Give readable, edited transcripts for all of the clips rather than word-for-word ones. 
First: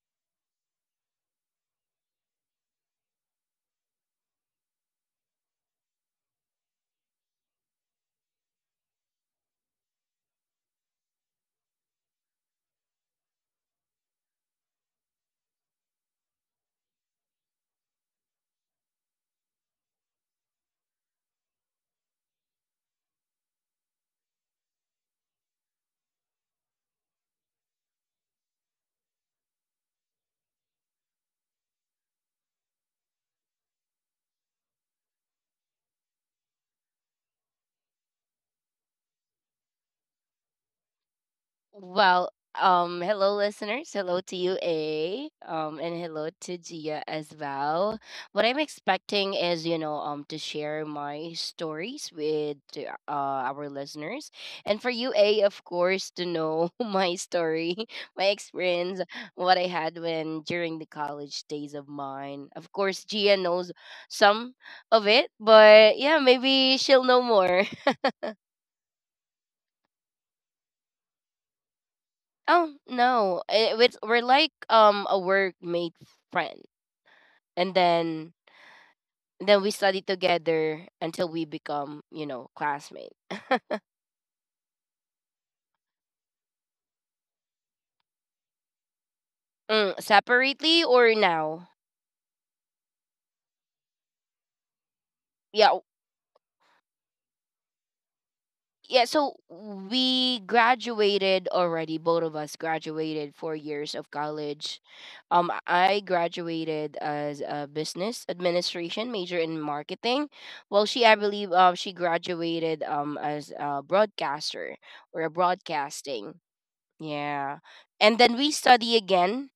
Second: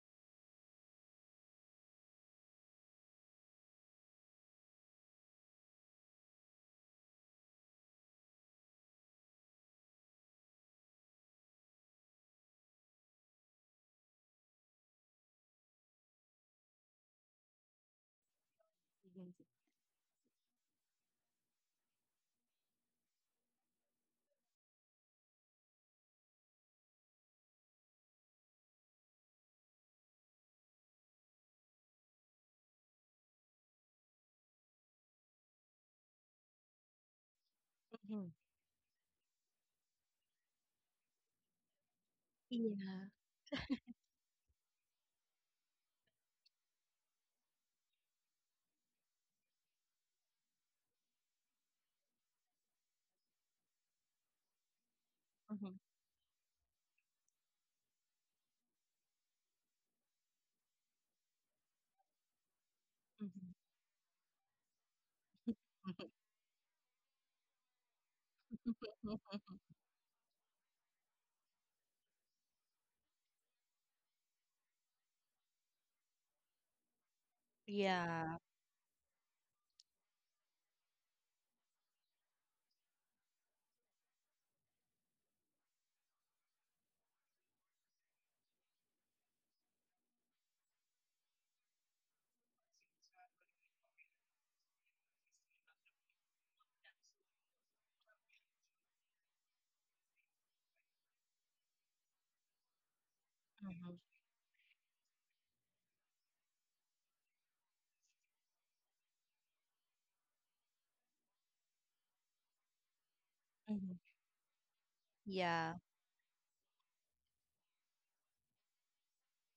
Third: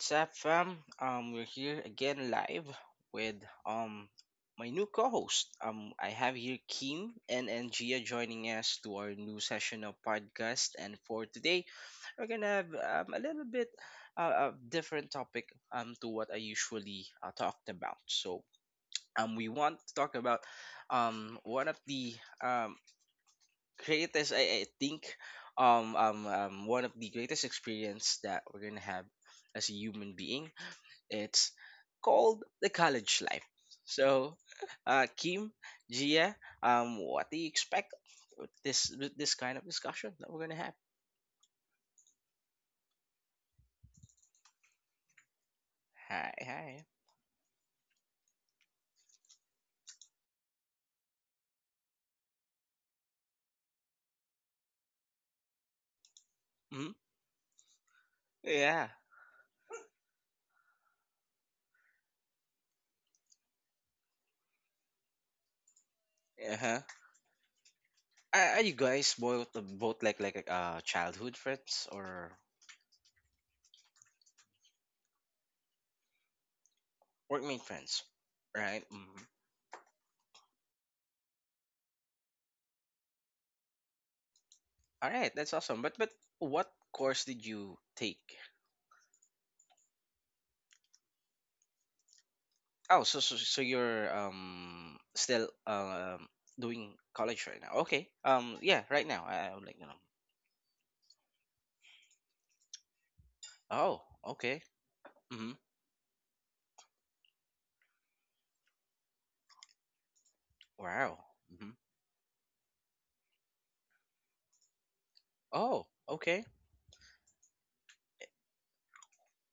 what's up, fam? We're here again live with um my new co-host. I have here Kim and Gia joining us to our new session of podcast, and for today we're going to have, a little bit, a different topic to what I usually talked about. So Mhm, we want to talk about one of the greatest, I think, one of the greatest experience that we're gonna have as a human being. It's called the college life. So Kim, Gia, what do you expect mhm. with this kind of discussion that we're gonna have? Well, Yeah. Hello listeners. Hello to you, A. And Hi, hello to hi. Gia as well. What I'm expecting is, to share my stories with our listeners, and for you, A, of Mhm, course, to know Hmm. my story, my Yeah. experience, what I had when during the college days of mine. Of course, Gia mhm, knows some of it, but mhm. yeah, maybe Uh-huh. she'll know more. Are you guys both like childhood friends or Oh, no. It's we're like a workmate friend. workmate And friends? then Yeah. Right. Hmm. then we study together until we become, you know, classmates. All right, that's awesome. But what course did you take? Mm, separately or now? Oh, so you're still Yeah, doing college right now. Okay. Yeah, yeah right now. so I would like to know. we graduated already, both of us graduated four Mhm, years Oh, of okay. college. Mhm. I graduated as a business administration major in marketing. Well, she, I Wow. believe, Mhm. she graduated as a mhm. broadcaster or a Yeah. Oh, broadcasting. okay. Yeah, and then we study again,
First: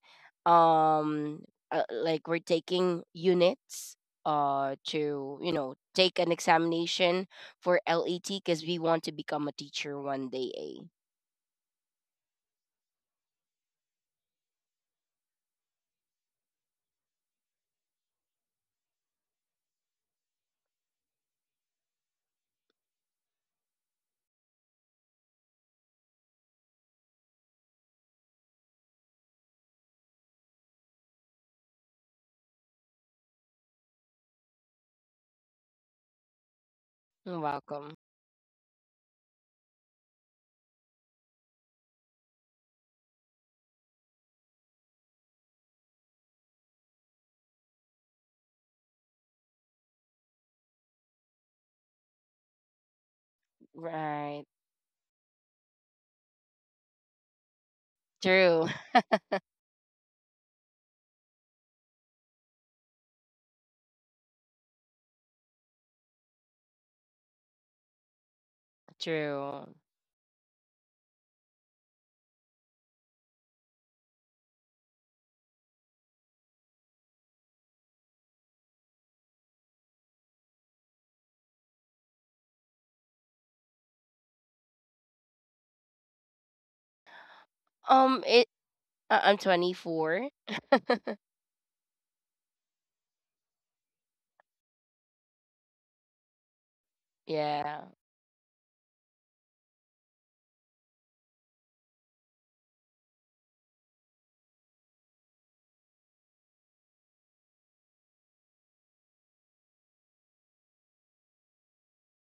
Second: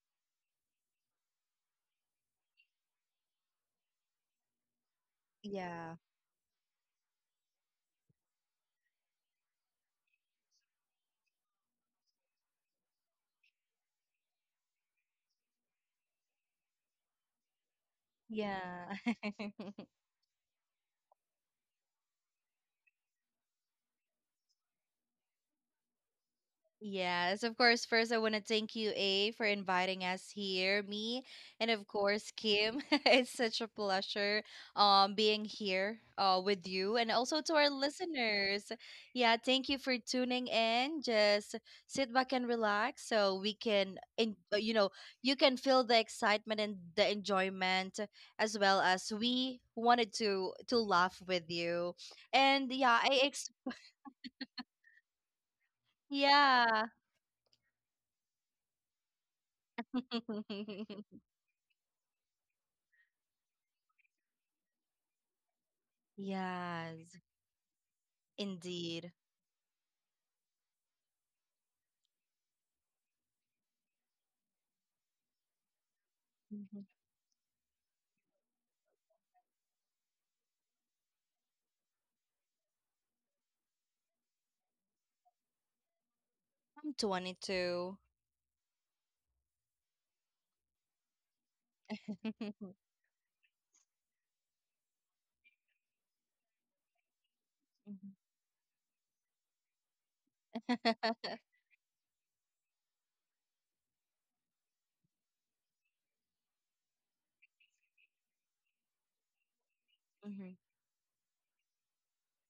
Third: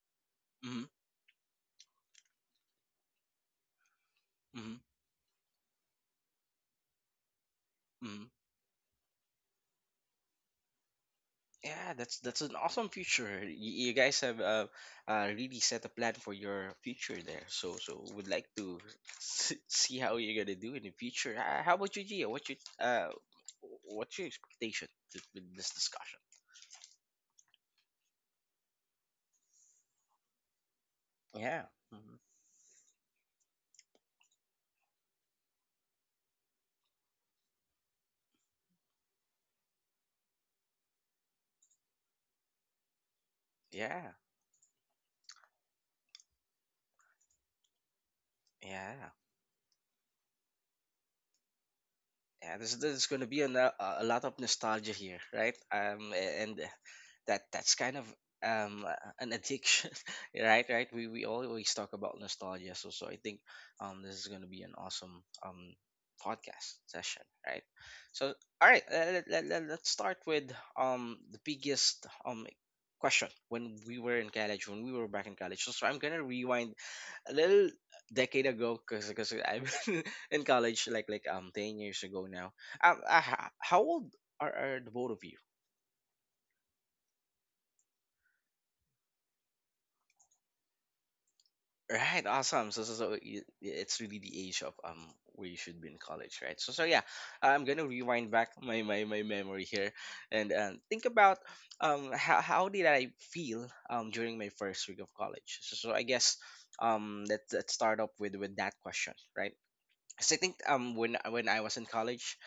Mhm. um like we're taking units Mhm. to, you know, Yeah. take an examination for Mhm. LET, because we want to become a teacher one day, eh? Yeah, that's an awesome future. You guys have, really set a plan for your future there. So would like to Yeah. See how you're gonna do in the future. How about you, Gia? What's your expectation, with this discussion? Yes, of course. First, I want to thank you, A, for inviting us here, me, Yeah. and of Mhm. course, Kim. It's such a pleasure being here with you and also You're to our welcome. listeners. Yeah, thank you for tuning in. Just sit back and relax so we can Yeah. in, you can feel the excitement and the enjoyment as well Yeah. as we wanted to laugh with you. Yeah, And there's, yeah, there's going to be a, a lot of Right. nostalgia here, right? A- and yeah. That's kind of, True. um uh, an addiction, right? Right. We we always talk about nostalgia, so I think this is going to be an awesome podcast Yes, session, right? So all right, indeed. let, let, let, True. let's start with the biggest question when we were in college, when we were back in college. So I'm gonna rewind Mhm. a little decade ago because I'm in college like 10 years ago now. How old are the both of you? I'm 22. It, I- I'm 24. Right, awesome. So so, so y- it's really the age of where you should be in college, right? So yeah, I'm gonna Yeah. Mhm. rewind back my memory here, and, think about how did I feel during my first week of college. So I guess let's start up with that question, right? Because I Hmm. Oh. think when I was in college,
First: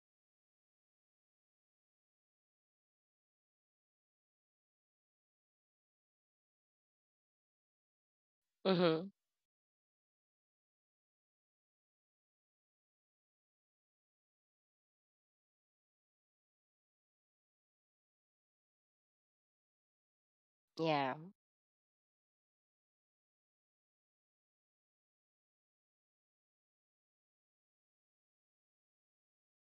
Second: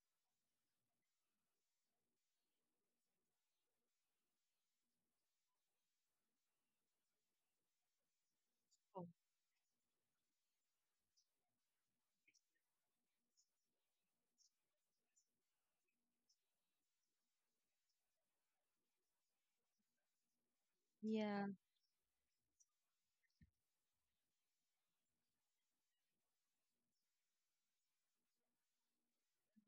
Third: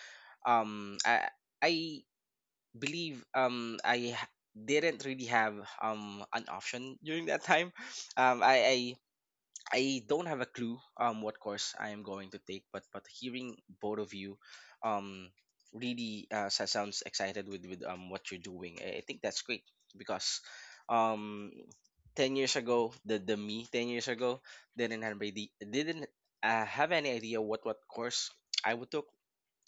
um i I believe didn't really have an option during that time. um i i, Mm-hmm. I don't have a clue what course I am going to take. But hearing both of you um really, sounds excited with what you're doing. I think that's great, because Yeah. Yeah. um 10 years ago, the me 10 years ago didn't have any, didn't have any idea what course I would took.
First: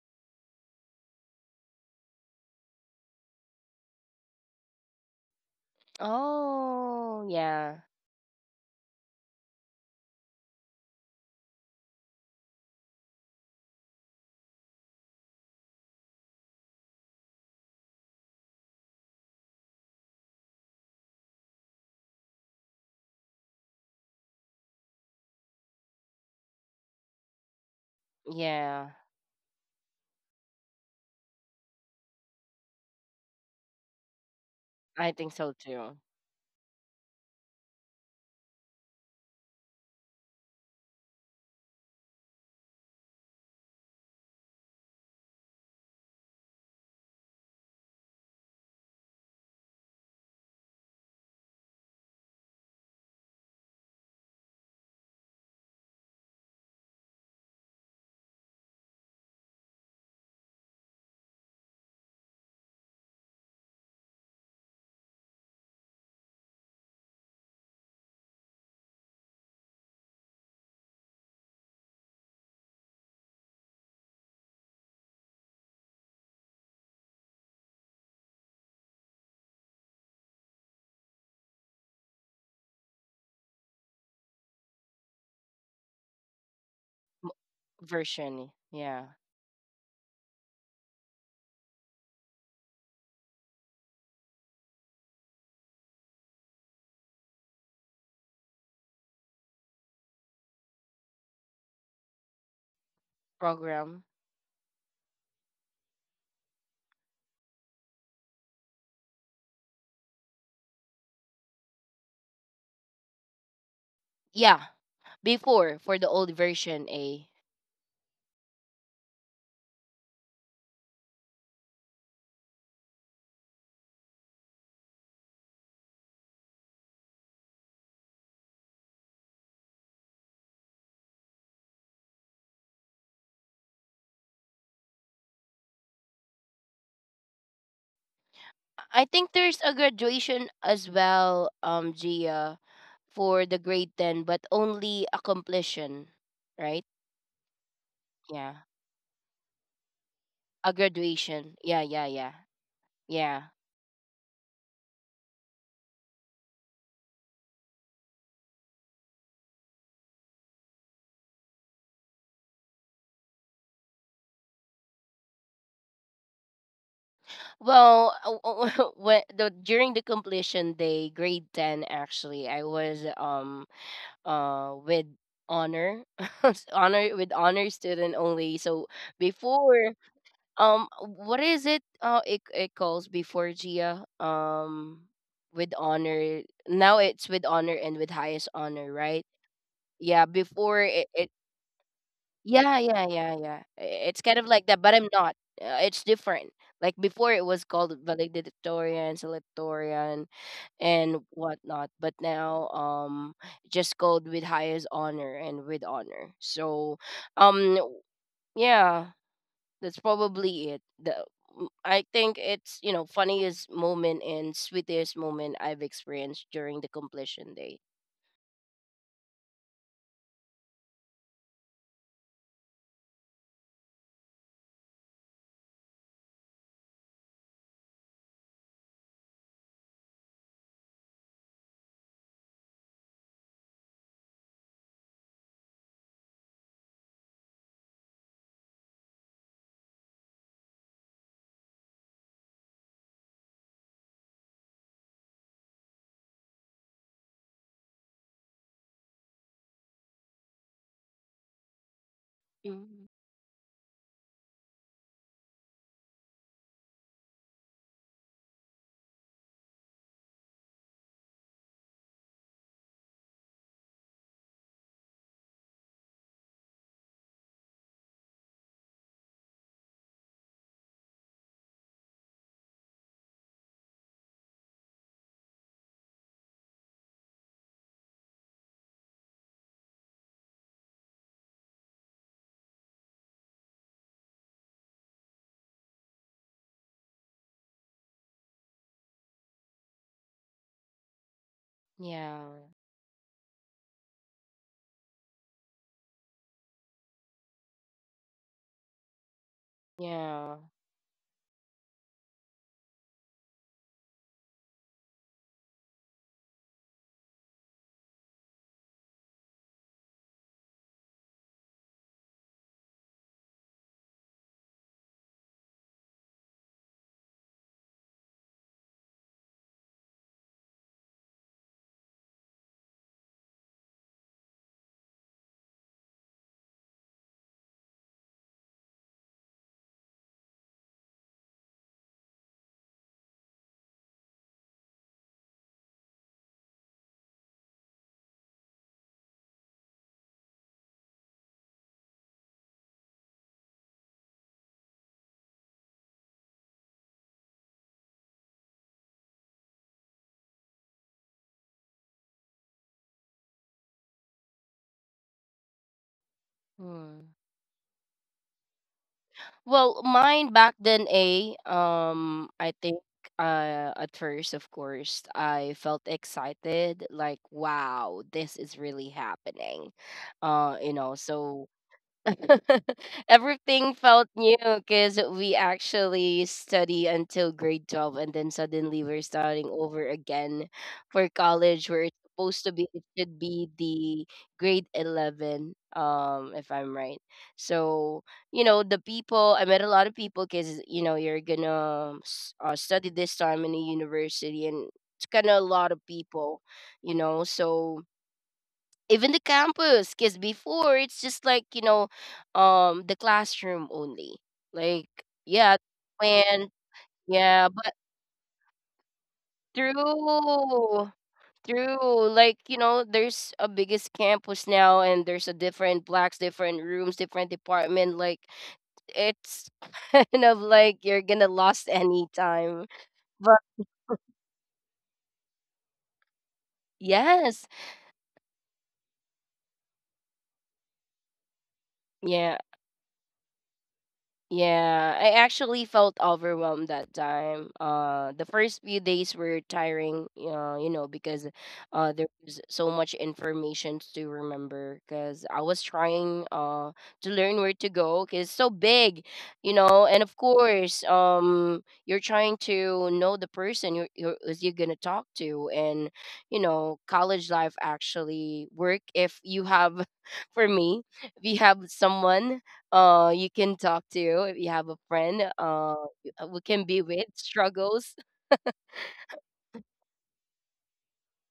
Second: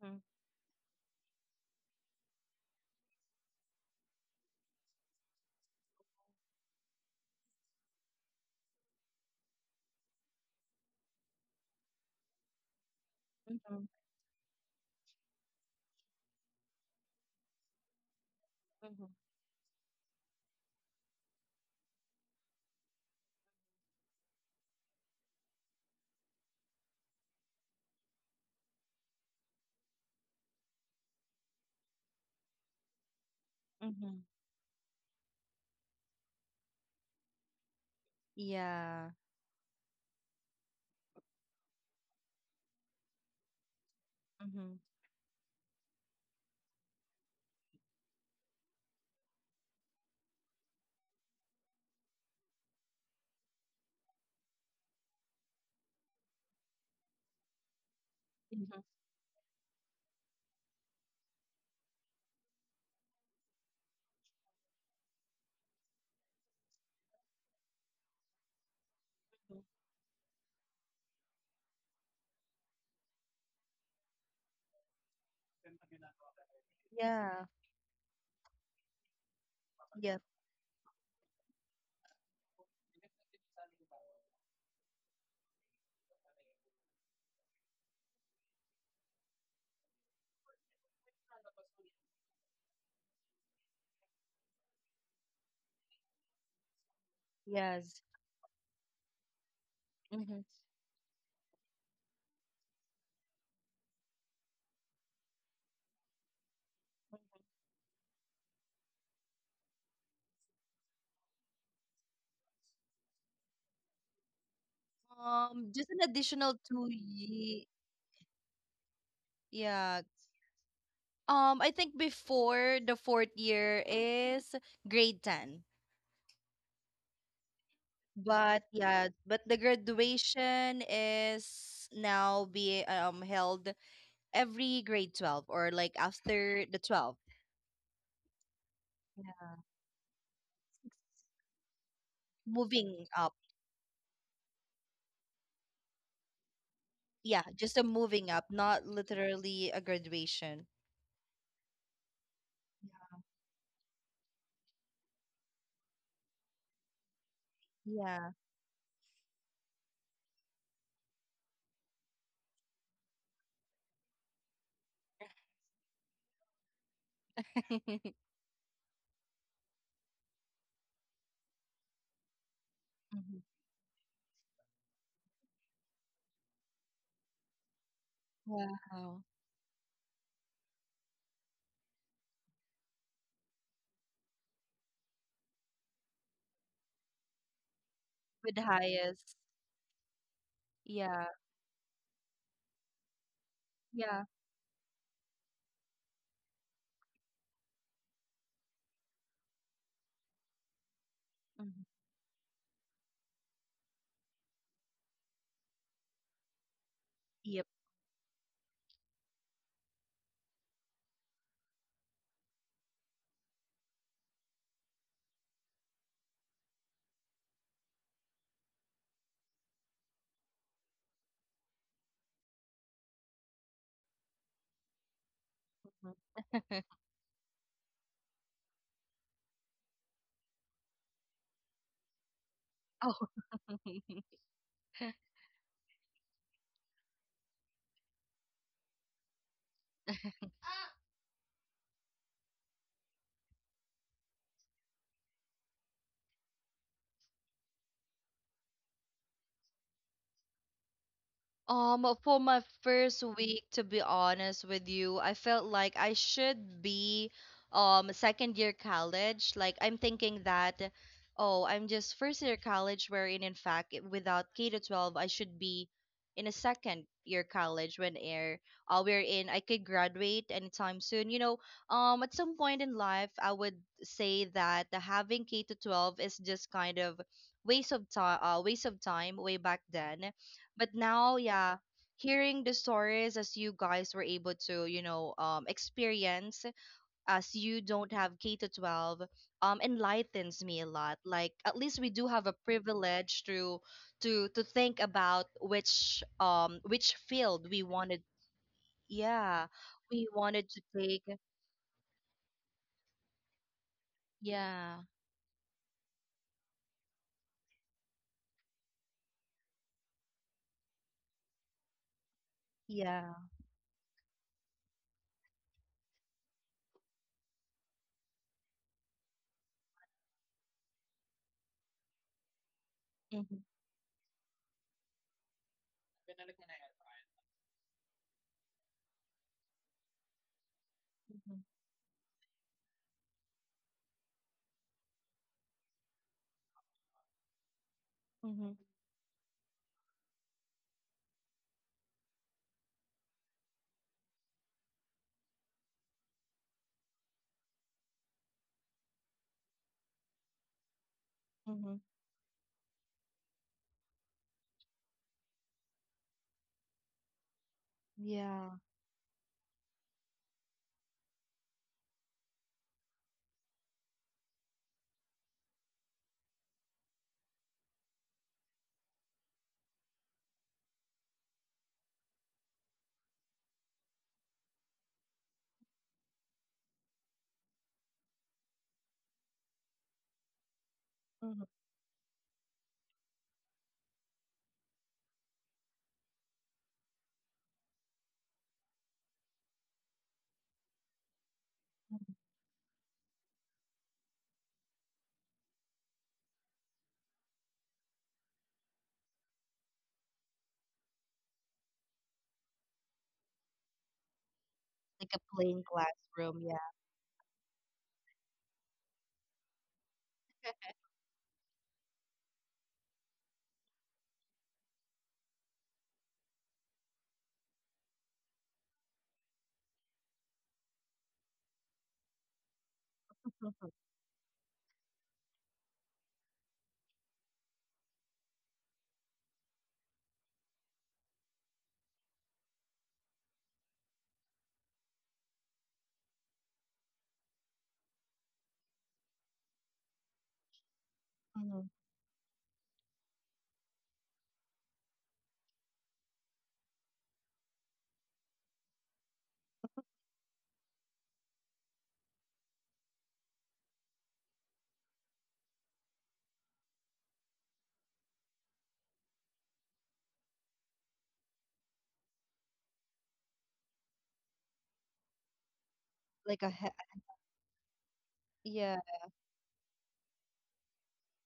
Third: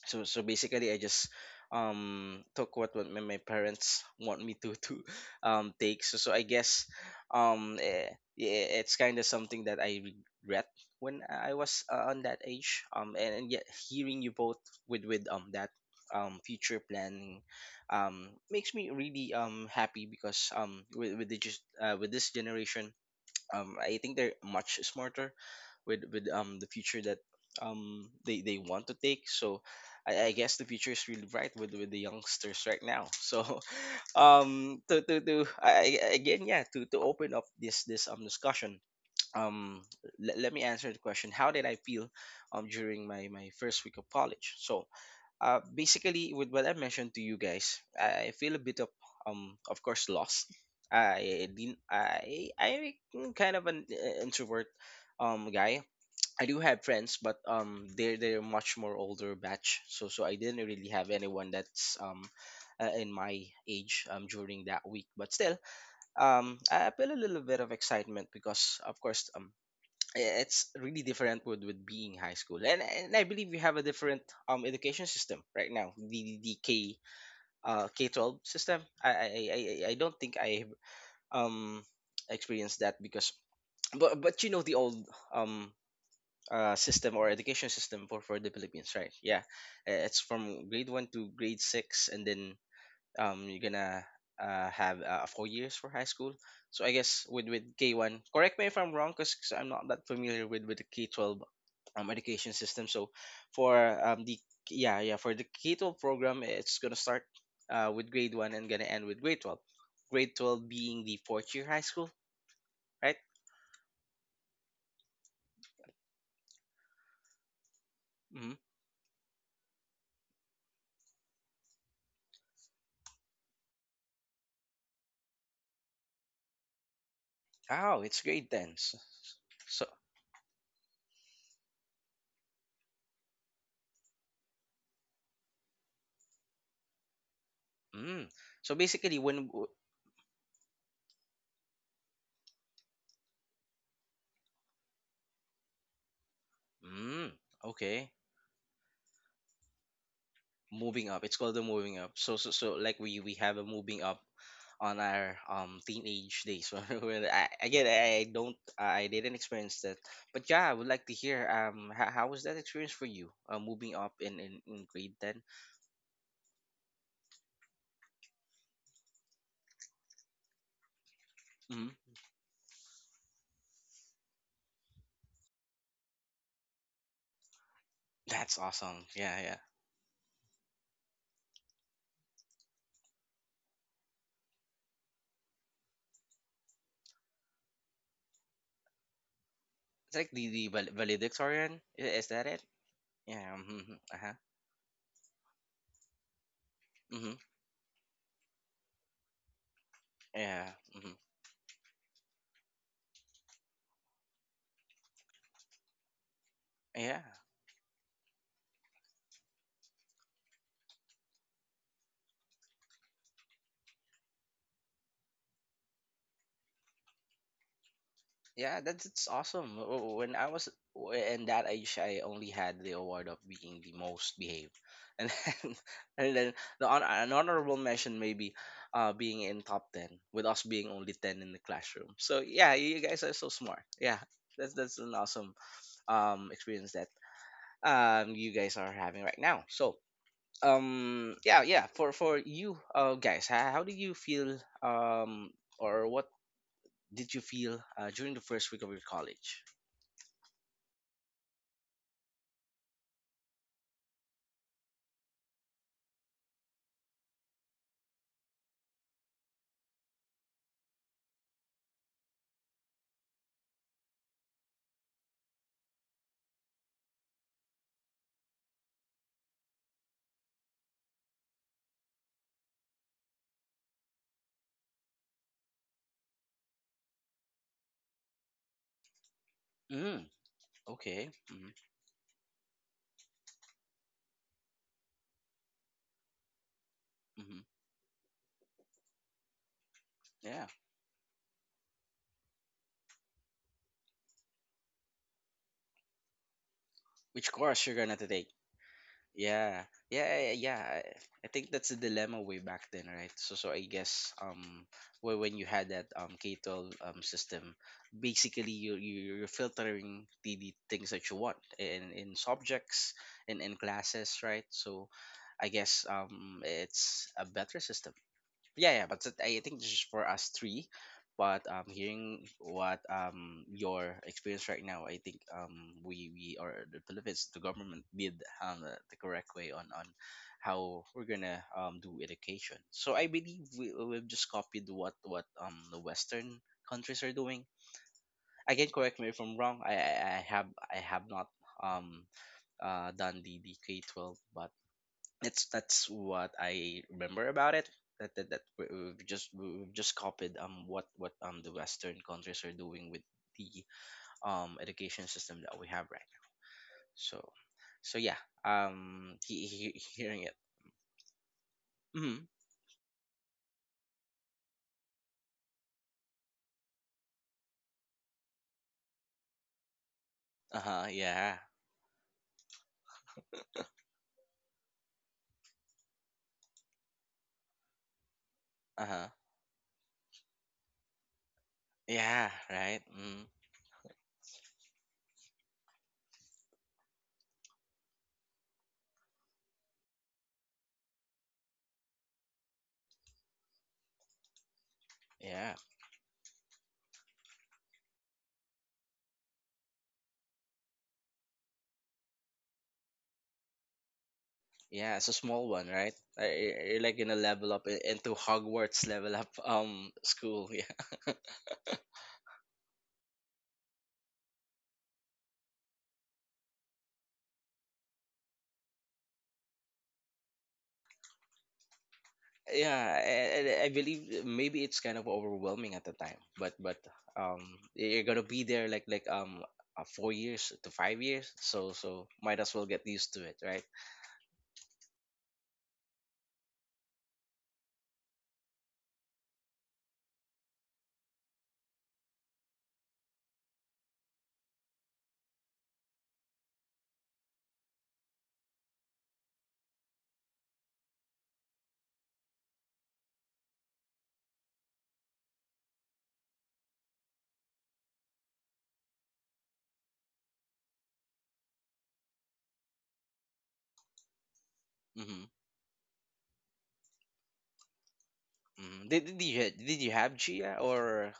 Mhm, So basically I just took what my parents want me to take. So I guess, Oh, um yeah. eh, yeah, it's kind of something that I regret when I was, on that age, and yet mhm, hearing you both with that future planning makes me mhm, really happy, because with the just, with this generation, I think they're much smarter with the future that they want Yeah, to take. So I guess the future is really bright with the youngsters right now. So mhm, I think to so too. Again, yeah, to open up this discussion. yeah. um let me answer the question, how did I feel during my first week of college. Hmm. So, basically with what I mentioned to you guys, I feel a bit of, of course, lost. I didn't I am kind of an, introvert guy. I do have friends, but they're much Mhm. more older batch. So I didn't really have anyone that's, in my age during that week. But still, I feel a little bit of excitement, because of course, it's really different with being high school, and I believe we have a different education system right now. the, the k Yeah. uh K-12 system. I don't Yes. think I um experienced that, because, but you know, the old um system, or M- education system for the version, Philippines, right? yeah. Yeah. It's from grade one to grade six, and then you're gonna, have, 4 years for high school. So I guess with Yes. K1, correct me if I'm wrong, because I'm not that Hmm. familiar with the K-12 education system. So for Program, the yeah, yeah, for the K-12 program, it's gonna start, with grade 1, and gonna end with grade 12, grade 12 being the fourth year high school, right? yeah. Before, Just for an the old additional two version, a ye Mm-hmm. yeah. I think before the fourth year is grade 10. Oh, it's grade But 10, so, yeah, but the so graduation is now be held every grade 12 or like after the 12, mm. so I basically think when yeah, there's a graduation as well, Gia, moving up. for the grade 10, but only a completion, right? mm, Yeah, just a okay. moving up, Yeah, not literally a graduation. a moving up. It's called graduation. the Yeah, moving yeah, up. yeah. So like we Yeah. have a moving up on our teenage days, when we, again, Yeah. I didn't experience that, but yeah, I would like to hear how was that experience for you, moving up in in grade 10. Well, when, the, during the completion day, grade 10 Mm-hmm. actually, I was Mhm. With honor. Honor, with honor student only. That's So Wow. awesome. Yeah, yeah. before, um, what is it? It, it calls before, Gia. With honor. Now it's with honor and with highest With honor, right? highest. Yeah. It's like the, Before the it, val- it Yeah. valedictorian, is that it? yeah, yeah, yeah, yeah. Yeah. I- Mm-hmm. it's Yeah. kind Uh-huh. of like that, but I'm not. It's different. Like before, Mm-hmm. it was called valedictorian, selectorian, Yeah. and Mm-hmm. Mhm. whatnot. But now, just called with highest honor and with honor. So, Yeah. Yep. um, yeah. That's probably it. The I think it's, you know, funniest moment and sweetest moment I've experienced during the completion day. Yeah, that's it's awesome. When I was, in that age, I only had the award of being the most behaved, and then Mhm. and then an honorable mention maybe, being in top ten, with us being only ten in the classroom. So yeah, you Oh. guys are so smart. Yeah, that's an awesome experience that you guys are having right now. So yeah, yeah, for you guys, how do you feel, or what did you feel, during the first week of your college? For my Mm. first week, to be honest with you, I felt like I should be second year college. Like I'm thinking that, oh, I'm just first year college, wherein in fact, without K to 12, I should be in a second year college when air wherein I could graduate anytime soon. You know, at some point in life, I would say that the having K to 12 is just kind of waste of time way back Mm, then. But okay. now, Hmm. yeah, hearing the stories as you guys were able to experience as Hmm. you don't have K to 12 enlightens Yeah. me a lot, like at least we do Yeah, have a privilege to think about which Which field we course you're gonna wanted. to take? Yeah, Yeah. we Yeah. Yeah. yeah. Yeah. wanted to Yeah. I take. I think that's the dilemma way back then, right? So I guess, Yeah. When you had that K 12 system, basically you're filtering the things that you want in subjects, Yeah. and in, classes, right? So, I guess it's a better system. Yeah, yeah, but I think this is for us three. But hearing what Mm-hmm, your experience right now, I think we or the Philippines, the government did the correct way on how we're mm-hmm, gonna do education. So I believe we've just copied what the Western countries are doing. mm-hmm, Again, correct me if I'm wrong. I have not um done the K-12, but that's what I remember about it. We've just we've just copied what the mm-hmm, Western countries are doing with the education system that we have right now. Hmm. So yeah, yeah. He Well, hearing mine it. back then, a Hmm. I think, at first, of course, I felt excited, like wow, this is really happening. Uh You know, huh. Yeah. so everything felt new because we actually study until grade 12, and then suddenly Uh we're huh. starting over again for Hmm. college where it's Yeah. supposed to be, it Right. should Mm. be the grade 11, um, if I'm right. So, you know, the people I met, a lot of people, cuz, you know, you're going to study this time in a university, and it's kind of a Yeah. lot of people, you know. So, even the campus, because before it's just like, you know, the classroom only, like, Yeah. Like It's a a small yeah, plain one, right? Classroom, when You're, yeah. Like gonna yeah, level up, but into Hogwarts level up, through, school. Like, you know, there's a biggest campus now, and there's a different blocks, different rooms, different department, like it's kind of like you're gonna lost any time, Yeah, but I believe maybe it's kind of overwhelming at the time, but yes, you're gonna be there like 4 years to 5 years, so yeah. might as well get used to it, right? Yeah, I actually felt overwhelmed that time. The first few days were tiring, you know, because Hmm. There was so much information to remember. Because I was trying to learn where to go, because it's so big, you know. And of course, you're trying to know the person you're, is you gonna talk to, and, you know, college life actually work if you have, for me, if you have someone you can talk to, if you have a friend, Mm-hmm. We like a can he- be with struggles. yeah. Mm-hmm. Did you have Gia, or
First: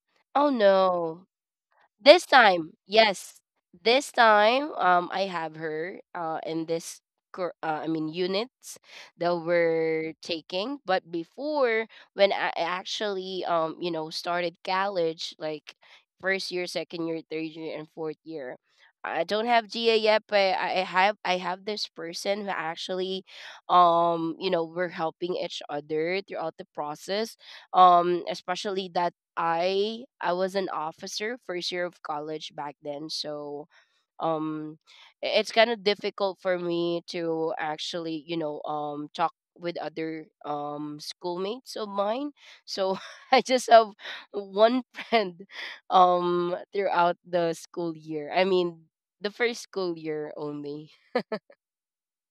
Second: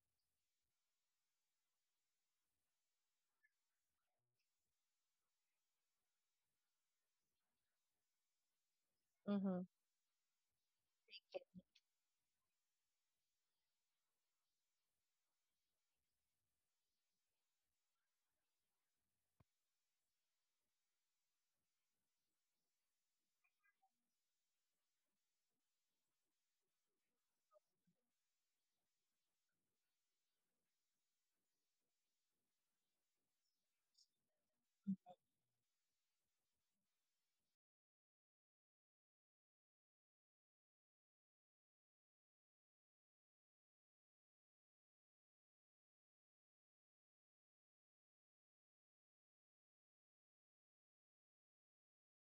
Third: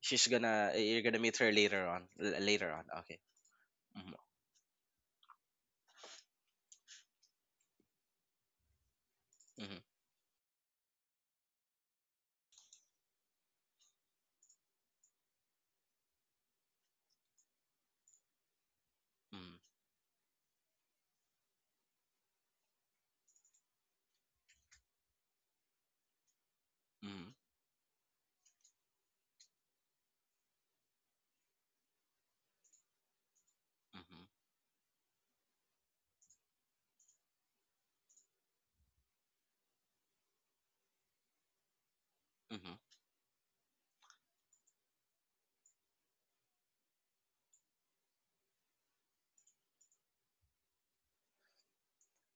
she's Oh, gonna, you're gonna meet no. her later on, This later on, time, okay? yes. Mm-hmm. This time, I have her in this, cor- I mean, units that Hmm. Mm-hmm. we're taking. But before, when I actually, you know, started college, like first year, second year, third year, and fourth year, I don't Mm-hmm. have GA yet, but I have this person who actually, you know, we're helping each other throughout the Mm-hmm. process. Especially that I was an officer first year of college back then, so Mm-hmm. um, I- it's kind of difficult for me to actually, you know, um, talk with other schoolmates of mine. Mm-hmm. So I just have one friend throughout the school year. I mean, the first school year only.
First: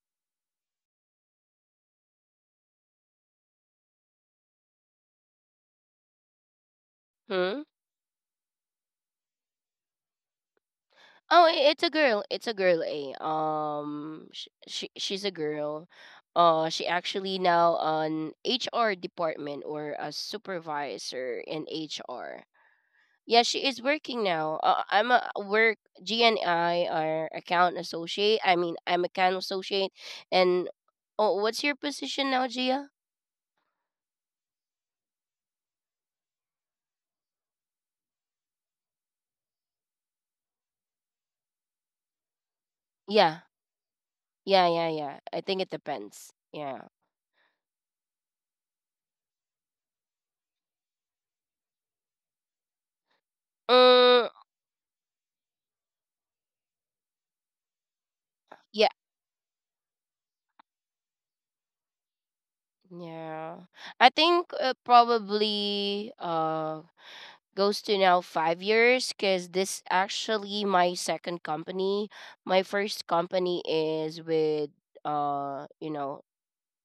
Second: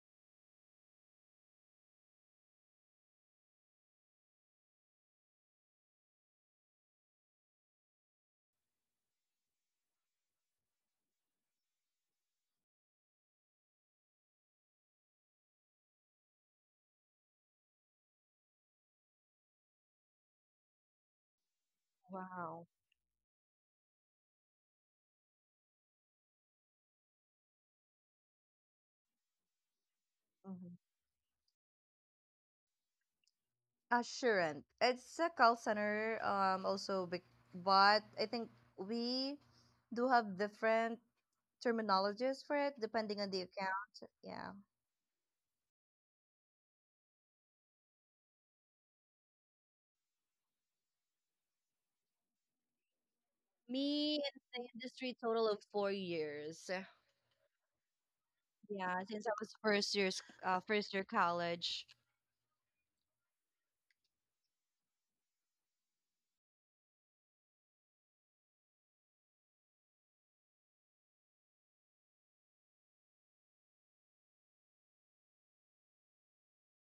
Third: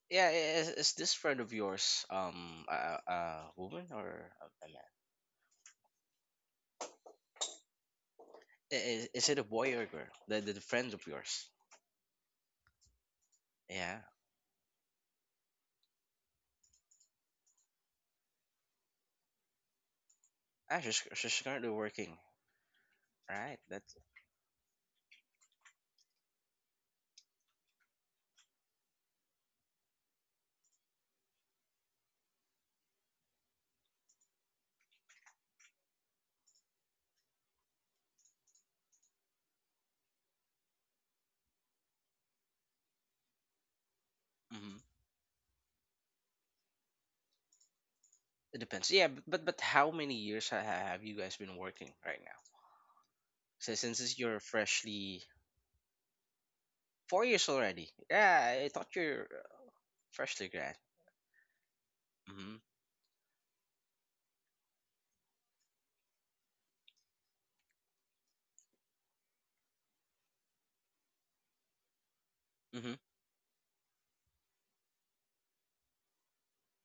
Yeah, is this friend of yours a woman, or a man? Hmm? Is it a boy or a girl, the friend of Oh, yours? I- it's a girl. It's a girl. Eh. Yeah. Sh- she, she's a girl. She actually now an HR department or a Ah, she's supervisor she's in currently working, HR. Wow. Yeah, right? she is That's. working now. I'm a work GNI, or account associate. I mean, I'm account associate. And Mhm. oh, what's your position now, Gia? Assurant. It's a call center, also, but I think we do have different terminologies for it depending on Yeah, the account. Yeah. yeah, hmm yeah, yeah. I think it depends. Yeah. it depends. Yeah, but, how many years, have you guys been working right now? So since, Me Uh, in you're the industry freshly total of 4 years. 4 years already. Yeah, I yeah, thought Yeah, you're, since I was first year's freshly uh, grad. first year college. Mm-hmm. yeah. I think probably goes to now 5 years, because this actually my second company. My Mm-hmm. first company is with you know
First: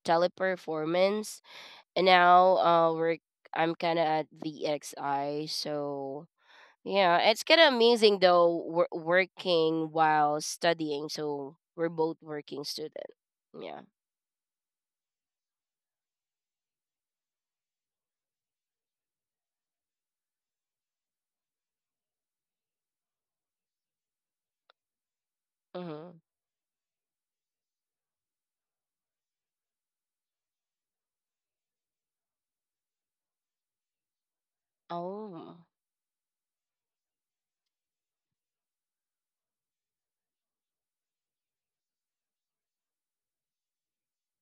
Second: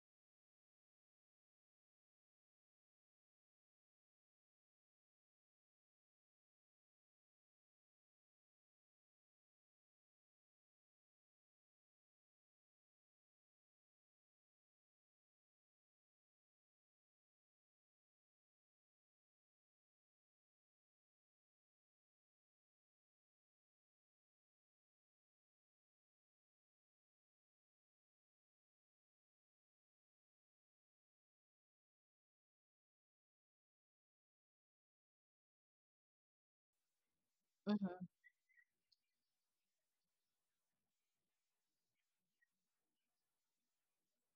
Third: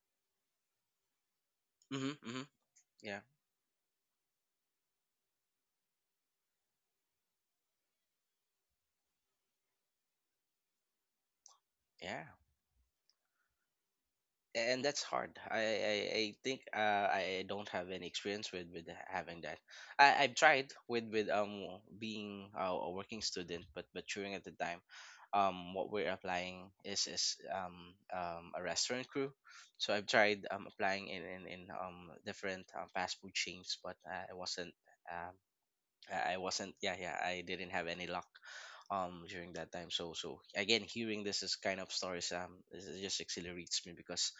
teleperformance, and Mm-hmm. Mm-hmm. now we're Yeah. I'm kind of at VXI, so yeah, it's kind of amazing though, we working while studying, so we're both Yeah. working student. Yeah. And that's hard. I think, I don't have any experience with having that. I've tried with being, a working student, but during at the time, what we're Mm-hmm. applying is a restaurant crew. So I've tried applying in in different, fast food chains, but I wasn't. um. Oh. I wasn't. Yeah, yeah, I didn't have Mm-hmm. any luck during that time, so again, hearing this is kind of stories, this is just exhilarates me because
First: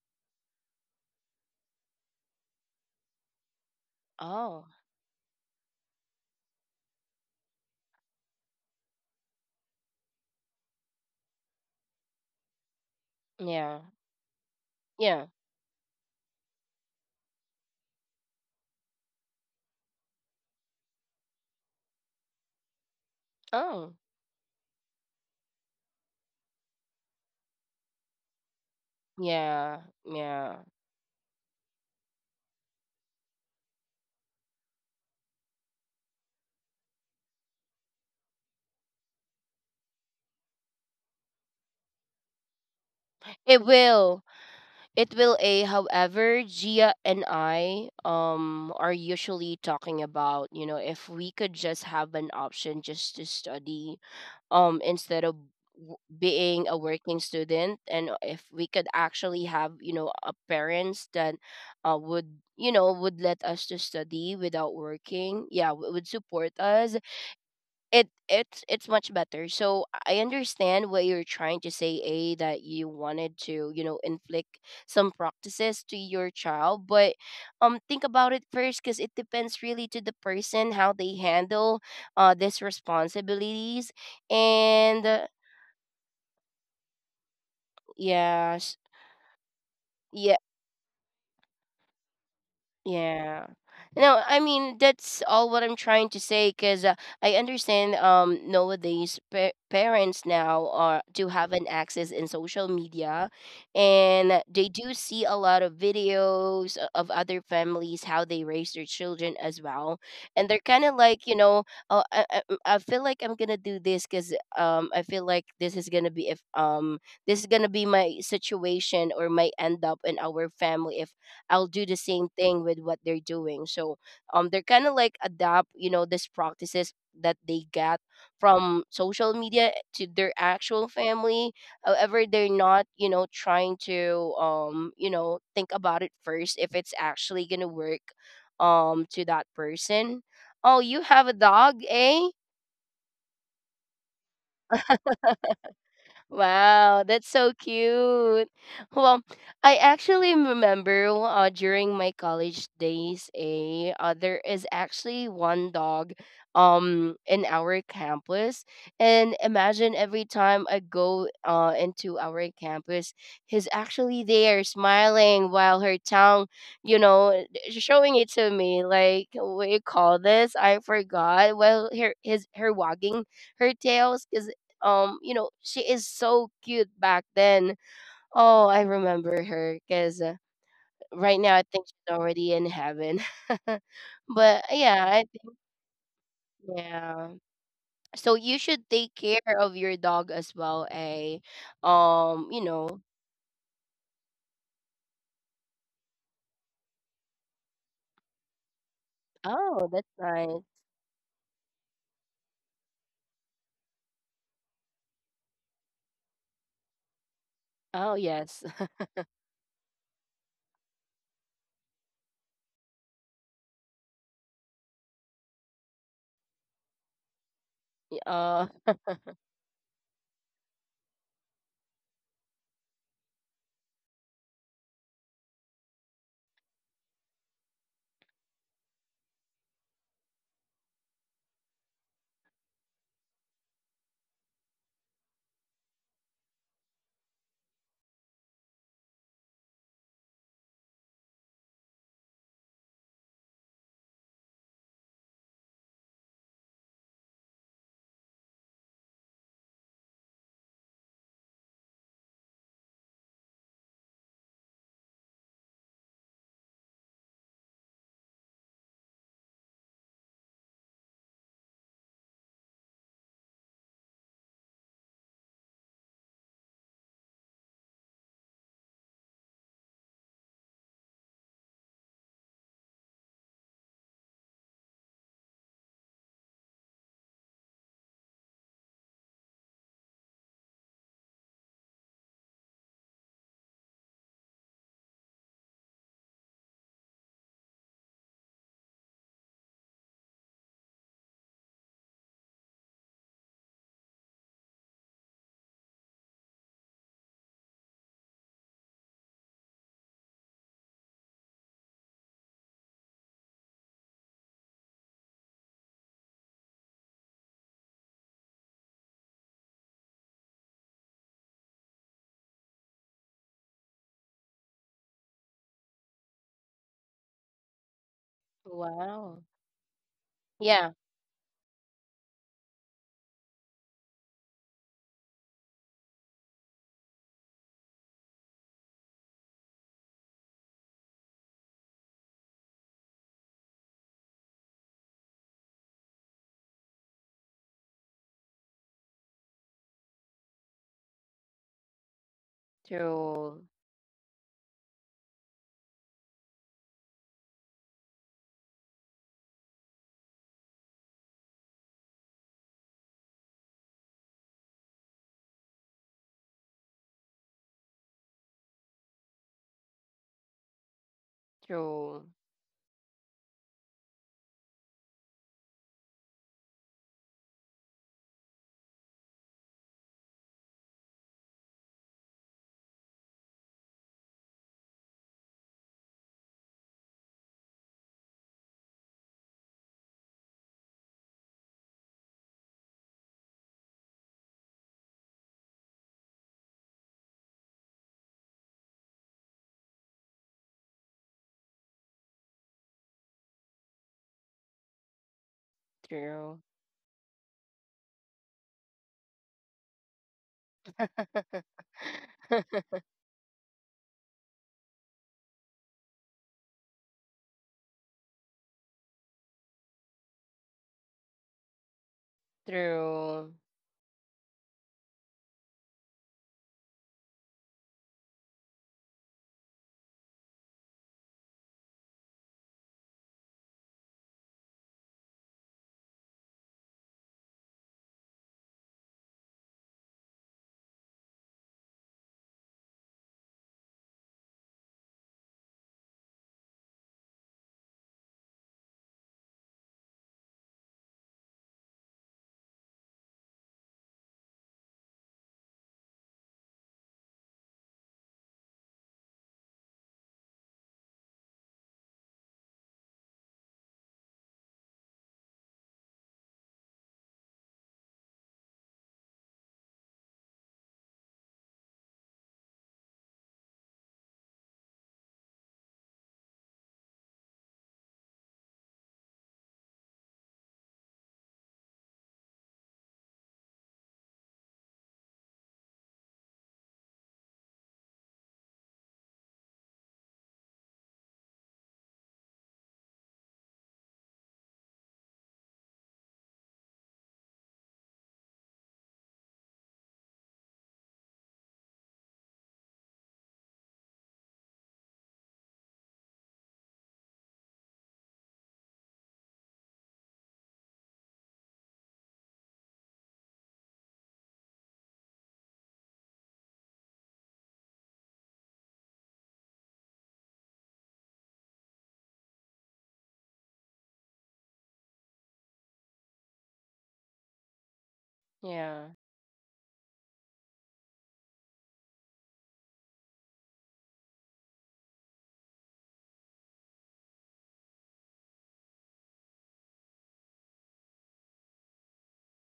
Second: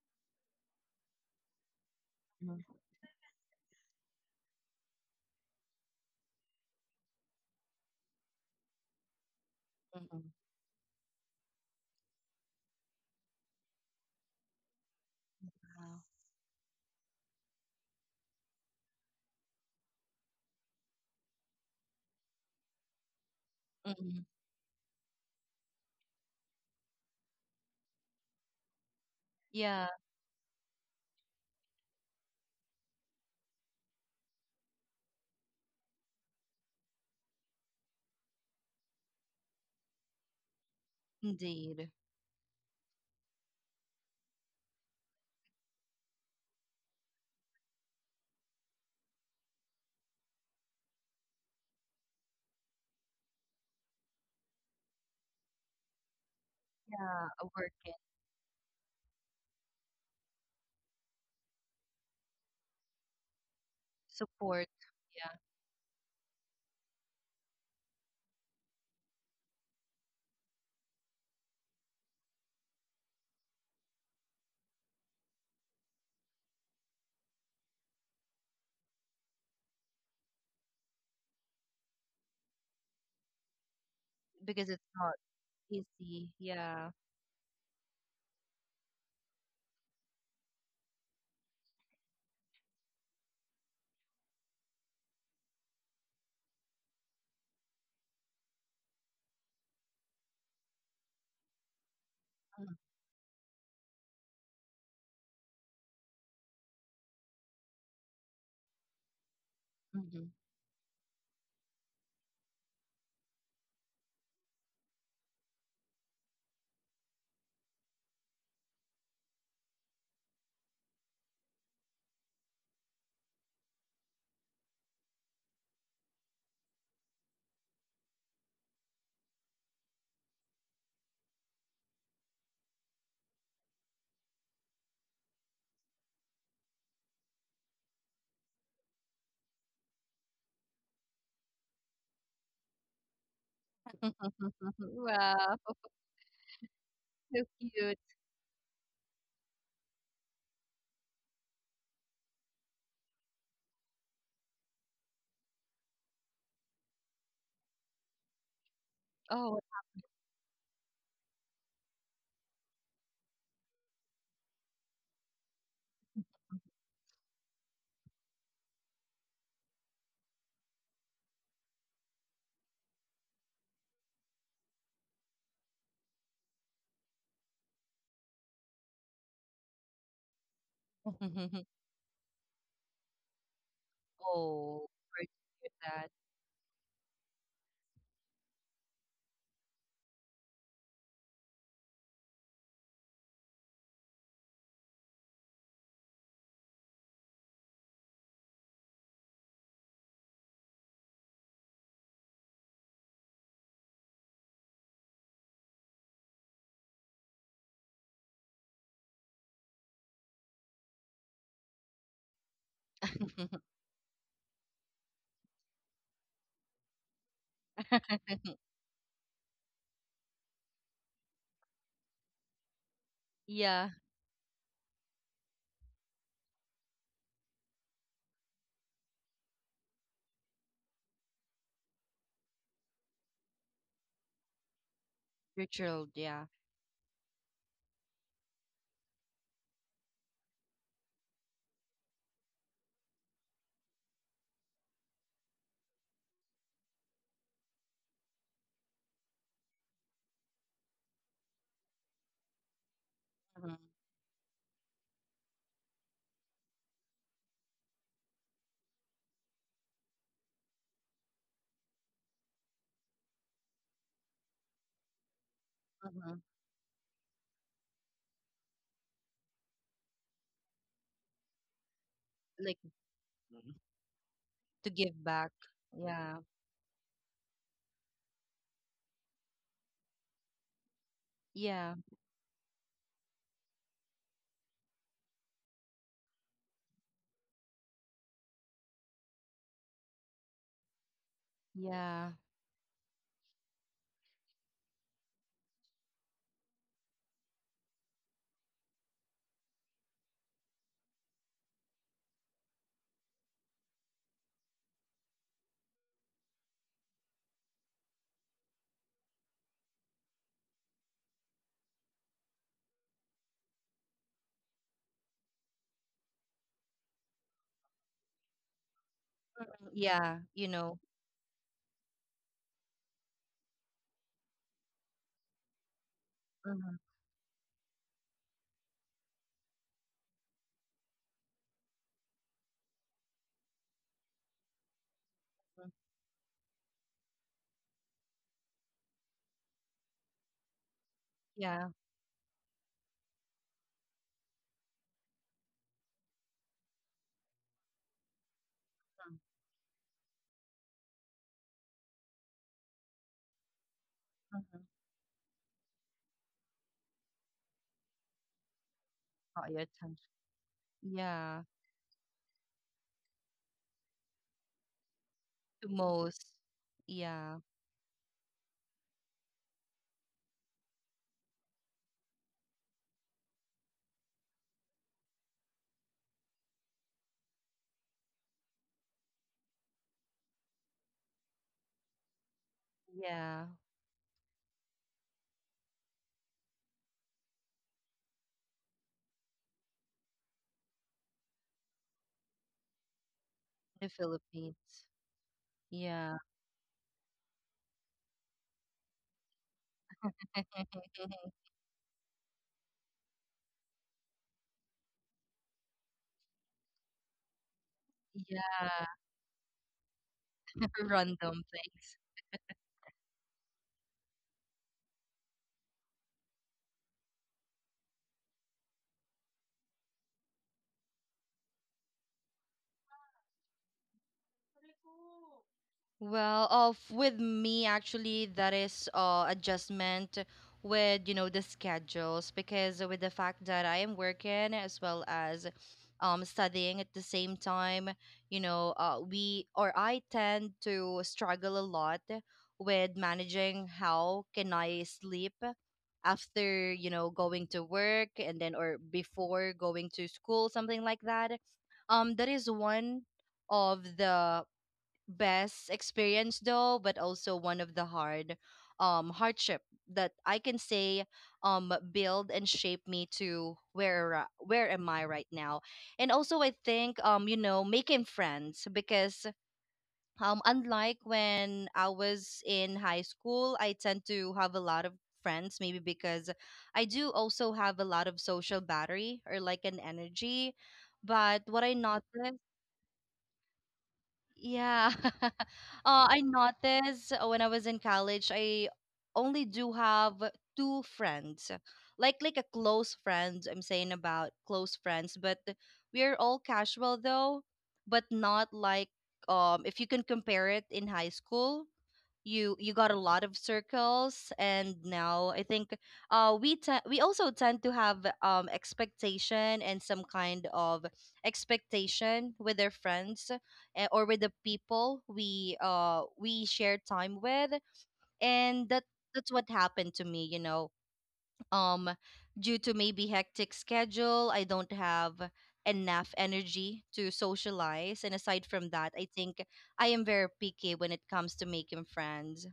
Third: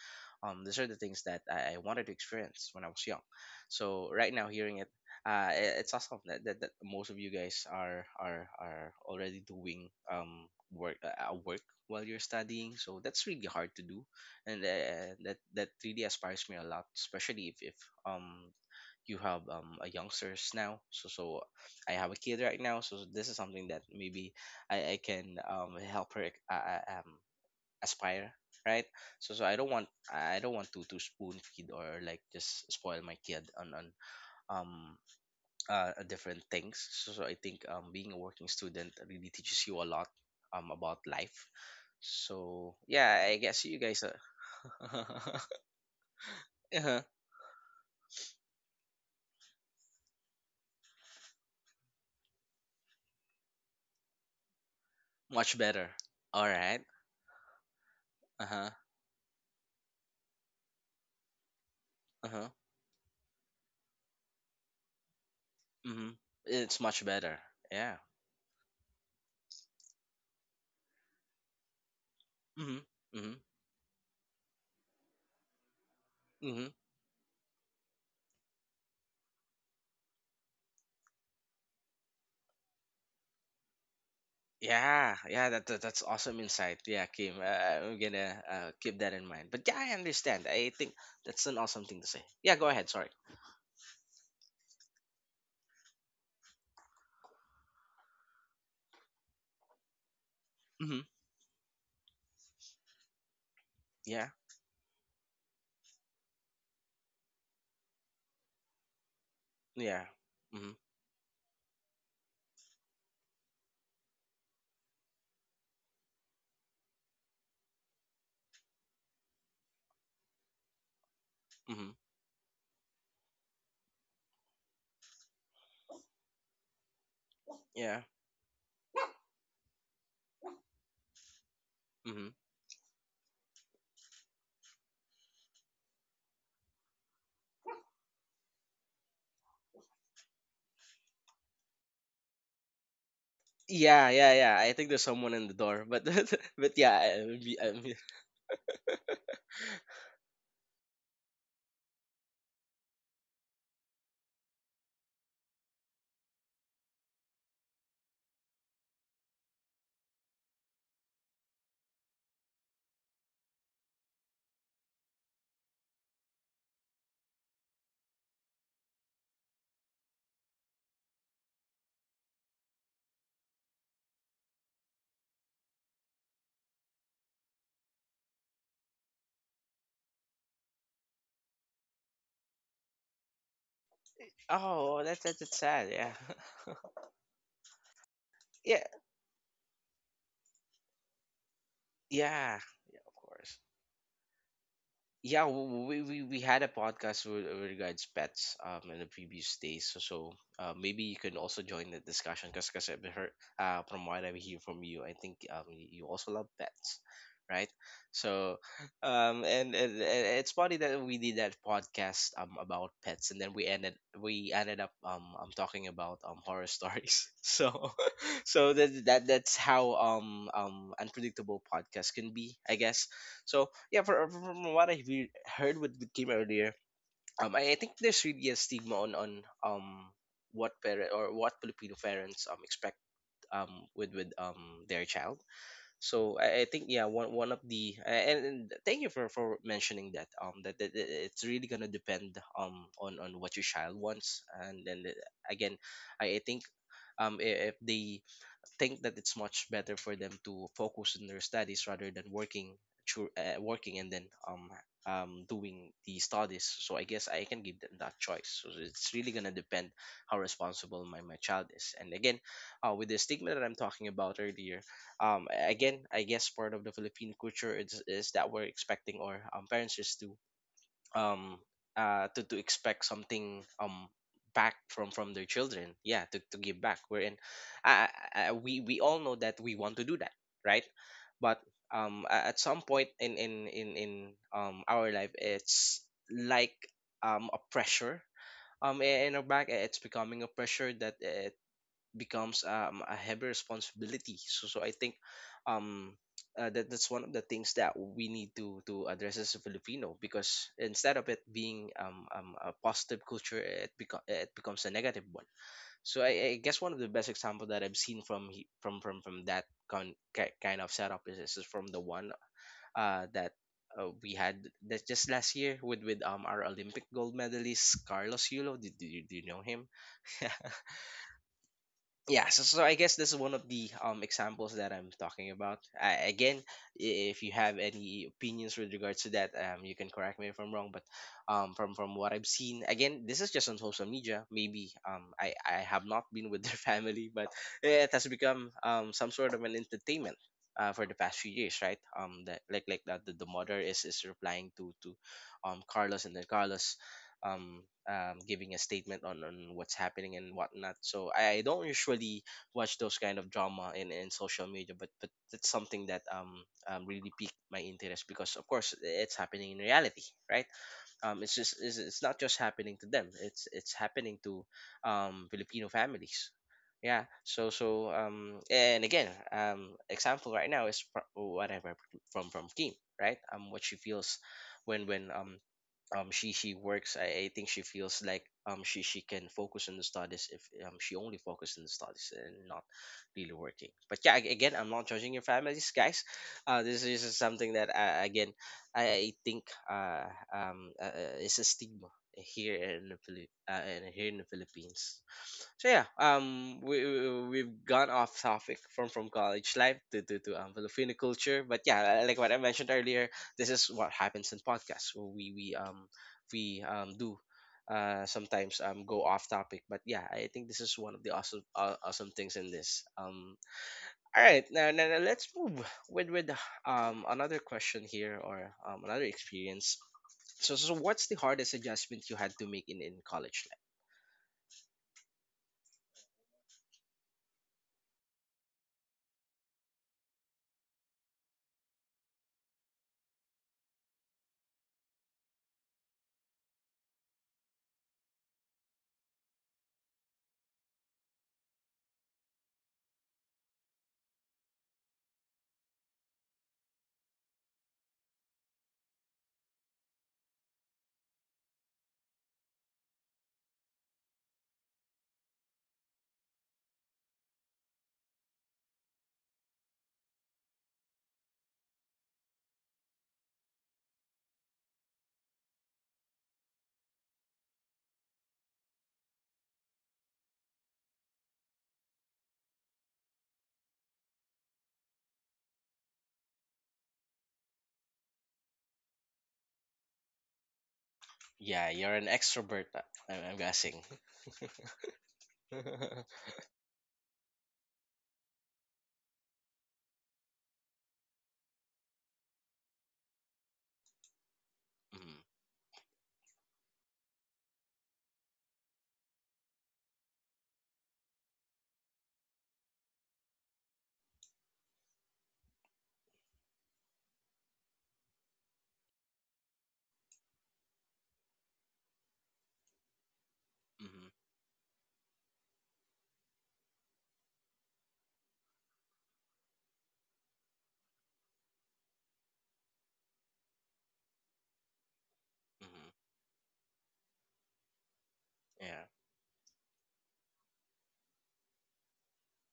these are the things that I wanted to Mm. experience when I was young. So right now, Oh, hearing it, it's awesome that, most of you guys are already doing Hmm. Work, while you're studying, so that's really hard yeah. to do. And Yeah. that Wow. really inspires me a lot, especially if um you have a youngsters now, so I have a kid right now, so this is something that Oh, Mm. maybe I can help her aspire, right. So i don't yeah. want Yeah, i don't Yeah, want to spoon feed, or like just spoil my kid on um different things. So I think being a working student really teaches you a lot about life. indeed. So yeah, I guess it you guys are will. It will, a however, Gia uh-huh. and I are usually talking about, you know, if we could just have an option just to study instead of Much better. w- All being a right. working Yeah, a work student, in and if we Uh-huh. could actually have, you know, a parents that would, Uh-huh. you know, would let us to study support. without Yeah, working, yeah, w- Mm-hmm. would support It's us. much better. Yeah. It's much better. So I understand what you're trying to say, A, that Mm-hmm. you Mm-hmm. wanted to, you know, inflict some practices to your Hmm. child, but think about it first, because it depends really to the person how they handle these responsibilities. because it's And Yeah. not Yeah. That's easy. awesome insight. Yeah. Yeah, Kim. I'm gonna yeah, keep that in mind. But yeah, I understand. I think that's an awesome thing to say. Yeah. Go ahead. Sorry. yeah. No, I mean that's all what I'm trying to say, cuz I understand nowadays pa- parents now are Mm-hmm. do have an access in social media, Yeah. and they do see a lot of videos o- of other families how they raise their children as well, Yeah. Mm-hmm. and they're Mm-hmm. kind of like, you know, oh, I feel like I'm going to do this, cuz I feel like this is going to be if this is going to be my situation or my end up in our family if I'll do Mm-hmm. the same thing with what they're doing. So they're kind of like adapt, you know, these practices that they get Yeah. from social media to their actual family. However, Mm-hmm. they're not, you know, trying to you know, think about it first if it's actually going to work to that person. Oh, you have a dog, eh? Yeah, yeah, yeah. I think there's someone in the Wow, door, but but yeah. Wow, that's so so cute. cute. Well, I actually remember during my college days, a there is actually one dog in our campus. And Oh. imagine every time I go into our campus, he's actually there smiling while her tongue, you know, showing it to me. Like what do you call this? I forgot. Well, her, his, her wagging her tails is um, you know, she is so cute back then. Oh, I remember her because right now I think she's already in heaven. But Oh, oh, yeah, I sorry to that's think sad. hear Yeah, yeah, so you yeah, should take care of your dog as well, a, yeah, um, you yeah. Of know. course. Yeah, we had a podcast with regards pets in the previous days, so, Oh, that's so nice. maybe you can also join the discussion, because I've heard from what I hear from you. I think you also love pets, right? Oh, So yes. And it's funny that we did that podcast about pets, and then that. We ended up I'm talking about horror stories. So so Uh, that's how unpredictable podcasts can be, I guess. So Yeah, yeah, from what heard with the team earlier, I think there's really a stigma on what parent, or what Filipino parents expect with their child. your child, So yeah. I think, yeah, one of and thank you for mentioning that, that it's really gonna depend on what your child wants. And then again, I think if they think that it's much better for them to focus on their studies rather than working through, Mhm, working, and then doing the studies. So I guess I can give them that choice. So it's really going to depend how responsible my child is. And again, with the stigma that I'm talking about earlier, again, I mhm. guess part of the Philippine culture is that we're expecting, or parents is to um to Like. expect something Mhm. Back To from give from their back. children, yeah, Yeah, to give back. We're in, uh, we all know that we want to do that, right? But yeah, at some point in our life, it's like a pressure. In our back, it's becoming a pressure that it yeah, becomes a heavy responsibility. So I think, um, that's one of the things that we need to address as a Filipino, because instead of it being a positive culture, it becomes a negative one. So I guess one of the best example that I've seen from he- from that kind of setup is from the one that. We had that just last year with our Olympic gold medalist Carlos Yulo. Did you Do you wow. know him? yeah, you know. Yeah. Yeah, so I guess this is one of the examples that I'm talking about. Again, Mhm, if you have any opinions with regards to that, you can correct me if I'm wrong, but from what I've seen, again, this is just on social media. Maybe I mhm. have not been with their family, but it has become some sort of an entertainment for the past few years, Yeah, right? That like that, the True. mother is replying to Carlos, and then Carlos um, giving a statement on what's happening and whatnot. So I don't usually watch those kind of drama in mhm, social mhm. media, but that's something that really piqued my interest, because of course it's Not happening in your time. reality, right? Yeah, It's True. not just happening to them. It's happening to Filipino to most. families. Yeah. Yeah, So and again, example right now is whatever from Kim, right? What she feels when she works. I think she feels like she can focus on the studies if she only focused on the studies and not really yeah, working. But yeah, again, I'm not judging your families, guys. This is just something that, again, I think it's a stigma here in the the here in the Philippines. Philippines. So yeah, Yeah. True. We've gone off topic from college life to Filipino culture. But yeah, like what I mentioned earlier, this is what happens in podcasts. So, we do sometimes Yeah. go off topic. But yeah, I think this is one of the Random awesome, things. awesome things in this. True. All right, now, let's move with another question here, or another experience. So what's the hardest adjustment you had to make in college? Well, with me actually, that is adjustment with the schedules because with the fact that I am working as well as studying at the same time, you know, we or I tend to struggle a lot with managing how can I sleep after going to work and then or before going to school, something like that. That is one of the best experience, though, but also one of the hardship that I can say build and shape me to where am I right now. And also I think making friends, because unlike when I was in high school, I tend to have a lot of friends, maybe because I do also have a lot of social battery or like an energy. But what Yeah, I you're an noticed, extrovert, I'm guessing. yeah. I noticed when I was in college, I only do have two friends, like a close friends. I'm saying about close friends, Mhm, but we're all casual, though, but not like if you can compare it in high school, you got a lot of circles. And now I think we also tend to have expectation and some kind of expectation with their friends, or mhm, with the people we share time with. And that Yeah. that's what happened to me, you know, um due to maybe hectic schedule. I don't have mhm. enough energy to socialize. And aside from Yeah, that, I think I am very picky when it comes to making friends.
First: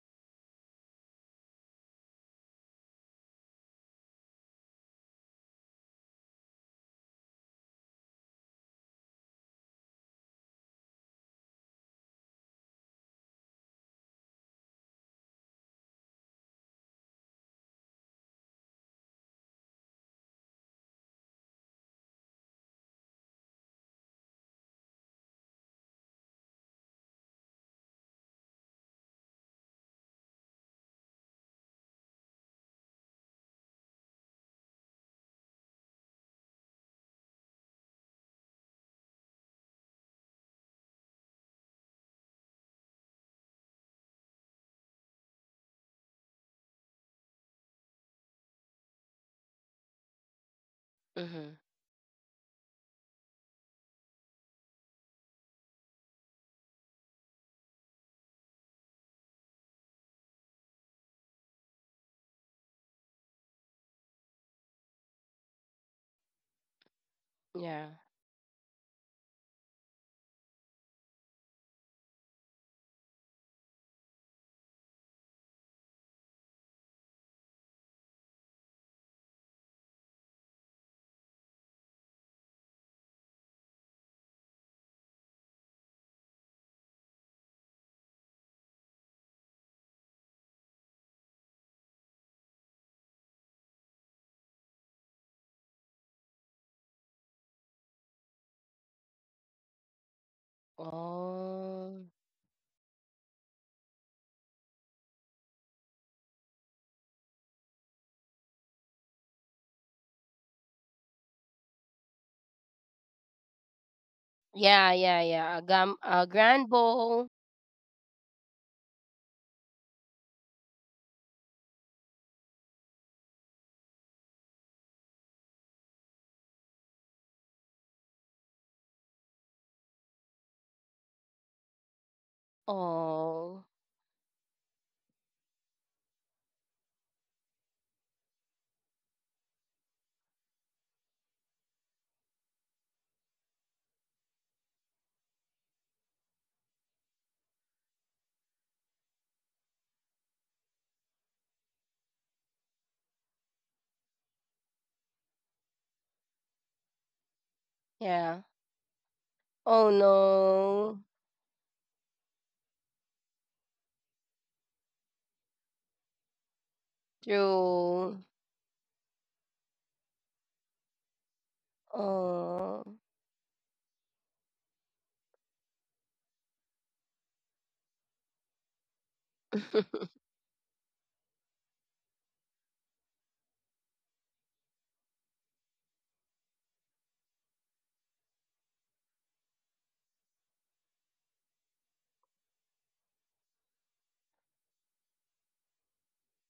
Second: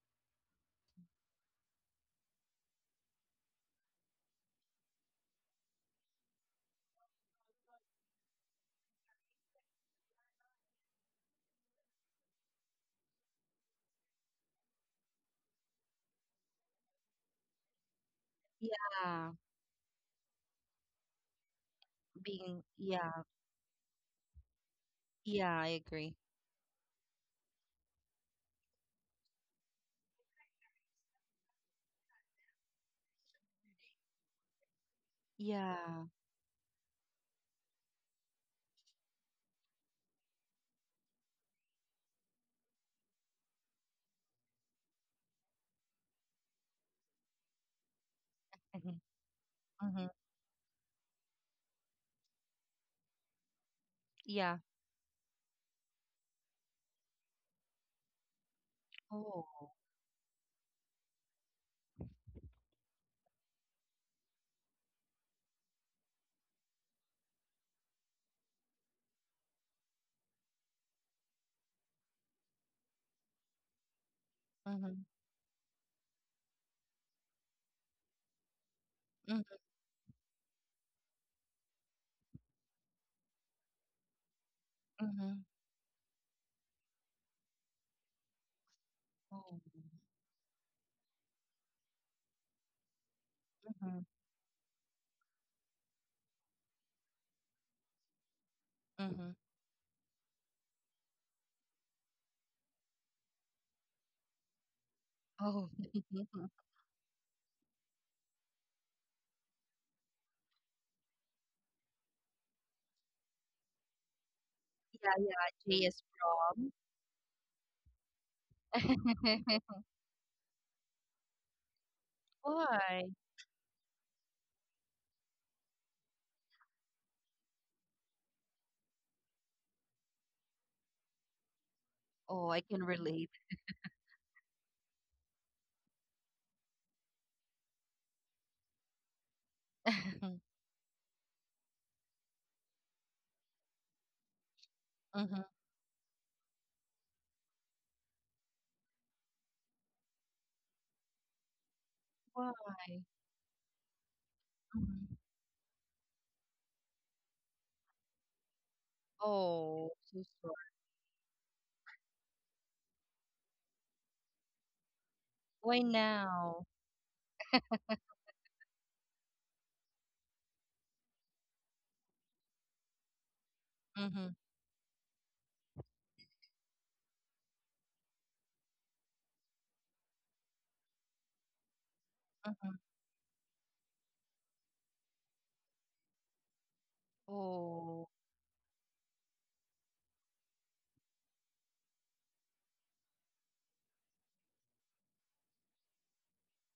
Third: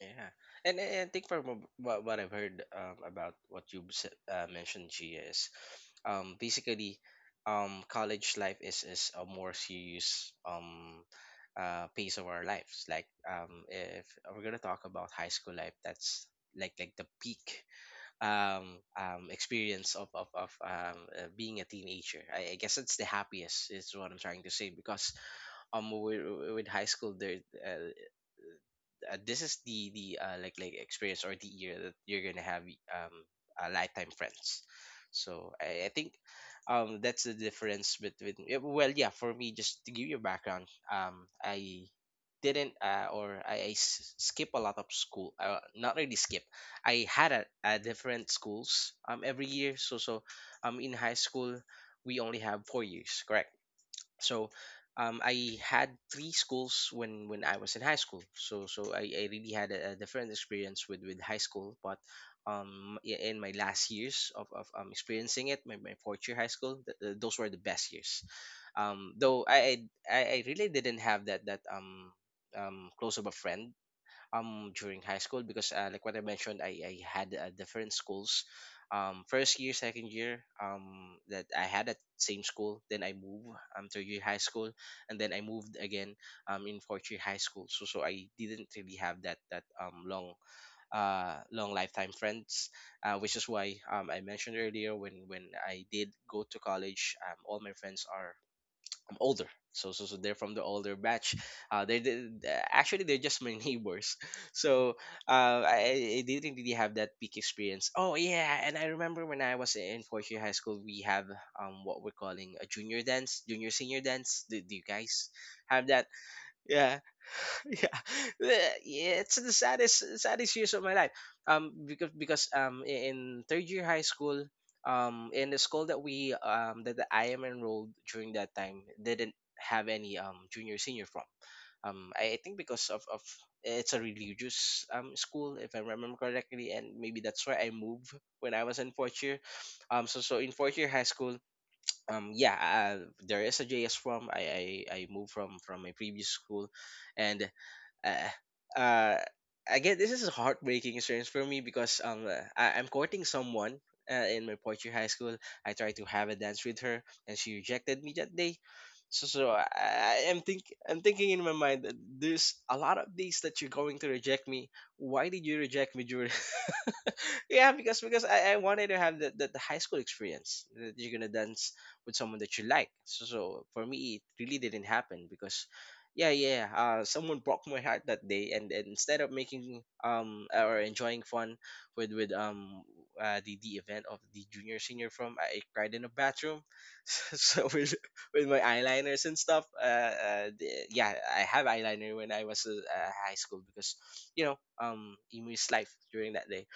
yeah. And I think from what I've heard, about what you mentioned, Gia, is basically college life is a more serious, pace of our lives. Like, if we're gonna talk about high school life, that's like the peak, um, Yeah, experience of being a teenager. I being. guess it's the Yeah, happiest is what I'm trying to say, because yeah, I um agree. with, with high school there, uh, this is the like experience, or the year that you're gonna have lifetime friends. So I Yeah. think that's the difference between. Yeah, well yeah, for me, just to give you a background, I didn't, or skip a lot of school, not really skip. I had a different schools Mm-hmm. Every year, so Mm-hmm. so in high school Mm-hmm. we only have 4 years, correct? So Yeah. I had three schools when I was in high school. So I Oh. really had a different experience with high school, but in my last years of experiencing it, my fourth year high school, those were the Yeah. best years. Though I really didn't have that close of a friend Mm-hmm. during high school, because like what I mentioned, I had different schools, Mm-hmm. first year, second year, that I had at same school. Then I moved to year high school, and then Mm-hmm. I moved again in fourth year high school. So I didn't really have that Oh. that long, long lifetime friends, which is why Mm-hmm. I mentioned earlier, when I did go to college, all my friends are, I'm Mm-hmm. older. So they're from the older batch. Oh. Actually they're just my neighbors. So, Oh. I didn't really have that peak experience. Oh yeah, and I remember when I was in fourth year high school, we have what we're calling a junior dance, junior senior dance. Do you Yeah, Yeah, yeah, guys yeah. yeah. A, have gam- JS that? a grand prom. Yeah, bowl. yeah, yeah, it's the saddest years of my life. Because Why? in third year high school, in the school that that I am enrolled during that time, didn't have any junior senior prom. I Oh, think I can because of relate. Oh. it's a religious school, if I remember correctly, and maybe that's why I moved when I was in fourth year. So in fourth year high school, yeah, there is a JS from, I moved Mm-hmm. from my previous school, and uh, uh, again, this is a heartbreaking experience for me, because Why? I'm courting someone in my Portuguese high Mm-hmm. school. I tried to have a dance with her, and she rejected me that day. Yeah. So, so I, Oh, I Oh, so am think sorry. I'm thinking no. in my mind that there's a lot of days that you're going to reject me. Why did you Why reject me during? now? Yeah, Because because True. I, I wanted to have the high school experience that you're gonna dance with someone that you like. Oh. So for me, it Mm-hmm. really didn't happen because, yeah, someone broke my heart that day, and instead of making or enjoying fun with Mm-hmm. The event of the junior senior prom, I cried in a bathroom, so with Oh. with my eyeliners and stuff. I have eyeliner when I was high school because you know emo is life during that day.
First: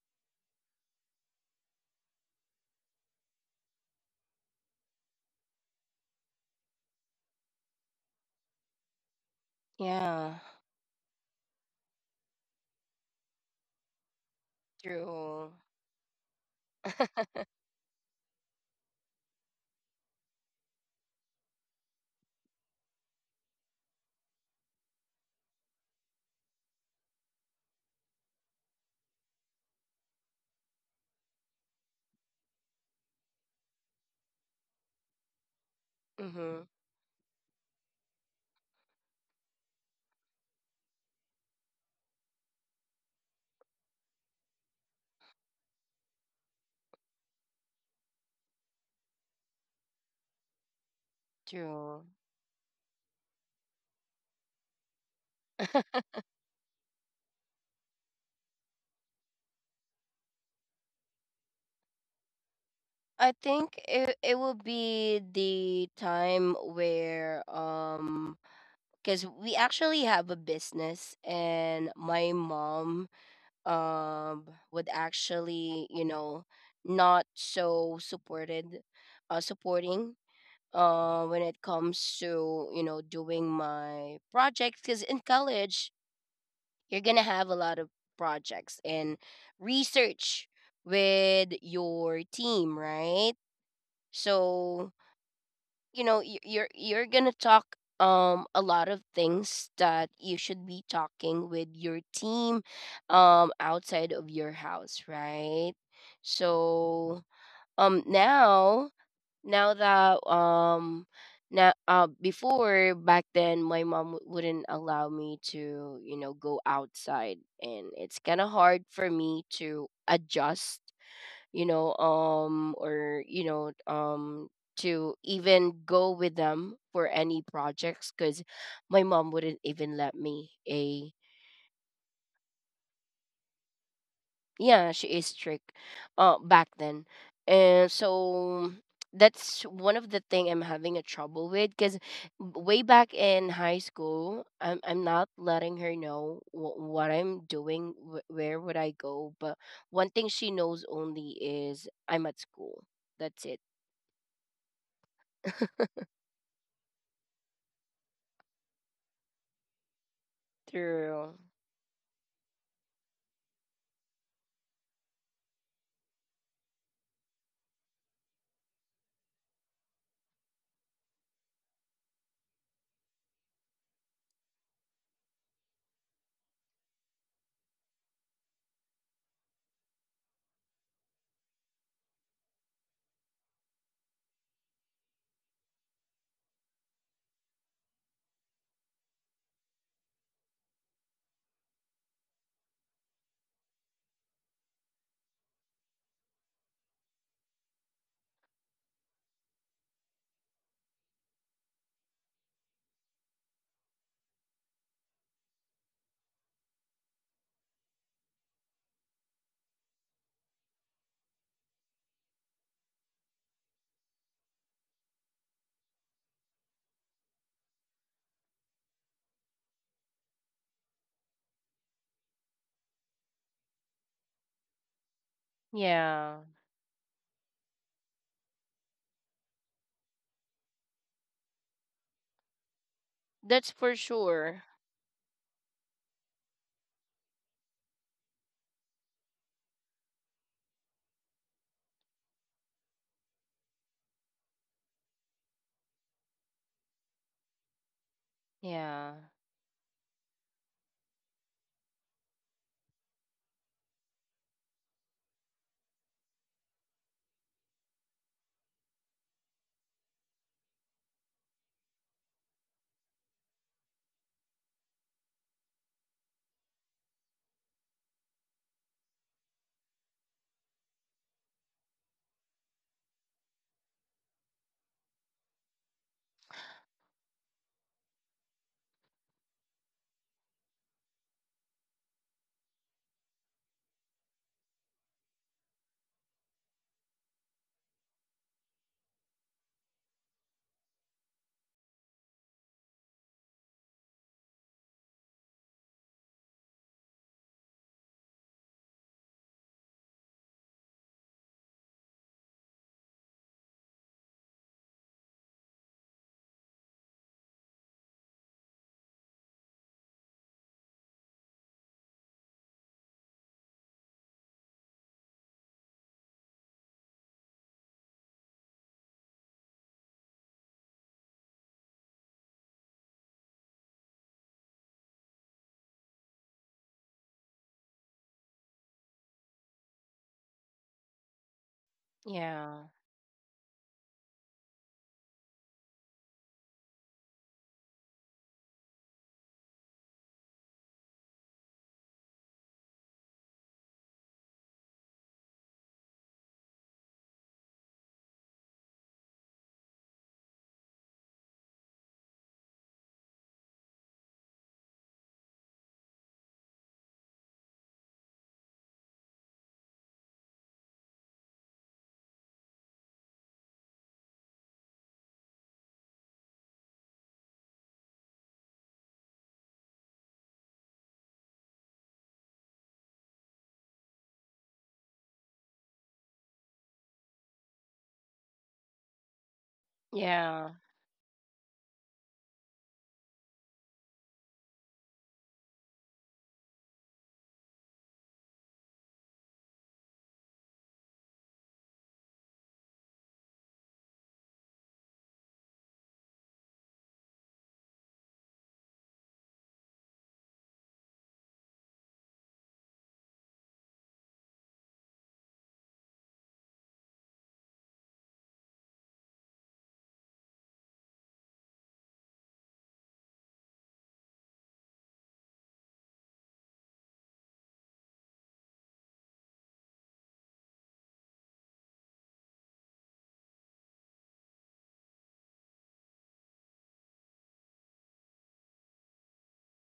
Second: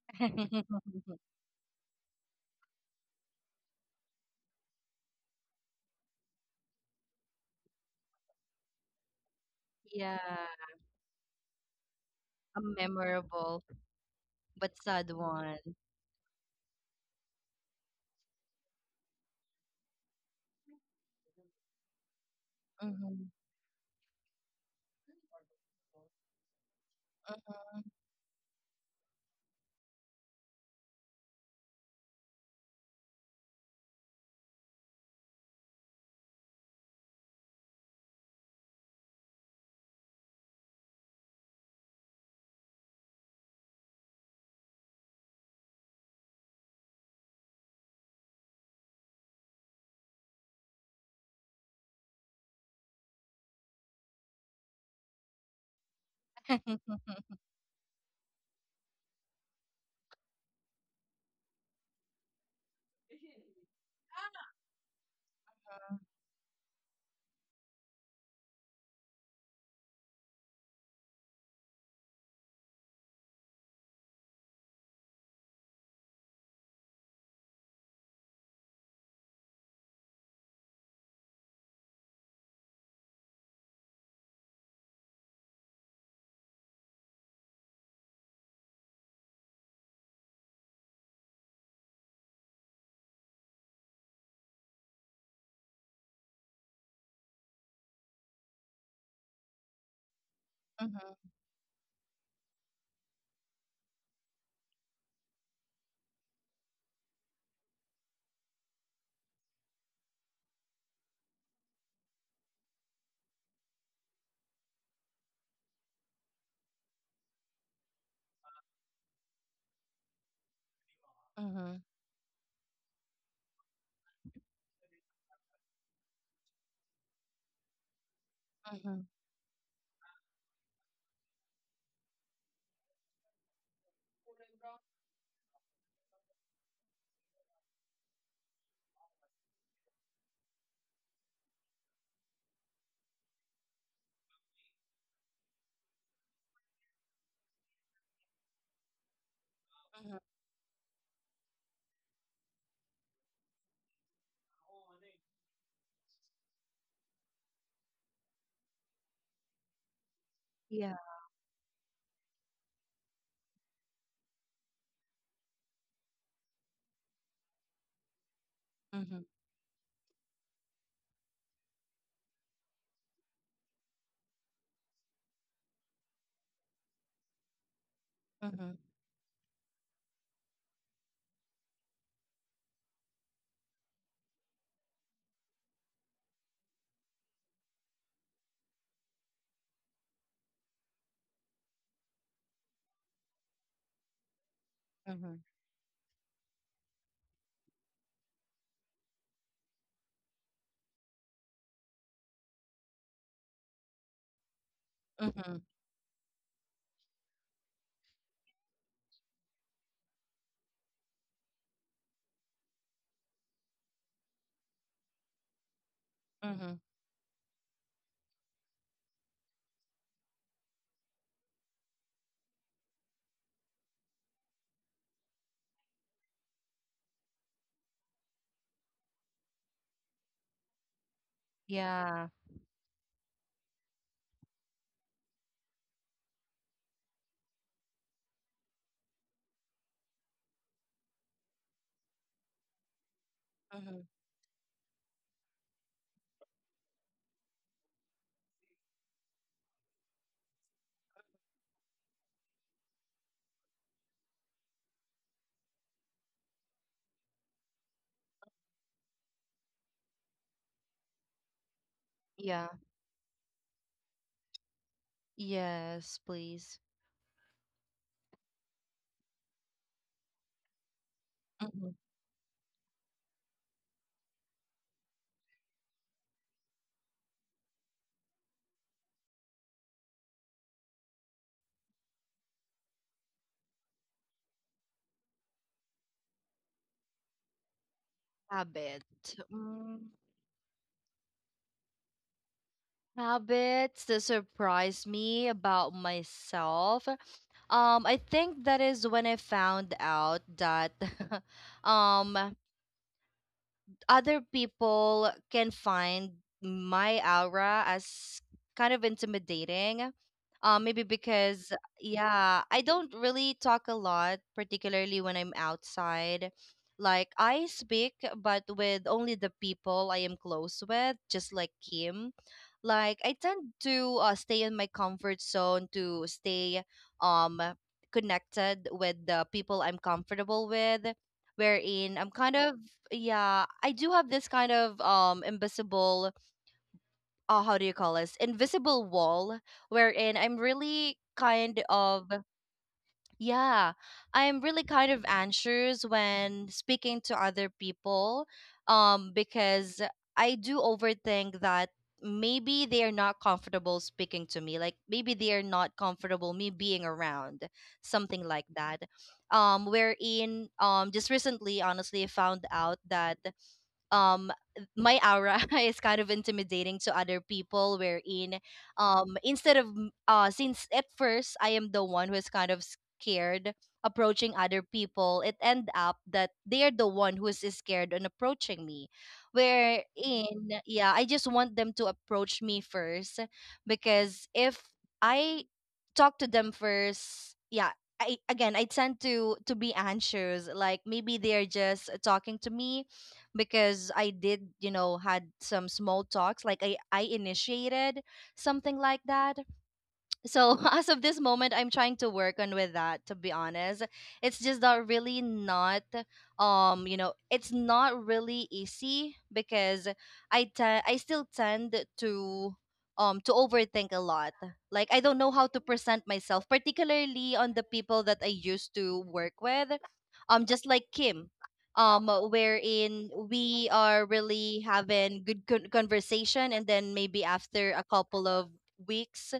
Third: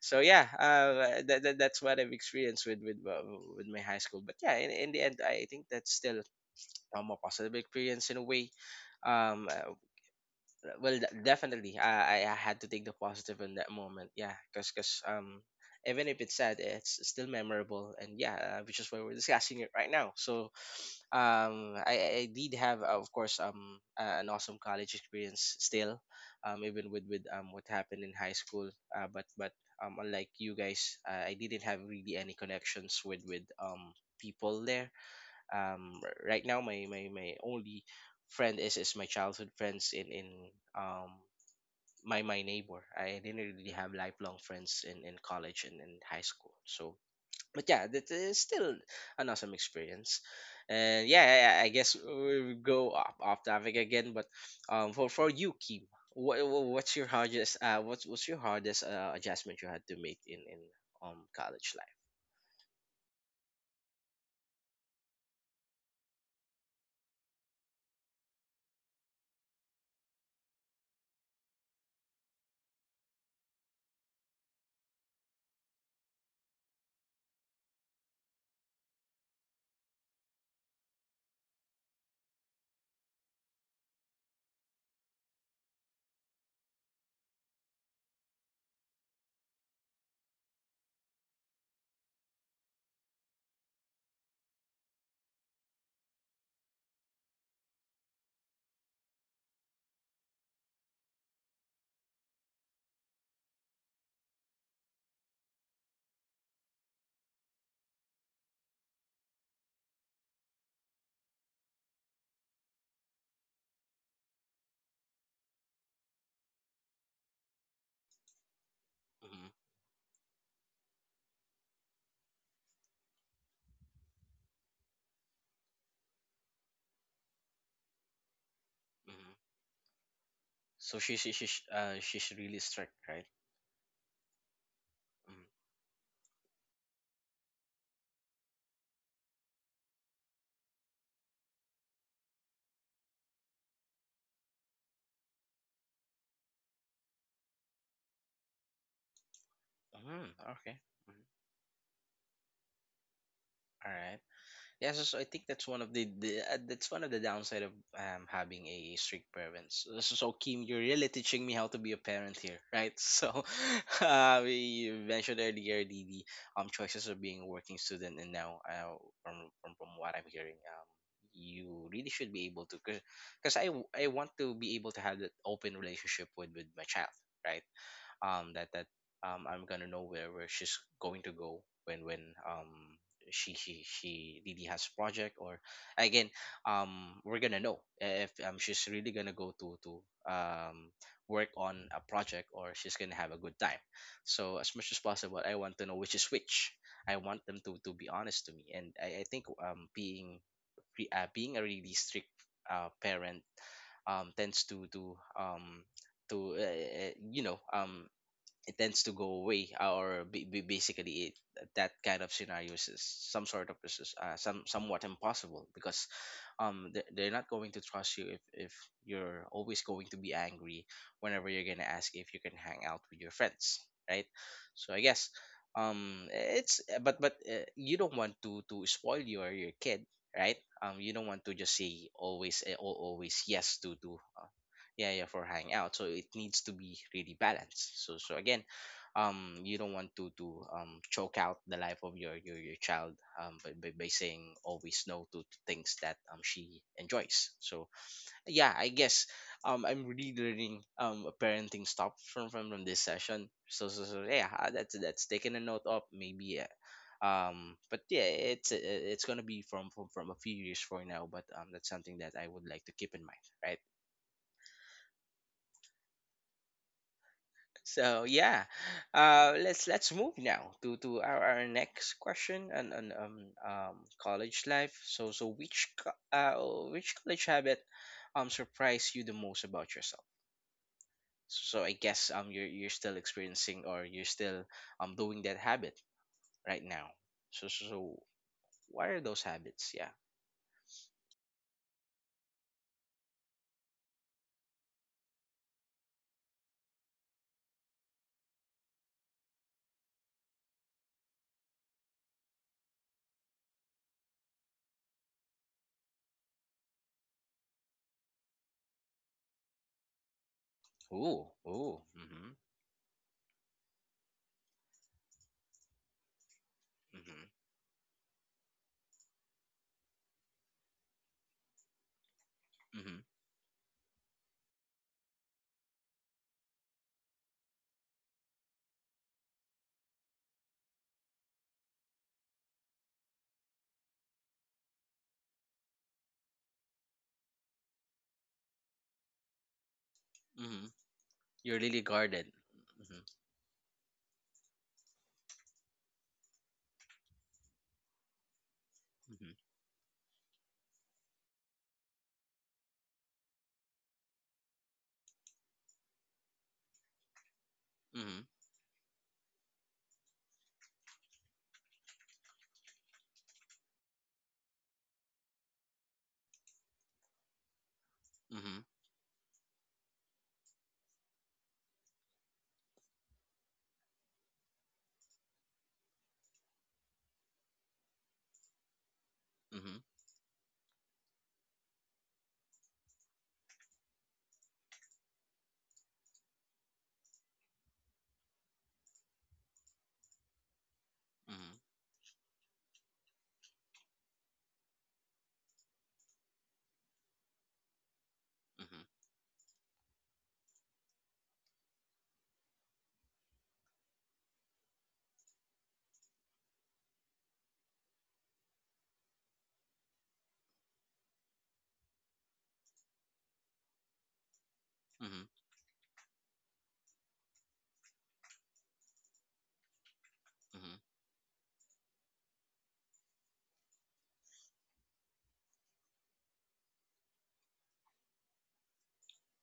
So that's what I've experienced with my high school. But yeah, in the end, I think that's still a positive experience in a way. Um, uh, Yeah. Yeah. well, definitely, I had A to take the positive in memorable that moment. Yeah, because but sad True. one. even if it's sad, it's still memorable. And yeah, which is why we're discussing it right now. So I did have of Mhm. course an awesome college experience still even with what happened in high school, but unlike you guys, I didn't have really any connections with people there. Right now Mm-hmm. My only friend is my childhood friends in um my neighbor. I didn't really have lifelong friends in college and in high school. So but yeah, that is still an awesome experience. And yeah, I guess True. we go off, off topic again. But for you, Kim, what's your hardest adjustment you had to make in college life? I think it, it will be the time where because we actually have a business and my mom um would actually, you know, not so supported, supporting when it comes to, you know, doing my projects, because in college you're gonna have a lot of projects and research with your team, right? So, you know, y- you're gonna talk a lot of things that you should be Mhm, talking with your team outside of your house, right? So now, now that now before back then my mom w- wouldn't allow me to, you know, go outside, and it's kind of hard for me Mhm, to adjust, you know, mhm, um, or, you know, um, to even go with them for any projects, because mhm, my mhm. mom mhm. wouldn't even let me, a. So she's really strict, right? Yeah, she is Mm. strict back then. And so that's one of the thing I'm having a trouble with, because way back in high school I'm not letting her know wh- what I'm doing, wh- where would I go, but one thing Mm, she knows okay. only Mm. is I'm at school. That's it. All right. Yeah. So, so I think that's one of the downside of having a strict parents. So, so, Kim, you're Yeah. really True. teaching me how to be a parent here, right? So, we mentioned earlier the choices of being a working student, and now Mhm, from what I'm hearing, you really should be able to, cause I want to be able to have that open relationship with my child, right? That mhm. that I'm gonna know where she's going to go when um she really has project. Or again We're gonna know if she's really gonna go to um work on a project or she's gonna have a good time. So as much as Mhm, possible I want to know which is which. I want them to be honest to me. And I think being being a really strict parent tends mhm, um to, you know, it tends to go away. Basically that kind of scenarios is some sort of is some somewhat impossible because mhm. They're not going to trust you if you're always going to be angry whenever you're going to ask if you can hang out with your friends, right? So I guess Yeah. It's, but you don't want to spoil your kid, right? You don't want to just say Yeah. always always That's for yes to sure. Yeah, yeah for hang out. So it needs to be really balanced. So so again, you don't want to choke out the life of your child Mhm. by saying always no to, to things that she enjoys. So yeah, I Yeah. guess I'm really learning a parenting stuff from this session. So, yeah, that's taking a note of maybe, but yeah, it's, it's gonna be from a few years from now, but that's something that I Yeah. would like to keep in mind, right? Yes, please. So yeah, let's move now to our Mm-hmm. next question on, on college life. So so which which college habit surprised you the most about yourself? So so I guess you're still experiencing or you're still doing that habit right now. So what are Habit. those habits? Mm, Yeah. habits that surprise me about myself. I think that is when I found out that um other people can find my aura as kind of intimidating. Maybe Ooh, because, ooh. Mhm yeah, I don't really talk a lot, particularly when I'm outside. Like, mhm I speak, but with only the people I am close with, just like Kim. Like, mhm I tend to stay in my comfort zone to stay um, connected with the people I'm comfortable with, wherein I'm kind Yeah. of, yeah, I do have this kind of invisible, how do you call this? Invisible wall, wherein I'm mhm. really kind You're really of, guarded. Mhm yeah, I'm really kind of anxious when speaking to other people, mhm because I do overthink that maybe they are not comfortable speaking to me. Like maybe they are not comfortable me being around, something mhm like that. Wherein, just recently, honestly, I found out that um my aura is kind of intimidating to other people, wherein mhm instead of since at first I am the one who is kind of scared approaching other people, it end up that they're the one who is scared on approaching me. mhm Yeah. Wherein, yeah, I just want them to approach me first, because if I talk to them first, yeah, I, again, I tend to be anxious. Like maybe they're just talking to me because I did, you know, had some small talks, like I initiated something mhm like that. So as of this moment, I'm trying to work on with that, to be honest. It's just not really not, you know, it's not really easy because I still tend to overthink a lot. Like I don't mhm. know how to present myself, particularly on the people that I used to work with, just Mhm. like Kim, wherein we are really having good conversation, and then maybe after a couple of weeks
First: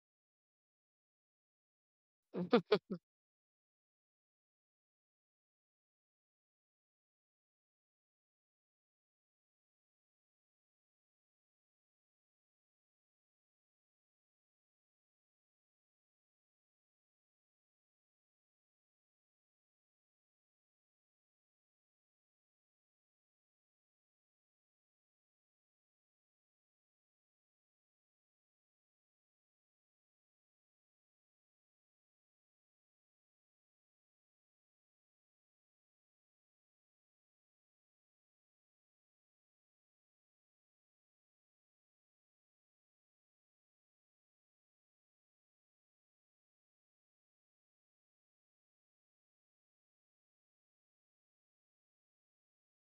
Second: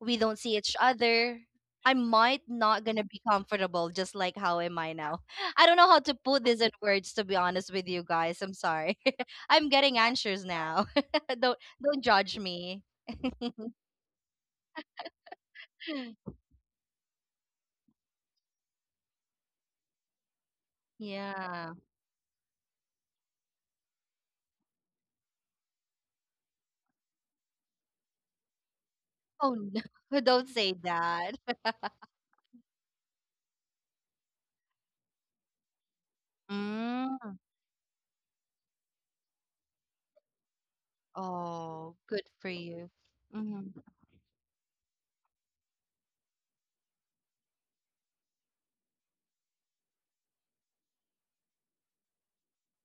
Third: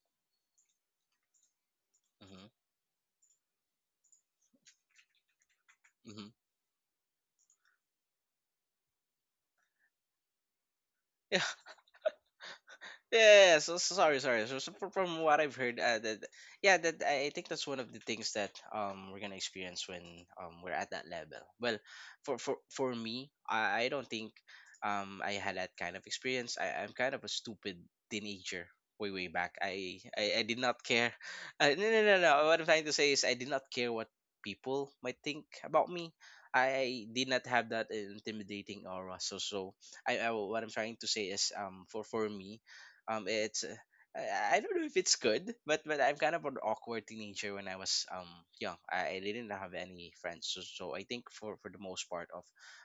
we don't see each other, I might Hmm. not gonna be comfortable just like how am I now. I don't know how to Hmm. put this in words, to be honest with you guys. I'm sorry. I'm getting answers now. Yeah. don't don't judge me. Yeah, so sorry, sorry. So, so from what I've heard, that yeah, that I think that's one of the things that we're gonna experience when we're at that level. Yeah. Well, for me, I don't think I had that kind of experience. I'm kind of a stupid teenager way way back. Oh no. I Don't did say not care. that. No, no, no, no. What I'm trying to say is I did not care what people might think about me. I did Mm. not have that intimidating aura. So so I, what I'm trying to say is, Oh, good for for me, you. It's Hmm. I don't know if it's good, but I'm kind of an awkward teenager when I was young. I didn't have any friends, so, so I think for the most part of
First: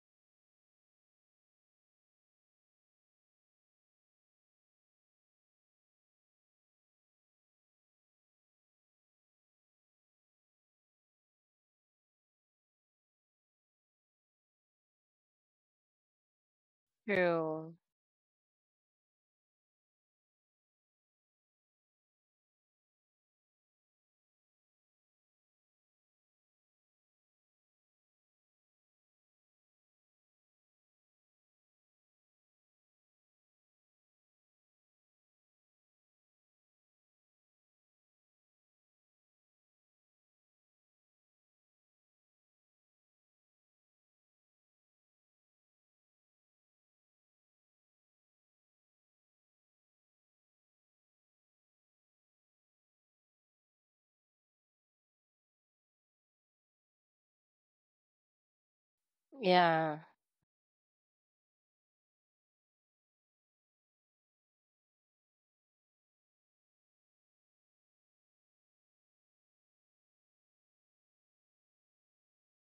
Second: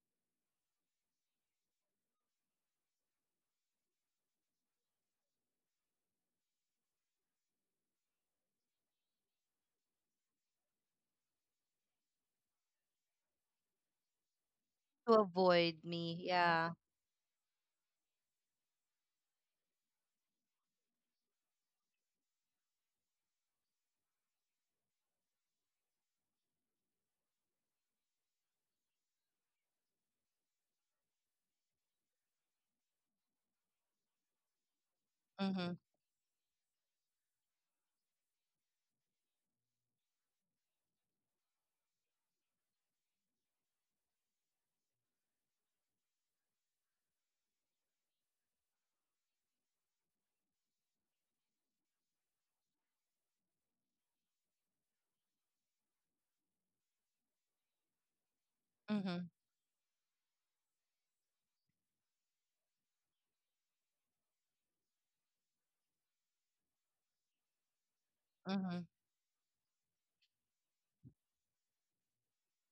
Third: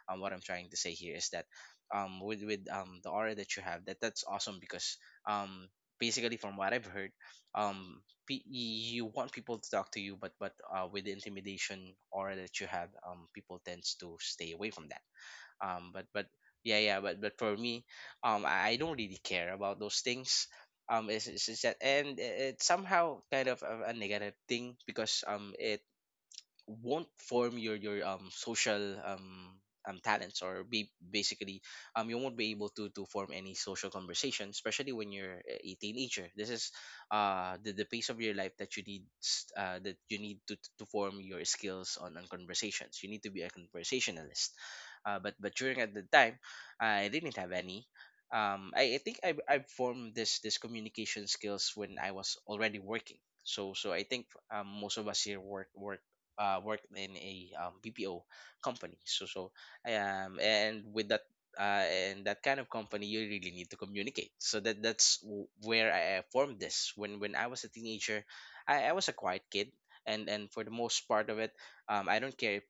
what I'm trying to say here is that with the aura that you have, that that's awesome because um basically from what I've heard, um you want people to talk to you, but with the intimidation aura that you have, people tends to stay away from that. To avoid um but me, but yeah. yeah yeah but but for True. me, I don't really care about those things. It's that, and it somehow kind of a negative thing because it won't form your social talents, or be basically you won't be able to form any social conversation, especially when you're Mm-hmm. a teenager. This is the pace of your life that you need that you need to form your skills on conversations. You need to be a conversationalist, but during at the time I didn't have any. I think I formed this communication skills when I was already working. So so I think most of us here worked in a BPO company. Mm-hmm. So so Yeah. And with that, and that kind of company, you really need to communicate. So that that's where I formed this. When I was a teenager, Mm-hmm. I was a quiet kid, and for the most part of it, I don't care.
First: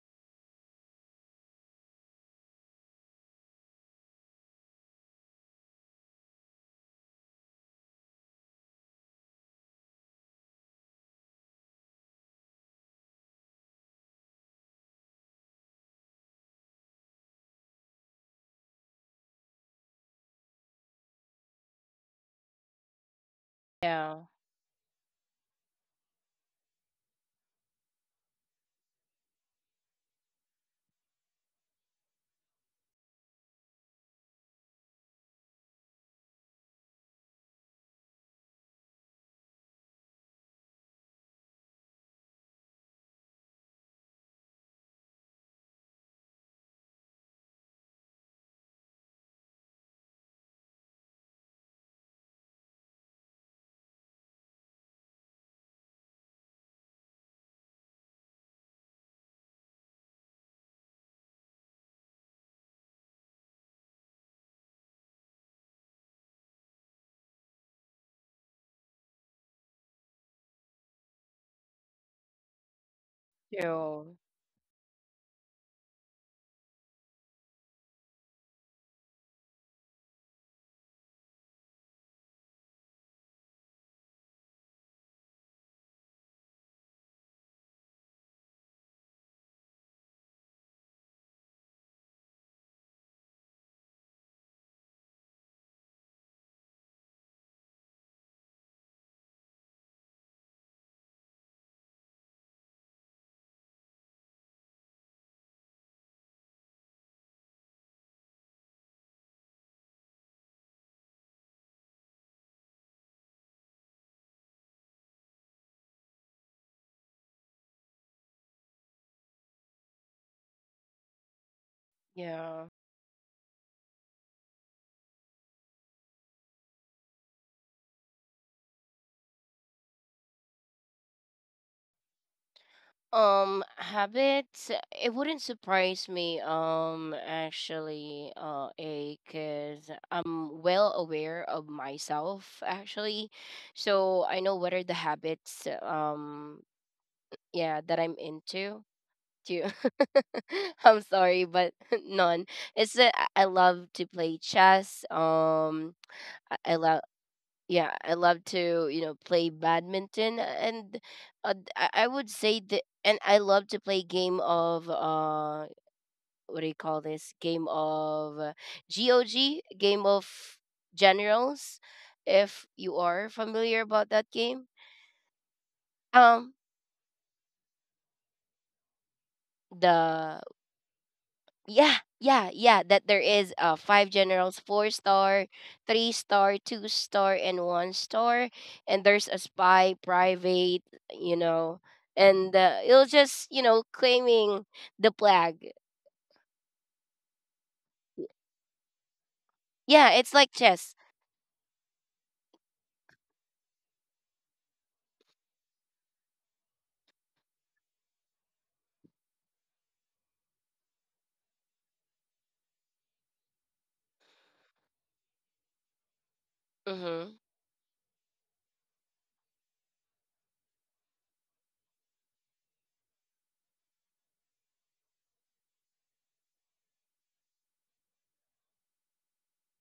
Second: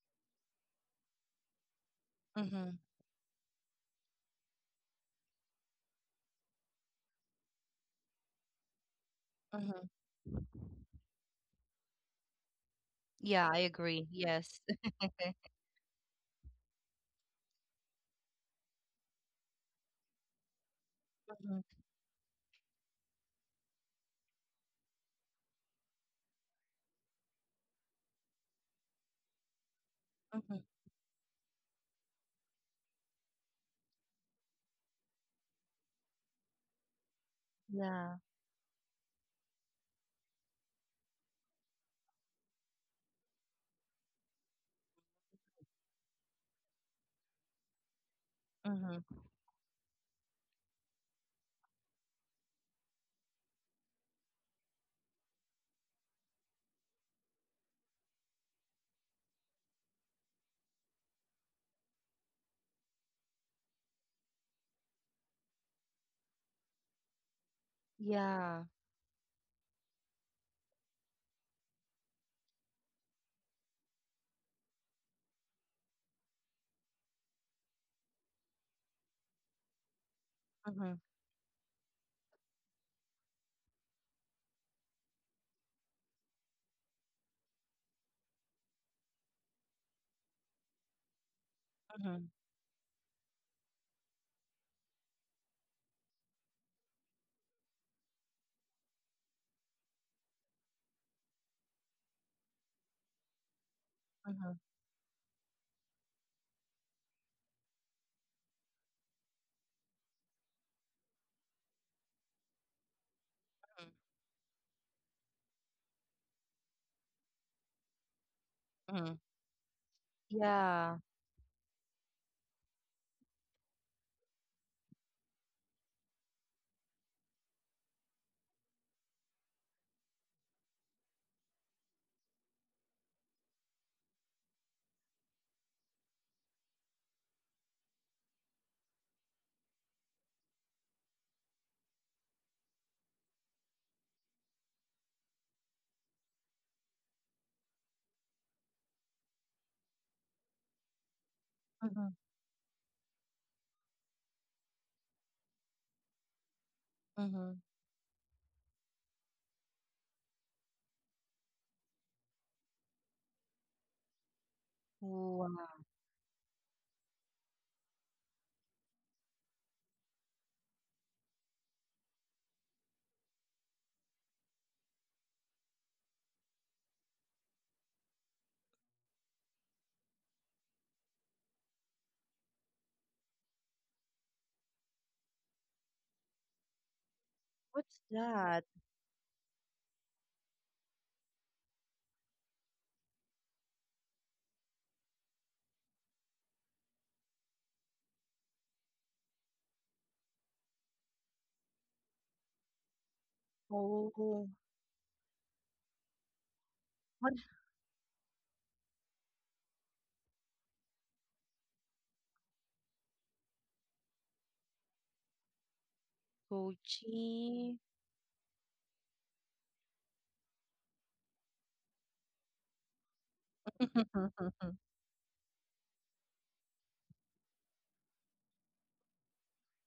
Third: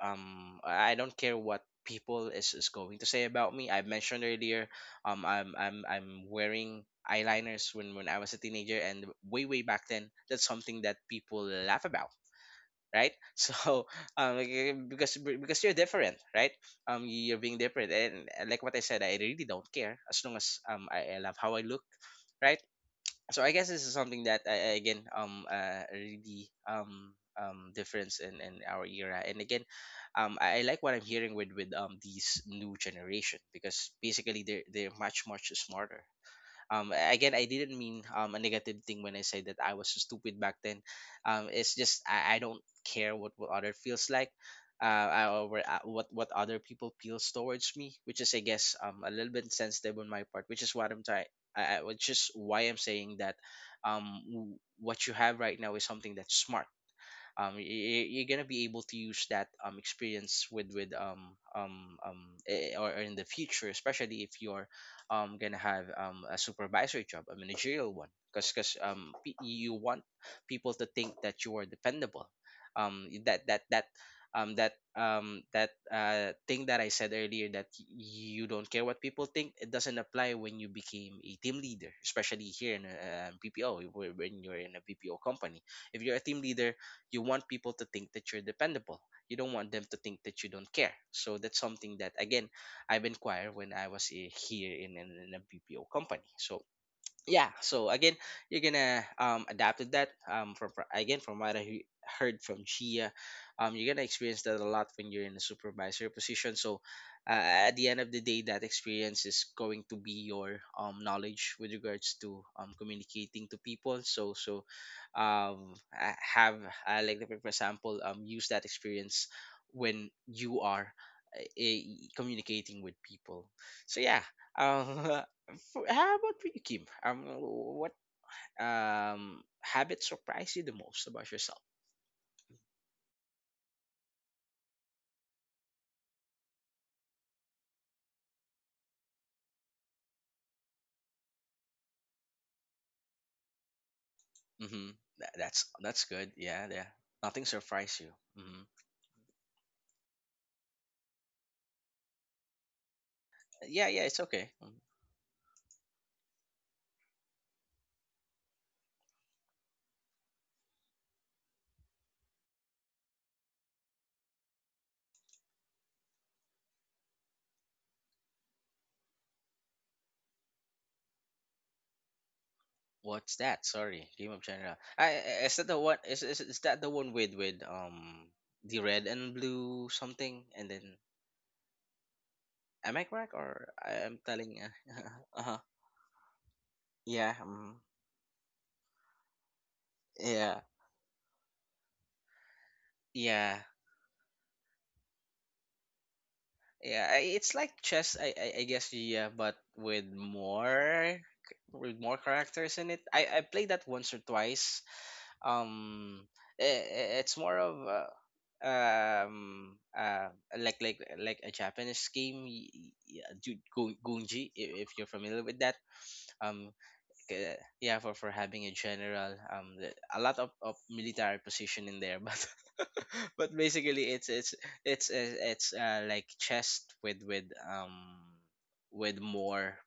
I don't care what people is Mm-hmm. going to say about me. I mentioned earlier, I'm wearing eyeliners when I was a teenager, and way way Mm-hmm. back then, that's something that people laugh about, right? Yeah, I So agree, like, yes. eh, Mm-hmm. because you're different, right? You're being different, and like what I said, I really don't care as long as I love how I look, right? So I guess this is Yeah. something that I again, really difference in our era. And again, Mm-hmm. I like what I'm hearing with these new generation because basically they're much much smarter. Um, again, I didn't mean Yeah. A negative thing when I said that I was so stupid back then. It's just I don't care what other feels like. What other people feels towards me, which is I guess a Mm-hmm. little bit sensitive on my part, which is what I'm trying. Which is why I'm saying that what you have right now is something that's smart. You're gonna be able to use that experience with eh, eh, or in the future, especially if you're gonna have a supervisory job, a managerial one, because Yeah. because um pe- you want people to think that you are dependable. Um that that that True. That that thing that I said earlier, that you don't care what people think, it doesn't apply when you Mhm. became a team leader, especially here in a BPO, when you're in a BPO company. If you're a team leader, you want people to think that you're dependable. You don't want them to think that you don't care. So that's something that, Mhm. again, I've inquired when I was here in, in a BPO company. So yeah, so again, you're gonna adapt to that, again from what I heard from Gia. You're gonna experience Mhm. that a lot when you're in a supervisor position. So at the end of the day that experience is going to be your knowledge with regards to communicating to Mhm. people. I have, like for example, use that Mhm. experience when you are Yeah. uh, eh, Yeah. communicating with people. So yeah. um, For, how about for you, Kim? What habit surprised you the most about yourself? Habits, it wouldn't surprise me, actually, A, because I'm well aware of myself, actually. So I know Mm-hmm. what are the That's habits, good. Yeah, yeah. Nothing surprised you. yeah, that I'm Mm-hmm. into. Too. I'm sorry, Mhm. but none. It's that Yeah, yeah. I It's okay. love to Mm-hmm. play chess. I Mhm. love yeah, I love to play badminton, and I would say that, and I love to play game of Wow. What do you call this? Game of GOG, game of generals. If What's you that? are Sorry, Game familiar of about General. that game, Is that the one? Is that the um, one with the red and blue something? And the then yeah, am yeah, I yeah, correct that there or I is am telling? five Uh, generals, four uh star, three star, two Yeah. Star, What's and one that? star, and there's a spy Yeah. private, you know and it'll Yeah. just claiming the flag. Yeah. I- It's like chess. I guess, yeah, but with Yeah, it's like more, chess. with more characters in it. I played that once or Oh, twice. Um I what? It's more of um uh like a Japanese game, yeah, gunji, if you're familiar with that. um Mm-hmm. Gucci? yeah, for having a general, a lot of military position in there, but but basically it's it's, it's like chess with with more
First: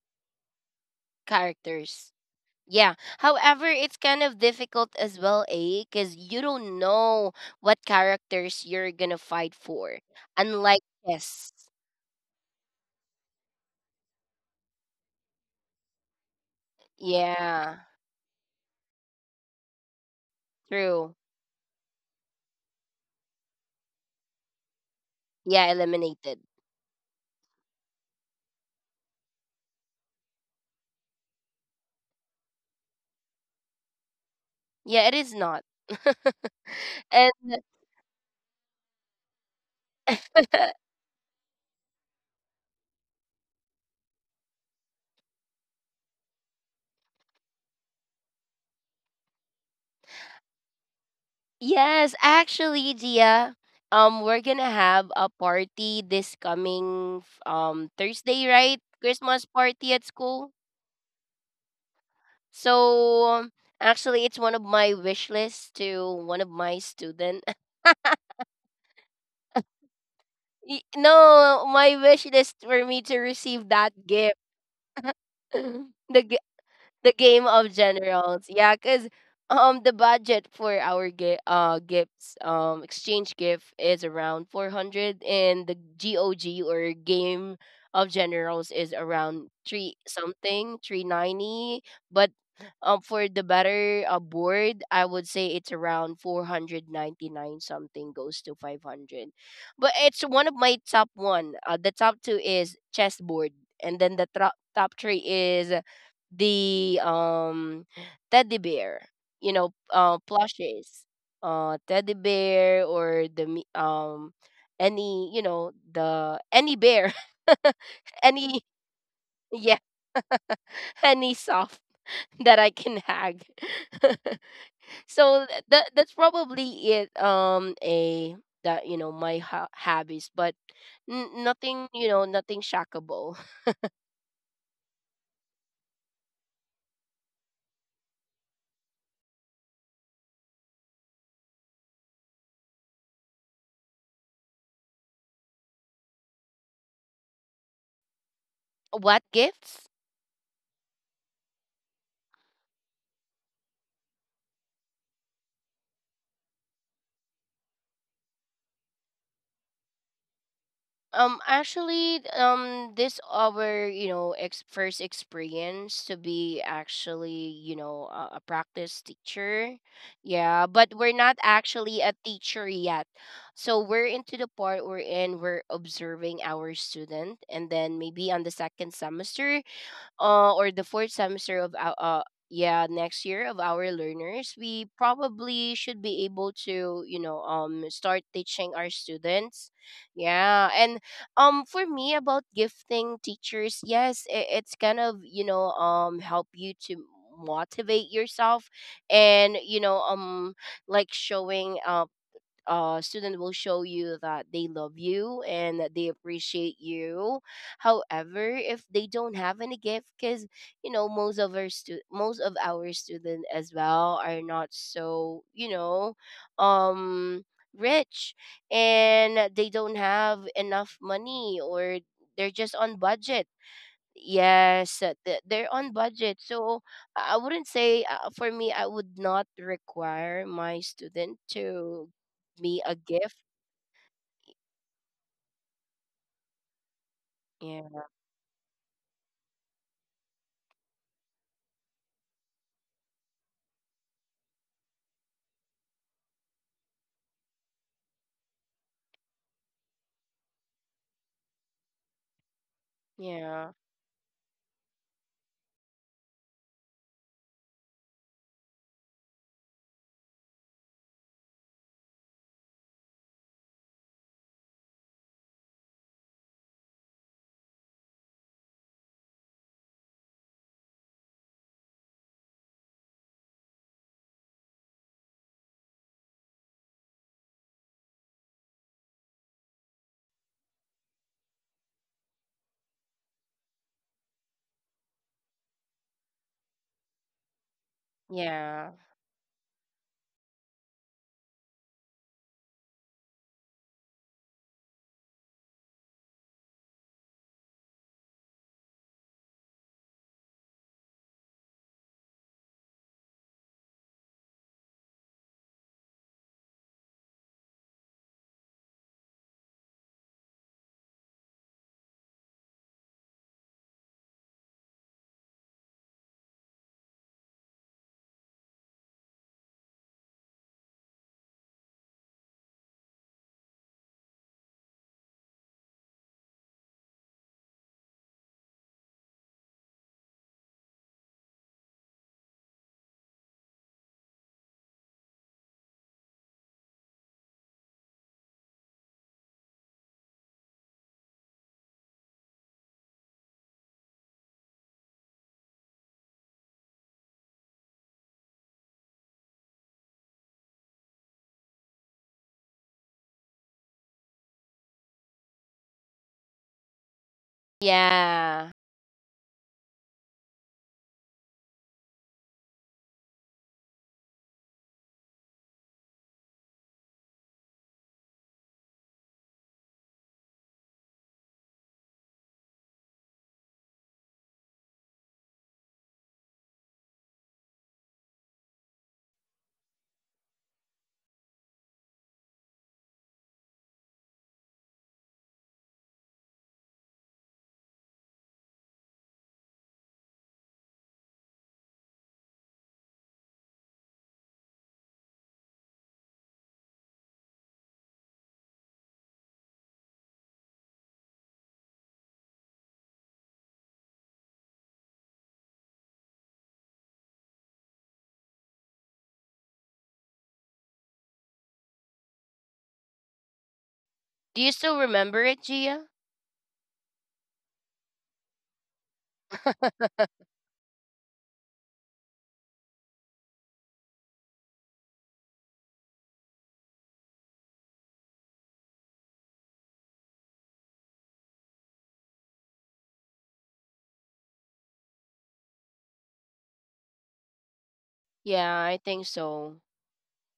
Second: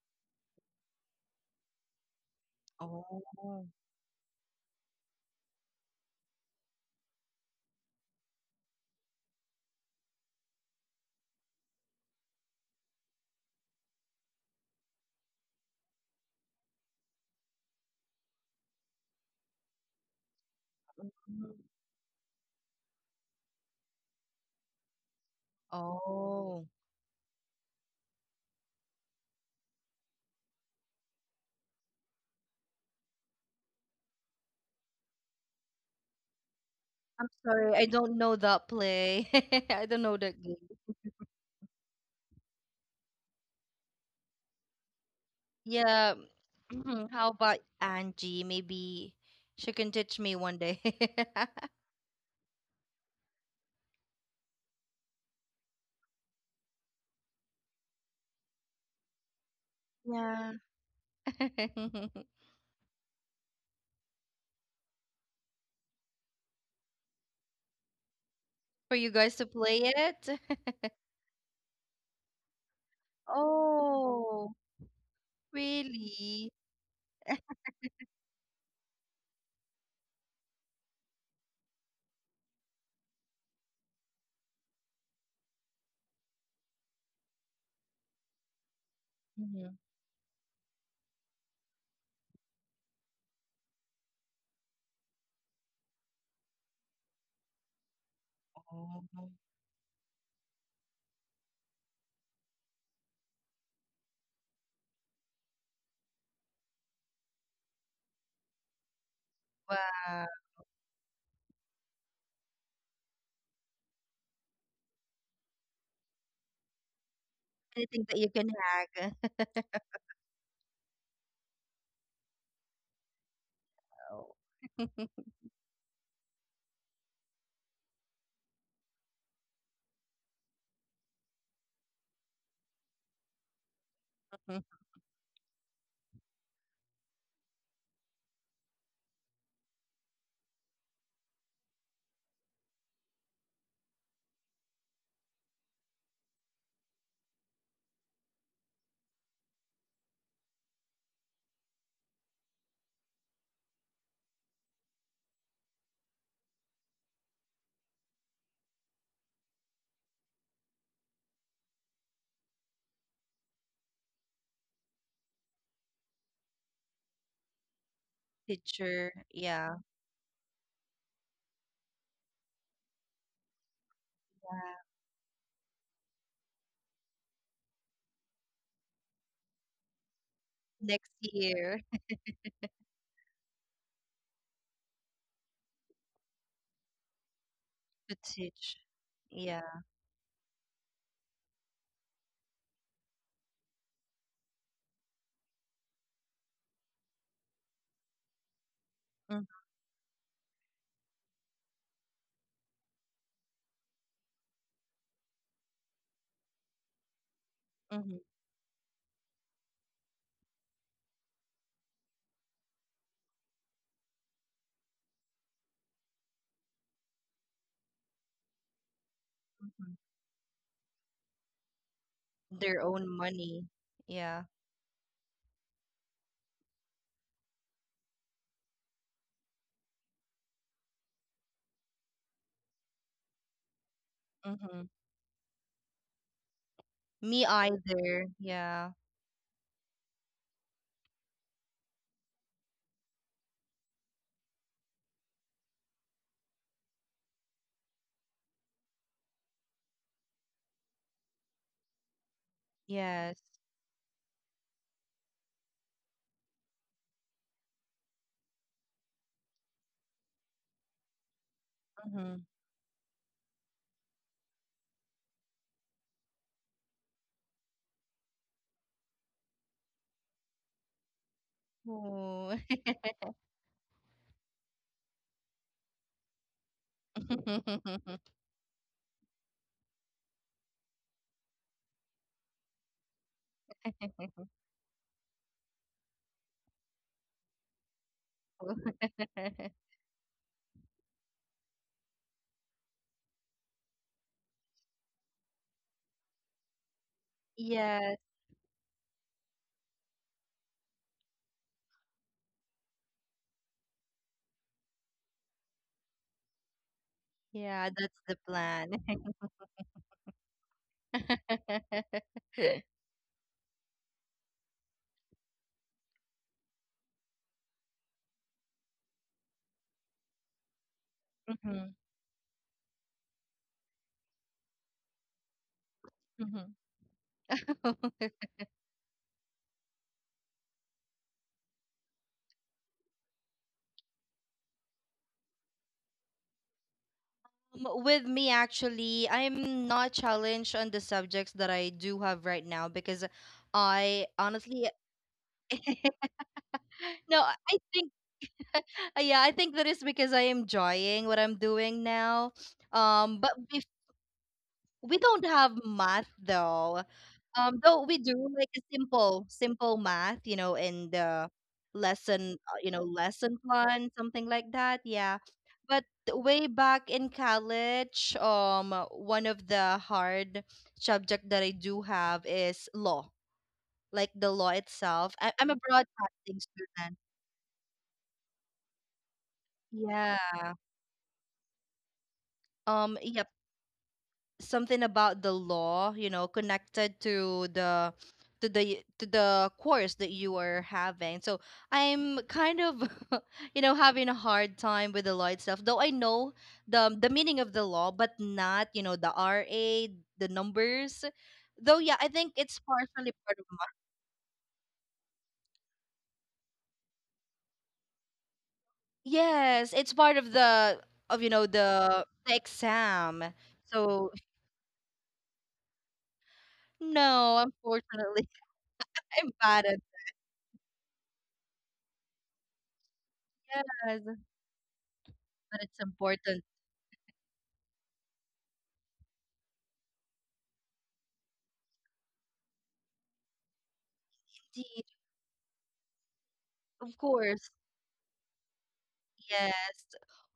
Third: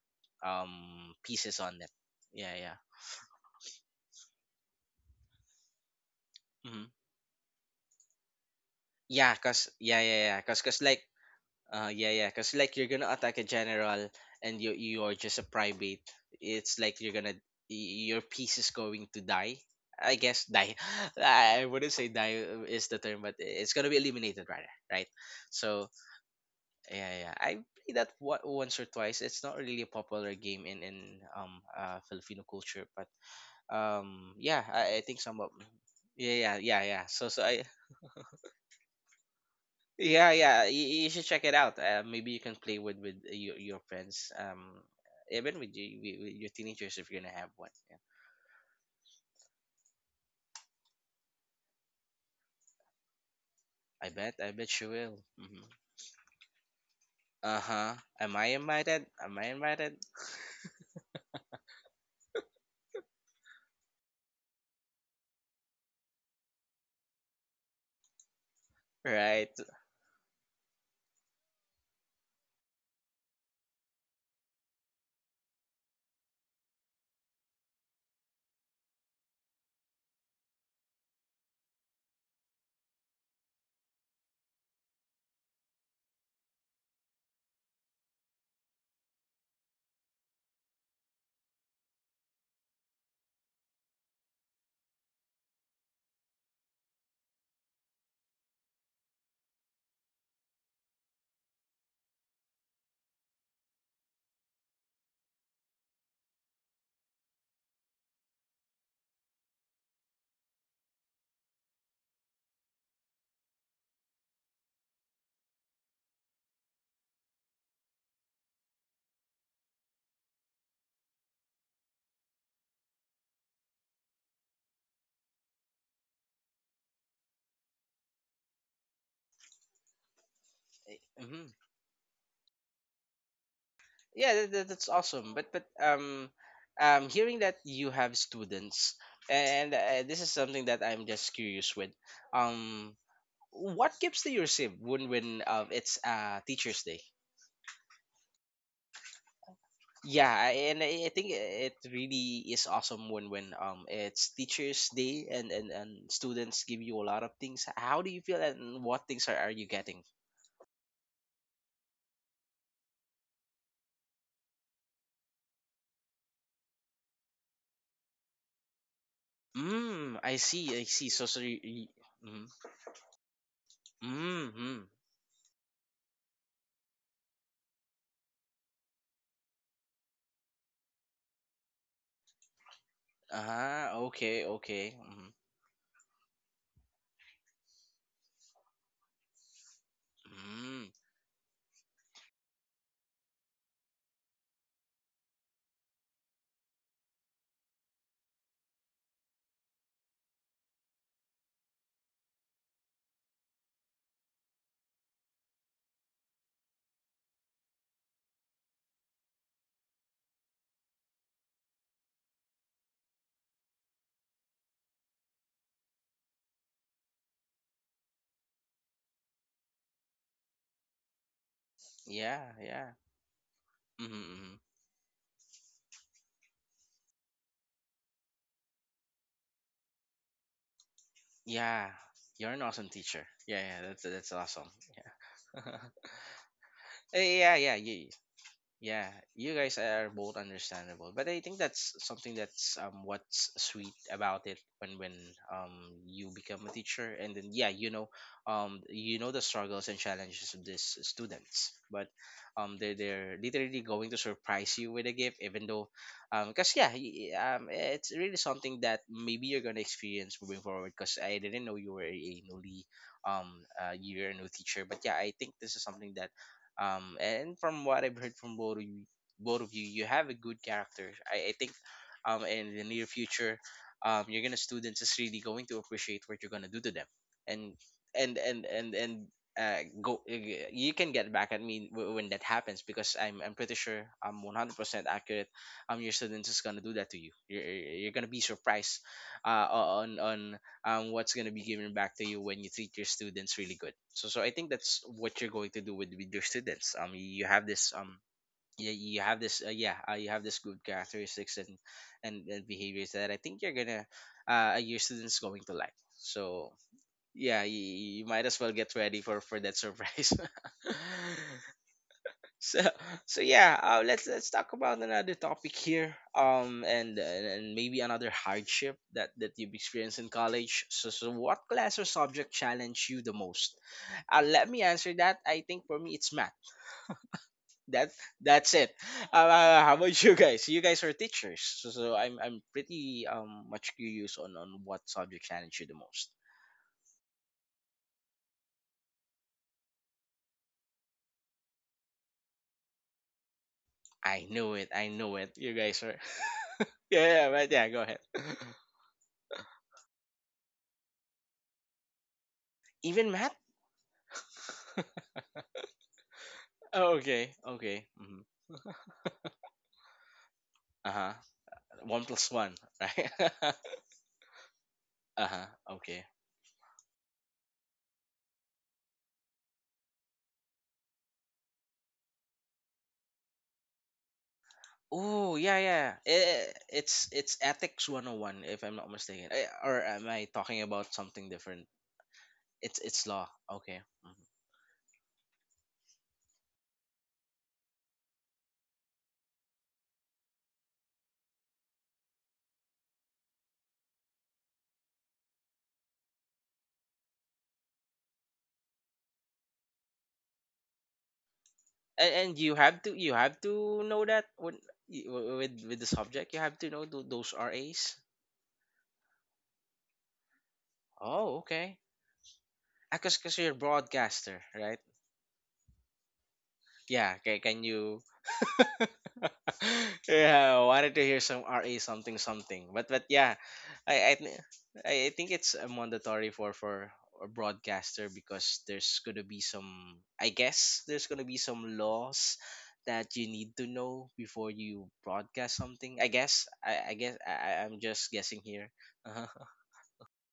pieces on it. Characters. Yeah, yeah. Yeah, however Oh. it's kind of difficult as well, eh? Because you don't Hmm. know what characters you're gonna yeah fight cause for, yeah yeah yeah cause unlike cause like chess. Yeah, yeah, because like you're gonna attack a general, and you're just a private. It's like Yeah. Your piece is going to die. I guess die. True. Mhm. I wouldn't say die is the term, but it's gonna be eliminated rather, right? Yeah, So eliminated. Oh. yeah, yeah, yeah. I played that once or twice. It's not really a popular game in Filipino culture, but yeah, Yeah, I it think is some of, not. yeah, yeah, yeah, yeah. And I'm So so I sorry, I don't know that play. I don't know Yeah, that game. yeah. You should check it out. Maybe you can play with your friends. Even with, Yeah. With your teenagers if you're How gonna have about one. Yeah. Angie? Maybe she can teach me one day. yes, actually, Gia, I we're bet. I gonna bet you have a will. Hmm. party this coming Uh huh. Thursday, Am I right? invited? Christmas Am I party at invited? school. Yeah. So actually, it's one of my wish lists to one of my student. For you guys to Right. play it. No, my wish list for me to receive that gift. Oh. the gi- Really? the game of generals. Yeah, because the budget for our gifts exchange gift is around 400, and the GOG or game of generals is around Mhm. three something, 390. But for the better board, I would say it's around 499, something goes to 500. But it's one of my top one. The top two is chessboard, and then the top three is the teddy bear, Wow. plushies, teddy bear, or the any, the any bear. Anything that you Any. can hack. Yeah. Any soft that I can hag. Oh. So that's probably it, a that my hobbies, but Hmm. nothing, nothing shockable. Yeah, that's awesome. But hearing that you have students, and this is something that I'm just curious with. Um, what gifts do you receive when it's Teachers Day? What gifts? Yeah, and I think it really is awesome when it's Teachers Day and students give you a lot of things. How do you feel and what things are you getting? Actually, this our first experience to be actually a practice Teacher, teacher, yeah. Mm, I yeah. see, But I we're see. not So so you, actually you a teacher yet, so we're into the mm, part Wow. mm, we're in. We're observing our student, and then maybe on the second semester, or the fourth Next semester of year. Yeah, next year of our ah, learners, okay, we okay. Mm, probably should be able to start To teaching our teach. students. Yeah. Yeah. And mm, for me, about gifting teachers, yes, it's kind of help you to motivate yourself, and Mhm, like showing student will show you that they love you and that they appreciate you. mhm, However, if they don't have any gift, because most of our students as well are not so um rich, and they mhm. don't have enough money, or they're yeah, just Their yeah. on own budget. money. Mm, Yeah. mm, Yes, they're on budget. So I wouldn't say, for me, I would not require my student yeah. to You're an be awesome a teacher. gift. Yeah, yeah, that's awesome. Mhm. Yeah. Eh, Me yeah, yeah, Yeah, yeah. either. Yeah. Yeah, you guys are both understandable, but I think that's something that's what's sweet about it, when um you become a teacher, and then yeah, you know, you know the struggles and challenges of these students, but they Yes. they're yeah, literally going to surprise you with a gift, even though because yeah, it's really something that maybe you're gonna experience moving forward, because I didn't know you were Mhm. a newly you're a new teacher. But yeah, I think this is something that, and from what I've heard from both of you, you have a good character. I think, Oh. in the near future, you're gonna, students is really going to appreciate what you're gonna do to them, and and and and and go. You can get back at me when that happens, because I'm pretty sure I'm 100% accurate. Your students is gonna do that to you. You're gonna be yeah, surprised, on what's going to be given back to you when you treat your students really good. So, so I think that's what you're going to do with your students. You have this Yes. Yeah, you have this yeah, you have this good characteristics and behaviors that I think you're gonna your students going to like. So yeah, Yeah, that's you the might as well plan. get ready for that surprise. So, so yeah, let's talk about another topic here, and maybe another hardship that you've experienced in college. So so what Mhm, class or subject challenged you the most? Let me answer that. I think for me it's math. mhm. That's it. How about you guys? You guys are teachers, so, so I'm pretty much curious on what subject challenge you the most. With me, actually, I'm not challenged on the subjects that I do have right now because I I knew honestly, it. I knew it. You guys are yeah, no, yeah, right, I yeah. Go think, ahead. yeah, I think that is because I am enjoying what I'm doing now. Even But math. if we don't have math, Oh, okay, though okay. we Hmm. do yeah. like a simple, simple math, you know, in Uh huh. the One plus lesson, one, you know, right. lesson plan, something like that. Yeah. Uh huh. But Okay. way back in college, one of the hard subject that I do have is law, like the law itself. I, Oh I'm a yeah, yeah. broadcasting Eh, student. it's ethics 101 if I'm not mistaken. Eh, or am I Yeah. talking about something different? It's Yeah, law. Okay. Mhm. something about the law, you know, connected to the course that you are having. So I'm kind of, you know, having a hard time with the law itself, though I know the meaning of the law, but not, you know, the ra, the numbers, though. Yeah, I think And, it's you have partially to, part you of have my, to know that when with with the subject, you have to know those RAs. yes, it's part of the of you know Oh, okay. the, the exam. Because you're a So Do you broadcaster, still right? remember it, Gia? Yeah. no, Okay. Can you? unfortunately, I'm bad at, Yeah, I wanted to hear some RA something something. But yeah, yes, I I thi- I think it's but a it's mandatory important. for a broadcaster, because there's gonna be some, I guess there's gonna be some laws that you need to know before you broadcast something. I guess, Of course, I'm just guessing Yeah, here. I think Uh-huh. so. yes.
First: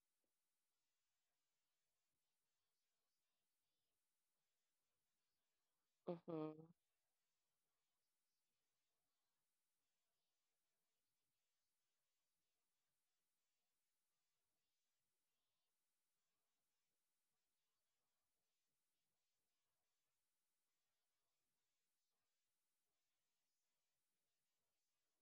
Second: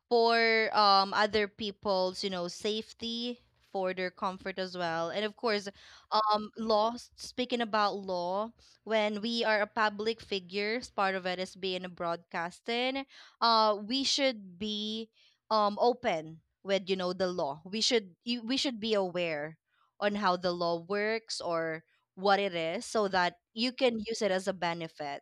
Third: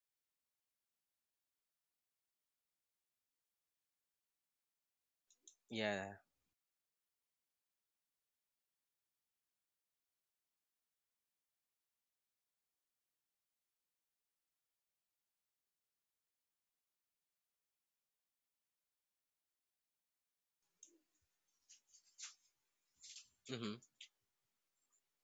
For other people's, you know, safety, for their comfort as well. And of course, Yeah. Hmm. law, speaking about law, when we are a public figures, part of it is being a broadcasting, we should be open with, you know, the law. We should be aware on how the law works or what it is so that Mm-hmm. you can use it as a benefit.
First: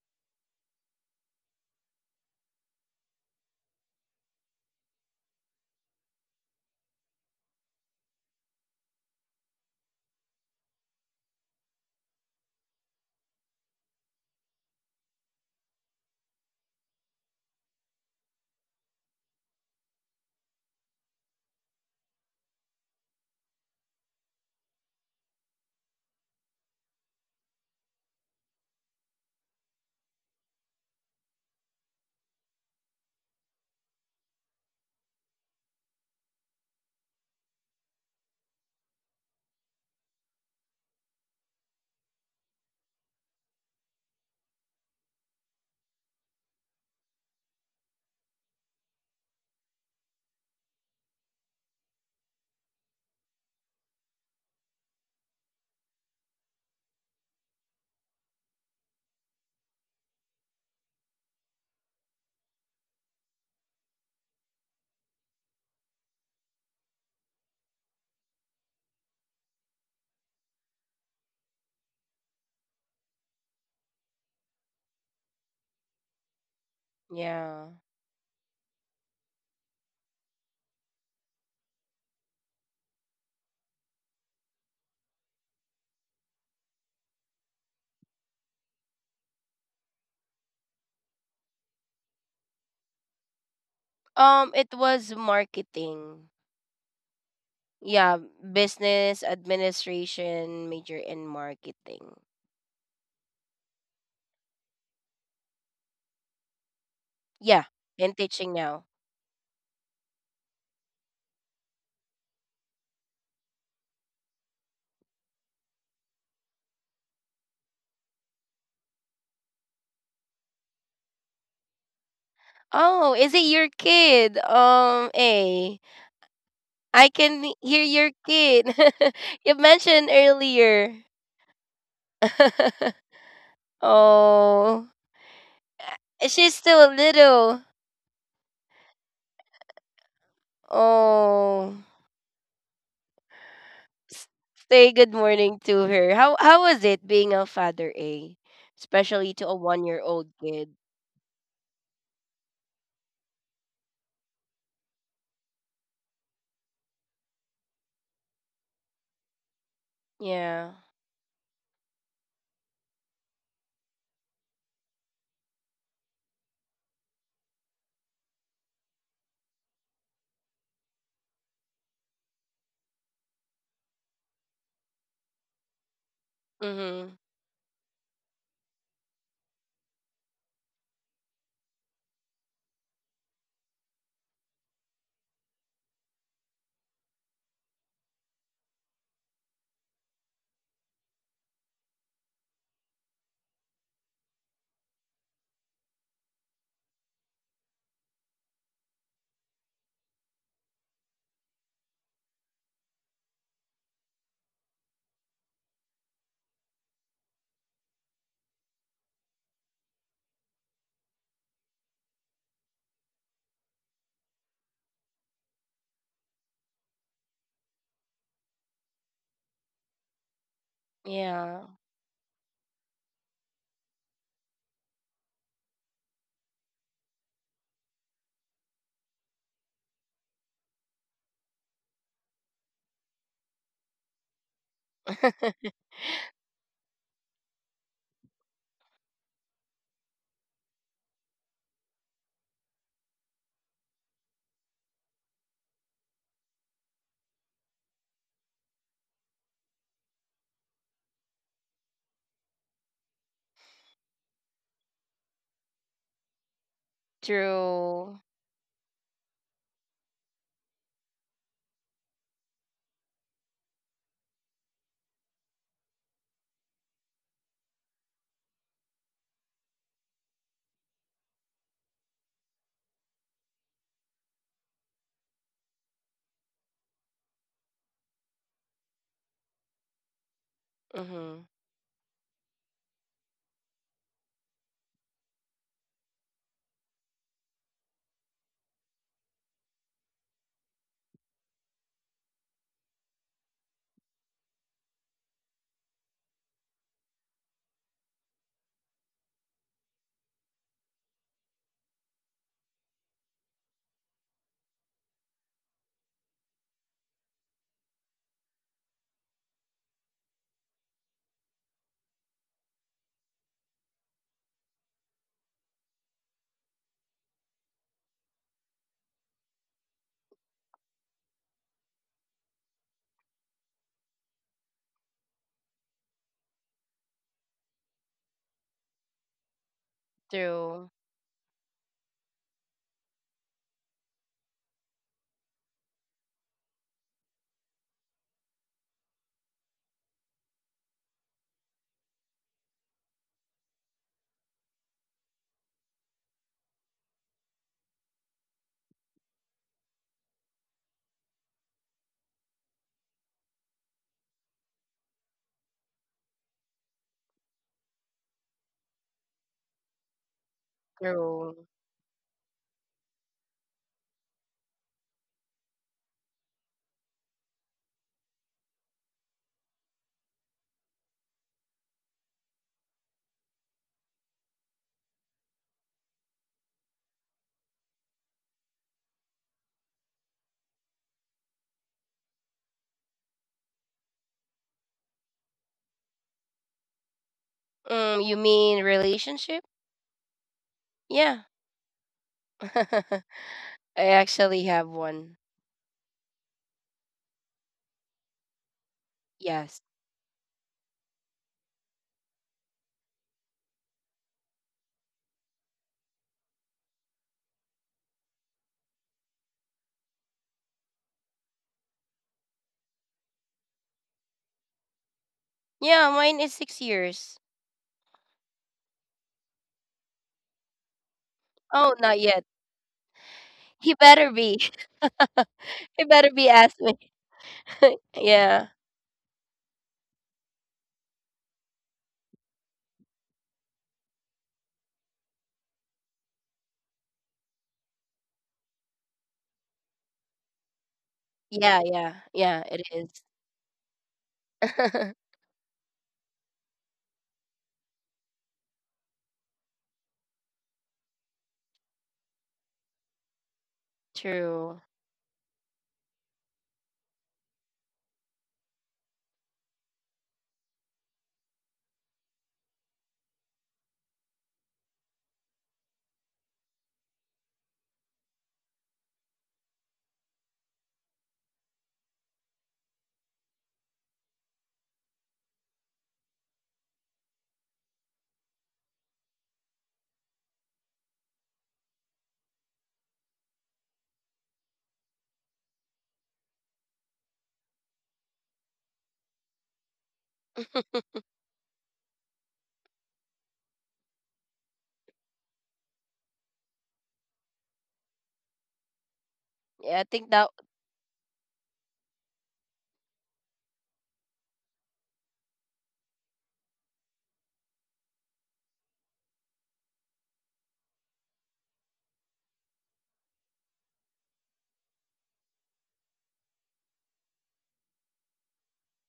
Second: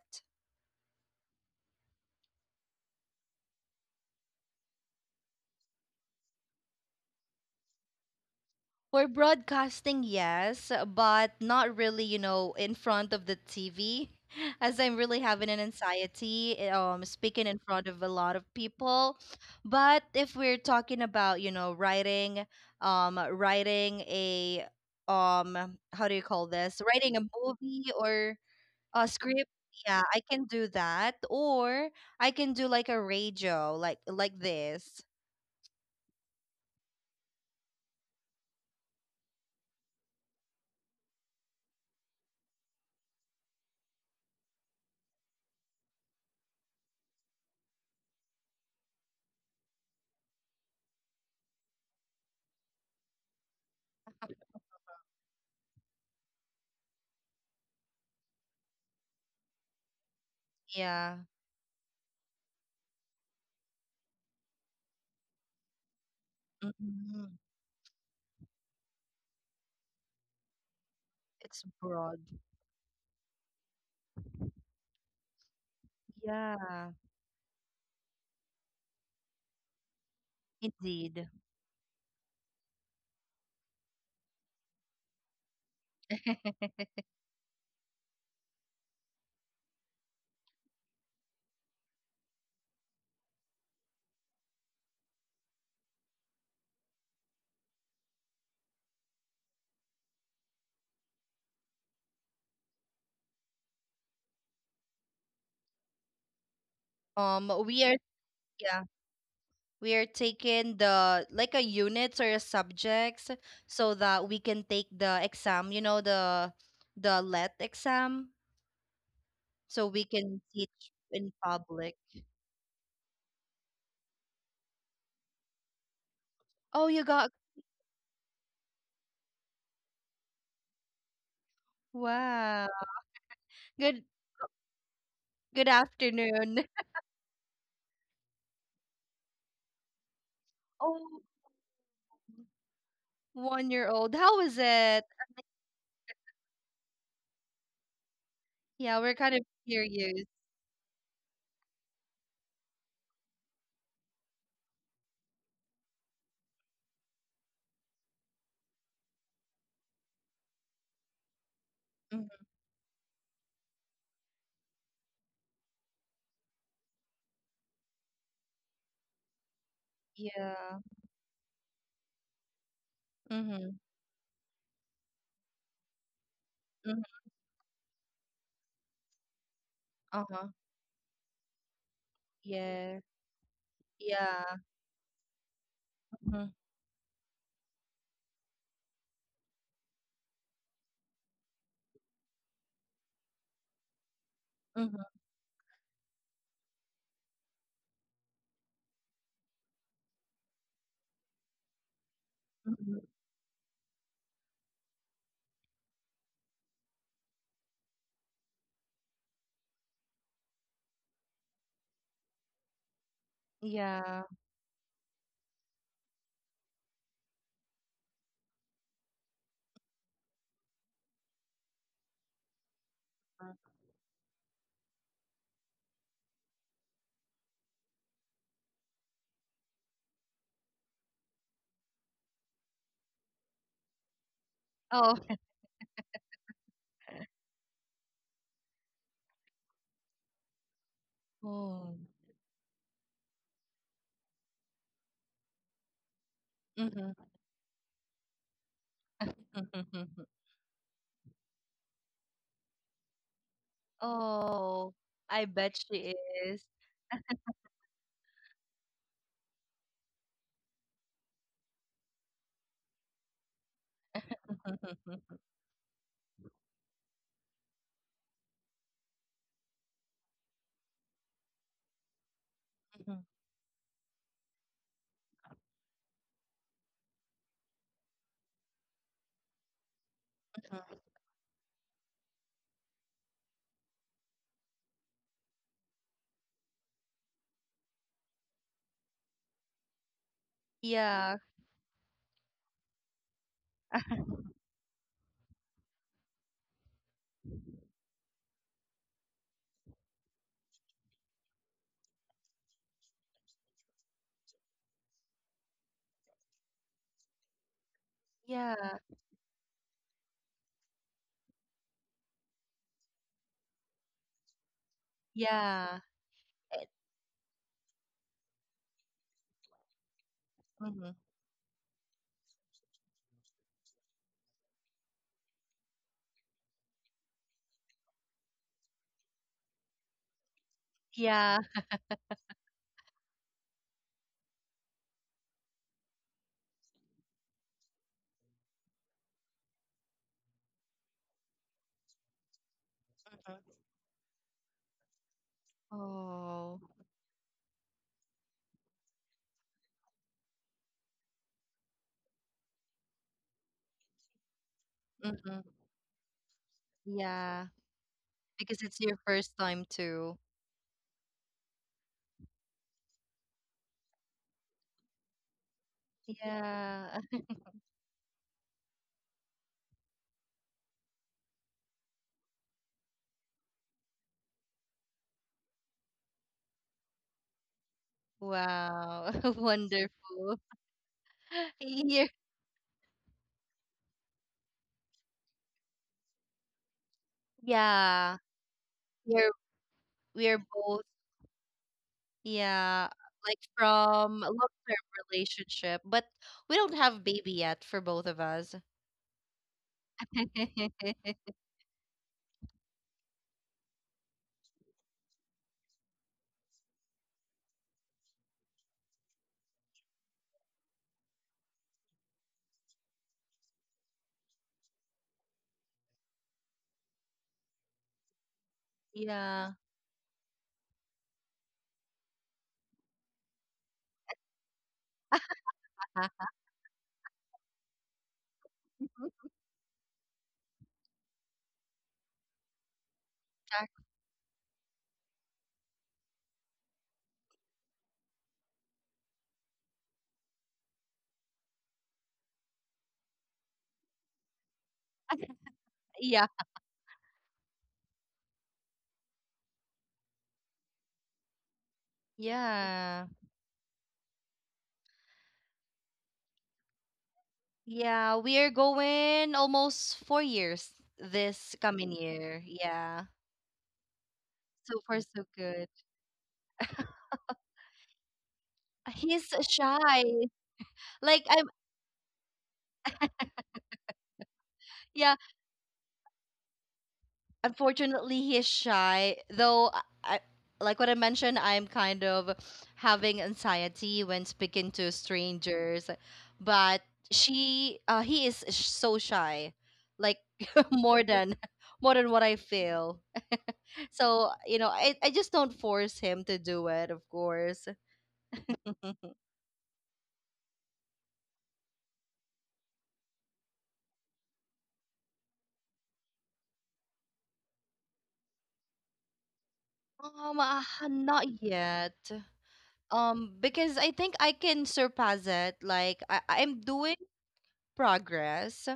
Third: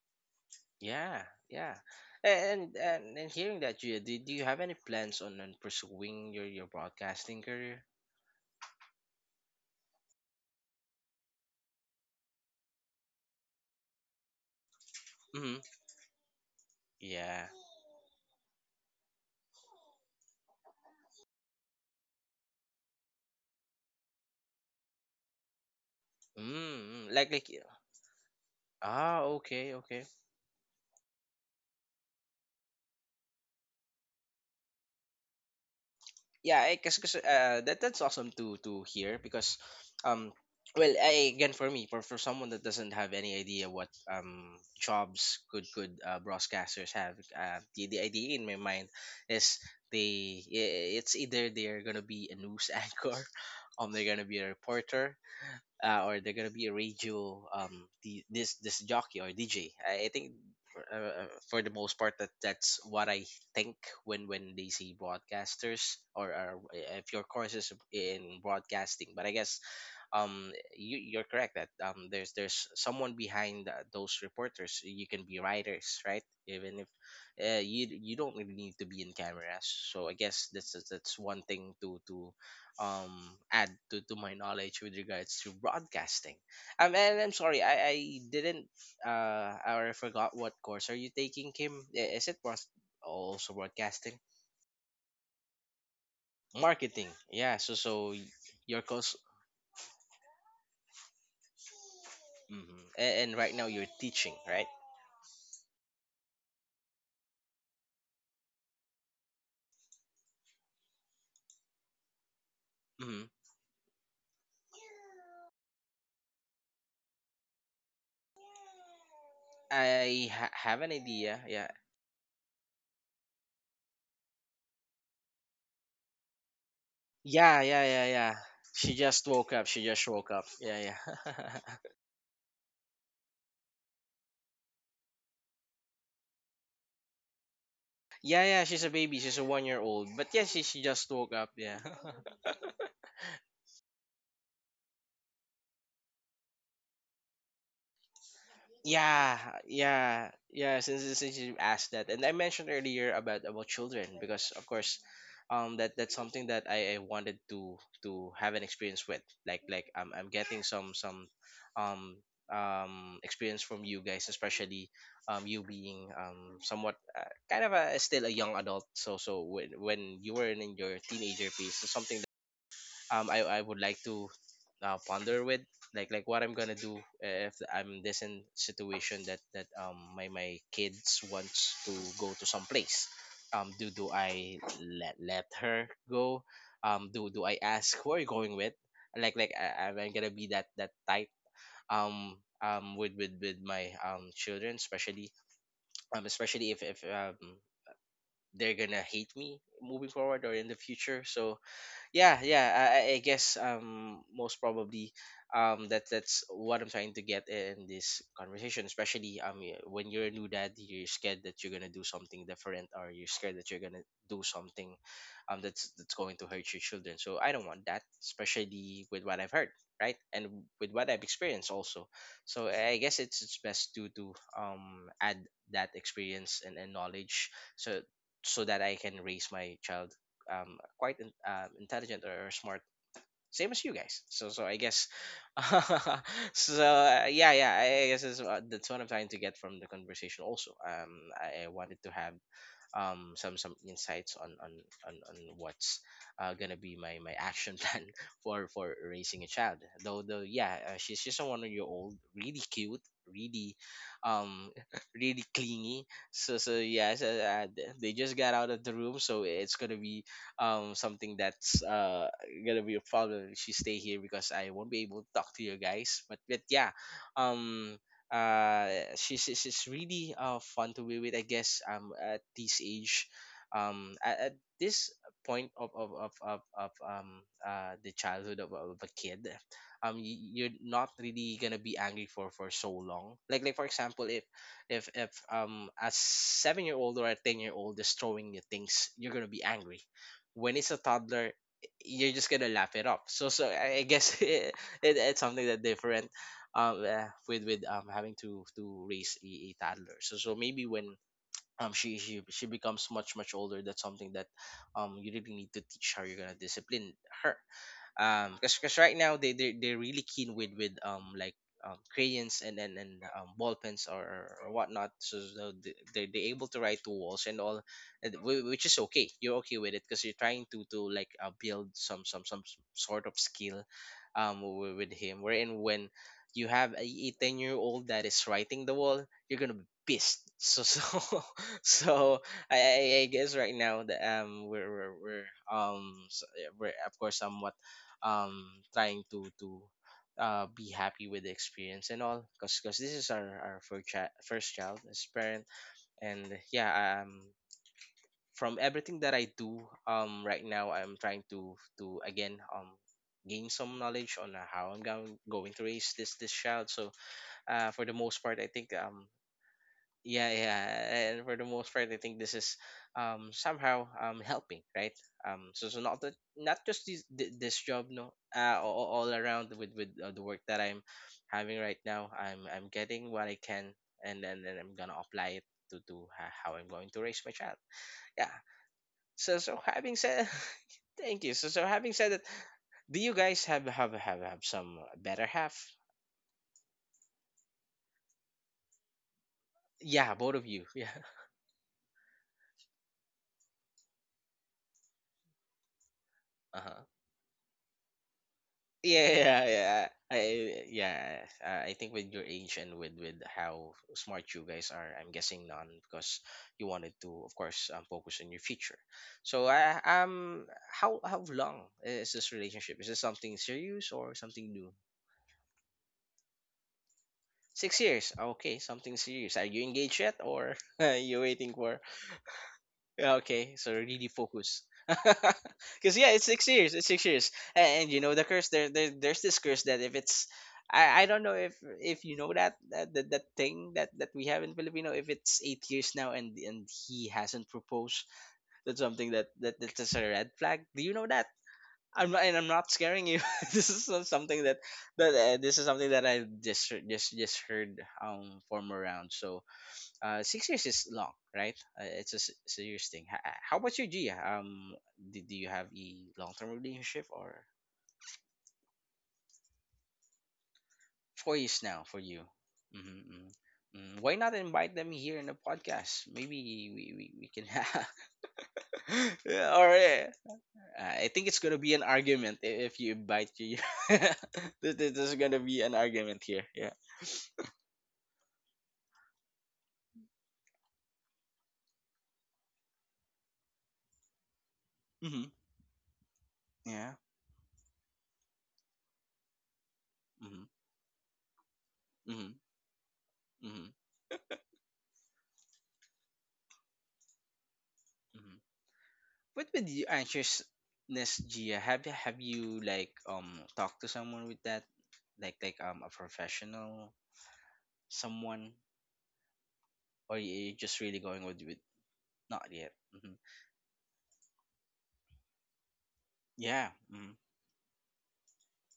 Yeah. Yeah. And, and hearing that, Gia, do, do you have any plans on pursuing your broadcasting career? For broadcasting, yes, but not really, you know, in front of the TV, as I'm really having Mm-hmm. an anxiety, Yeah. speaking in front of a lot of people. But if we're talking about, you know, writing, writing a, how do you Mm, call this? mm, Writing a movie or a ah, script, okay, yeah, okay, I can do that, or I can do like a radio, like this, yeah. I guess, cause, that that's awesome to hear, because um well, I, again, for me, for someone that doesn't have any idea what jobs could broadcasters have, the idea in my mind is, they it's either they're gonna be a news anchor, they're gonna be a reporter, or they're gonna be a radio, this this jockey or DJ. I think, yeah. For the most part, that that's what I think when they see broadcasters, or if your Mhm. course is in broadcasting. But I guess um you, you're correct It's that broad, there's someone behind those reporters. You can be writers, right? Even yeah. if Yeah. you you don't really need to be in cameras. So I guess that's Indeed. one thing to um add to my knowledge with regards to broadcasting. And I'm sorry, I didn't or I forgot what course are you taking, Kim? Is it broad-, also broadcasting, It was marketing. marketing? Yeah, so so Yeah, your course. business administration major in marketing. Hmm. And right now you're teaching, right? Yeah, We are and teaching now. yeah, we are taking the like a units or a Hmm. subjects so that we can take the exam, you know, the let exam, so we I can ha- teach have an in idea. Yeah. public. Oh, is it your kid? Oh, you I got can Yeah, hear yeah, your yeah, yeah. kid. She just You woke up. She mentioned just woke up. Yeah, earlier. yeah. wow. Good. Oh, Good she's afternoon. still little. Yeah, yeah. She's a baby. She's a 1 year old. But yeah, she just Oh, woke up. Oh, Yeah. 1 year old. S- How is say it? good morning to her. How was it being a father, eh? Yeah, we're Especially kind Yeah, of to a 1 year curious. old yeah, kid. yeah. Since you asked that, and I mentioned earlier about children, because of course, that that's something that I wanted to have an experience with. Like I'm Yeah. getting some, um Mhm. Experience from you guys, especially you being somewhat kind of a still a young adult. So so when you were in Yeah. your teenager phase, it's something I Mm-hmm. would like to ponder with, like what I'm gonna do Mhm. Hmm. if I'm this in situation that that my Uh-huh. my kids wants to go to some Yeah. place. Do Yeah. I let her go? Mm-hmm. Do I ask who are you going with? Like I'm gonna be that type, um with my children, Mm-hmm. especially especially if they're gonna hate me moving forward or in the future. So yeah, Mm-hmm. I guess most probably that's what I'm trying to get in this conversation, especially when you're a new dad, you're scared that you're gonna do something different, or you're scared that you're gonna Yeah. do something that's going to hurt your children. So I don't want that, especially with what I've heard, right, and with what I've Yeah. experienced also. So I guess it's best to add that experience and knowledge, so so that I can raise my child quite intelligent or smart, same as you guys. So so I guess, Oh. so yeah, I guess that's what I'm trying to get from the conversation. Also, I Oh. wanted to have some insights on on what's gonna be Mhm, my my action plan for raising a mhm, child, though mhm. She's just a 1 year old, really cute, really, um Oh, I really bet clingy. she So is. so yeah, so, they True. just got out of the room, so it's gonna be something that's gonna be a problem if she stay here, because I Mhm, won't be able to mhm, talk to you guys. But yeah, um uh she's she's really fun to be with, I guess, at this mhm, age, at this point of the childhood of a kid. You're mhm. not Mhm. really gonna be angry for so long, like for example, if a 7 year old or a 10 year old is throwing you things, you're gonna be angry. When it's a Yeah, toddler, you're just gonna laugh it off. So so I guess, it, it's something that different, with having to raise a toddler. So so maybe when she becomes much much older, that's something that you really need to teach how you're gonna discipline her, because yeah, right now they they're really keen with like, crayons and and, ball pens or whatnot, so yeah. They're able to write to walls and all, and which is okay. You're okay with it because you're trying to Mhm, like, build some sort of skill, with him. Wherein when you have a 10-year-old that is writing the wall, you're gonna be pissed. So True. so yeah. so I guess right now the we're we're of course somewhat um trying to be happy with the experience and all, because this is our Mhm. First child as parent. And Oh, yeah, from everything that I do right now, I'm trying to again gain some knowledge on how I'm mhm. going to raise this this child. So Yeah. For the most part, I Because think it's your first time too. yeah, and for True. the most part, I think this is somehow helping, right? So not that, not just Yeah. This job. No, all around with the work that I'm having right now, I'm getting what I can, and then I'm gonna apply it to how I'm going to raise my child. Yeah. Wow. So so having said Wonderful. thank you, so so having You're, said that, do you guys have have some better half? Mm, you yeah. mean We're relationship? Yeah, both we're of you? both, Yeah. Yeah. yeah, like I from a actually have long-term one. relationship, but we don't Uh-huh. have baby yet for both of us. Yeah, yeah, Yes. yeah. Yeah. I think with your age and with how smart you guys are, I'm guessing none because you wanted to, of course, focus on your future. So, how long is this relationship? Is this something serious or something new? Yeah, mine is 6 years. 6 years. Okay, something serious. Are Yeah. you engaged yet, or are you waiting Oh, for? not yet. Yeah, okay, He so better really be. focus. He Because better yeah, be Ah, it's six asked me. years. It's 6 years, and you know the Yeah. curse. There's mhm. this curse that if it's, I don't know if you know that thing that we have in Filipino. If it's 8 years now and he hasn't proposed, that's something that's just a red flag. Do you know that? Yeah, yeah. I'm not, Yeah, and I'm it not is. scaring you. This is not something that this is something that Yeah. I just just heard from around. So 6 years is long, right? It's a serious thing. Yeah. How about you, Gia? True. Do you have a long-term relationship, or Yeah, we are going almost 4 years four this years now coming for you? year. Mm-hmm. Yeah. Mm. Mm, why not invite So them far here so in the good. podcast? Maybe we can have. He's Yeah, all shy. right. I Like think it's I'm, gonna be an argument if you invite you. This yeah, is gonna be an argument here. Yeah. unfortunately he is shy. Though I like what I mentioned, I'm kind of having anxiety when speaking to Mm-hmm. strangers. But Yeah. she he is so shy, like, Mm-hmm. more than more than what Mm-hmm. I feel. Mm-hmm. So you know, I just don't force him to do it, of course, Mm-hmm. What Yeah, with I you think that. anxiousness, Gia? Have you like talked to someone with that, a professional, someone, or you um uh, just really going not with yet, not yet? Hmm. Because I think I can surpass it. Like I'm Yeah. doing Mm-hmm. progress,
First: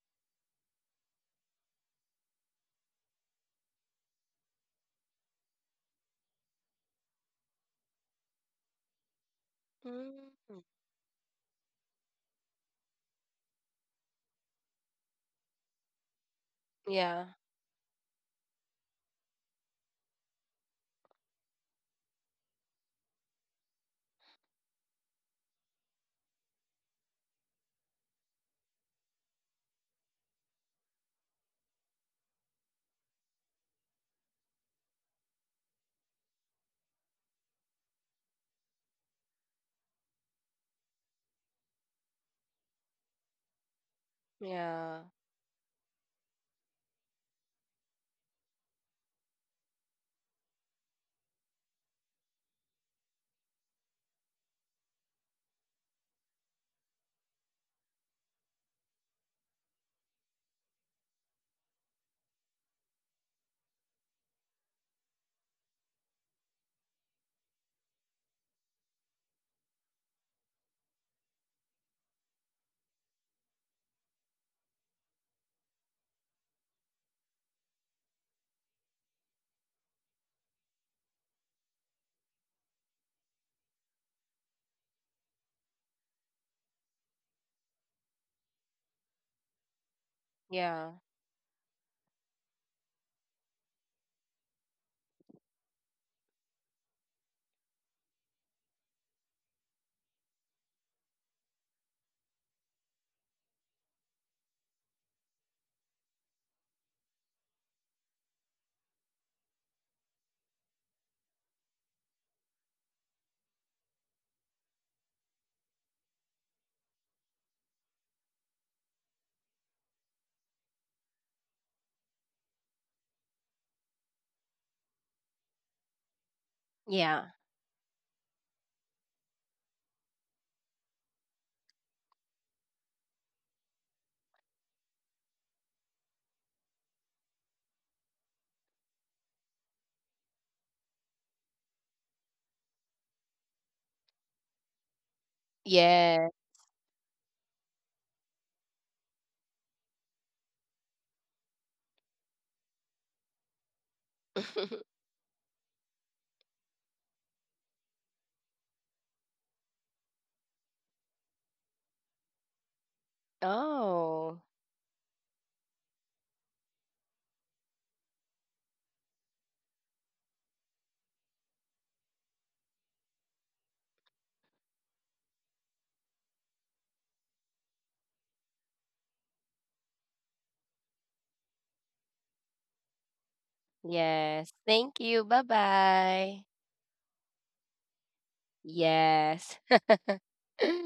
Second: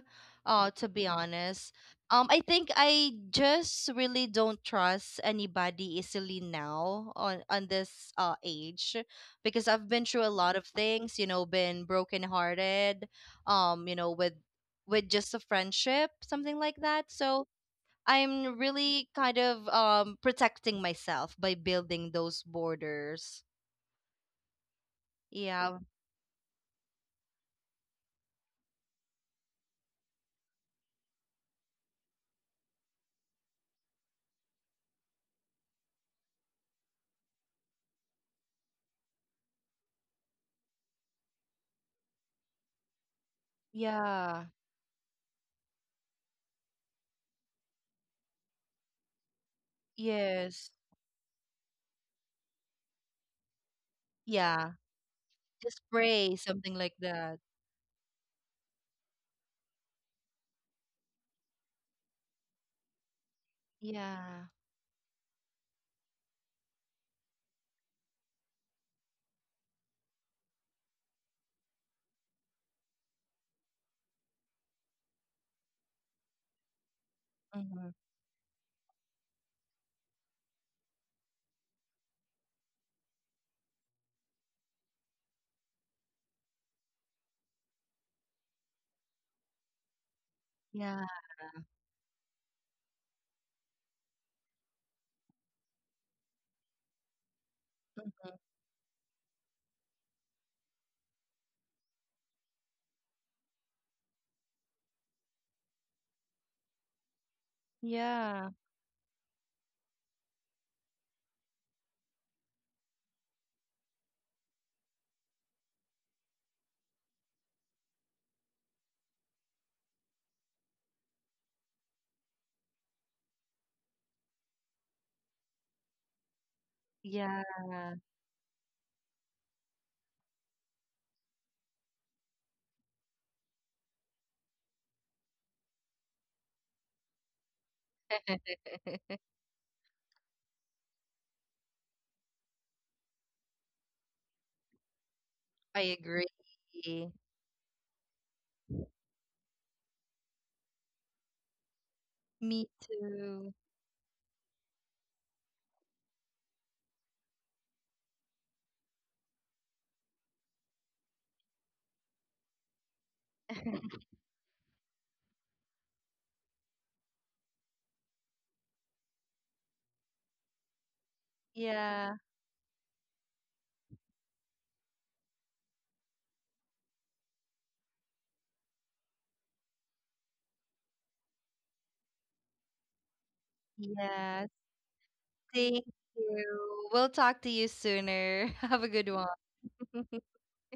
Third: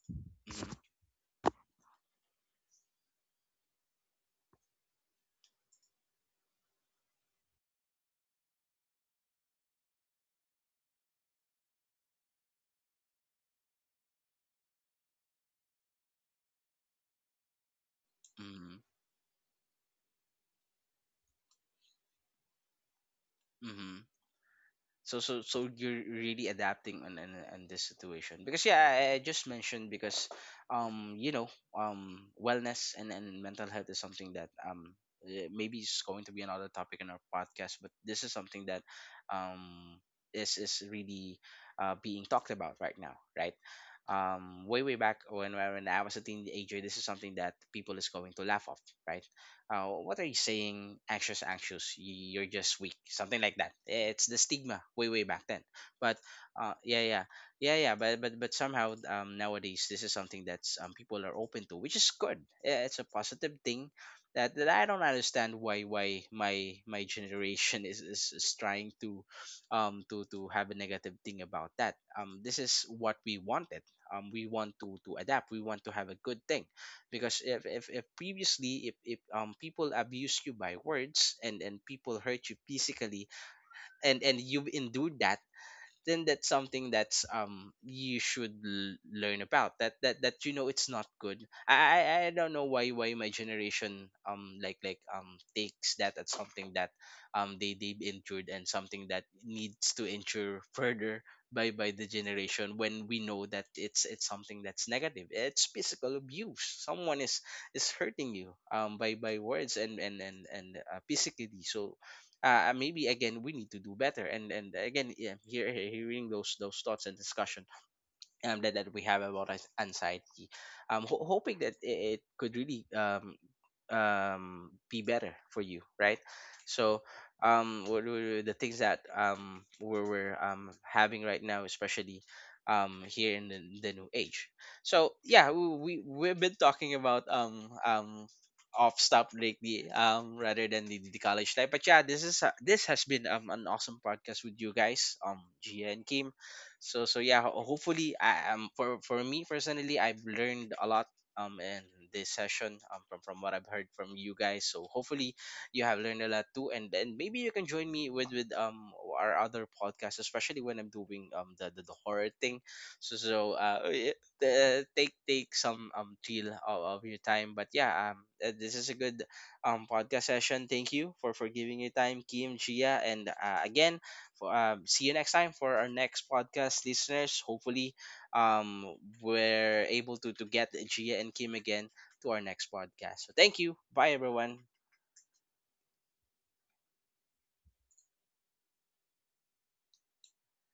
to be honest. I think I just really don't trust anybody easily now on this age, because I've been through a lot Mm. of things, you know, been brokenhearted, you know, with just a friendship, something like that. Yeah. So I'm Mm-hmm. really kind of protecting myself by building those borders. Mm-hmm. So Yeah. you're really adapting on on this situation, because yeah, I just mentioned because you know, wellness and mental health is something that maybe it's going to be another topic in our podcast, but this is something that um is really being talked about right now, right? Yeah. Way way Yeah. back, when I was a teenager, this is something that people is going to laugh off, right? Uh, what are you Yes. saying? Anxious, anxious. You're just weak. Something like that. It's the Yeah. stigma way, way back then. Just But pray, something uh, like yeah, yeah, that. Yeah. But somehow nowadays this is something that's people are open to, which is good. Yeah, it's a positive thing. Yeah. That I don't understand why my generation is, is trying to have a negative thing about that. This is what we wanted. We want to adapt, we want to have a good thing. Because Hmm. If previously, if people abuse you by words, and people hurt you physically, and you've endured that, then that's something that's you should learn about, that you know it's Yeah. Yeah. not good. I don't know why my generation takes that as something that they've Hmm. endured and something that needs to endure further by the generation, when we know that it's something that's negative. It's physical abuse, someone is hurting Yeah. you by words and and physically. So maybe again we need to do better, and again, yeah, hearing those thoughts and discussion that we have about anxiety. I'm hoping that it could really be better for you, right? So, Yeah. Yeah. What were the things that we're having right now, especially here in the new age. So, yeah, we've been talking about off stop lately, rather than the college life. But yeah, this is this has been an awesome podcast with you guys, Gia I and agree. Yeah. Kim. So so yeah, hopefully I for me personally, I've learned a lot in this Me session from too. what I've heard from you guys, so hopefully you have learned a lot too, and then maybe you can join me with our other podcast, especially when I'm doing the the horror thing. So so Oh, the, take some deal of your time. But yeah, this is a good podcast session. Thank you for giving your Yeah. time, Kim, Gia, and again for, see you next time for our next podcast, listeners. Hopefully, um, we're able to get Gia and Kim again to our next podcast. So thank you. Bye, Yeah. yes. everyone. Thank you. Bye Thank bye. you. We'll talk to you sooner. Have a good one. Yes.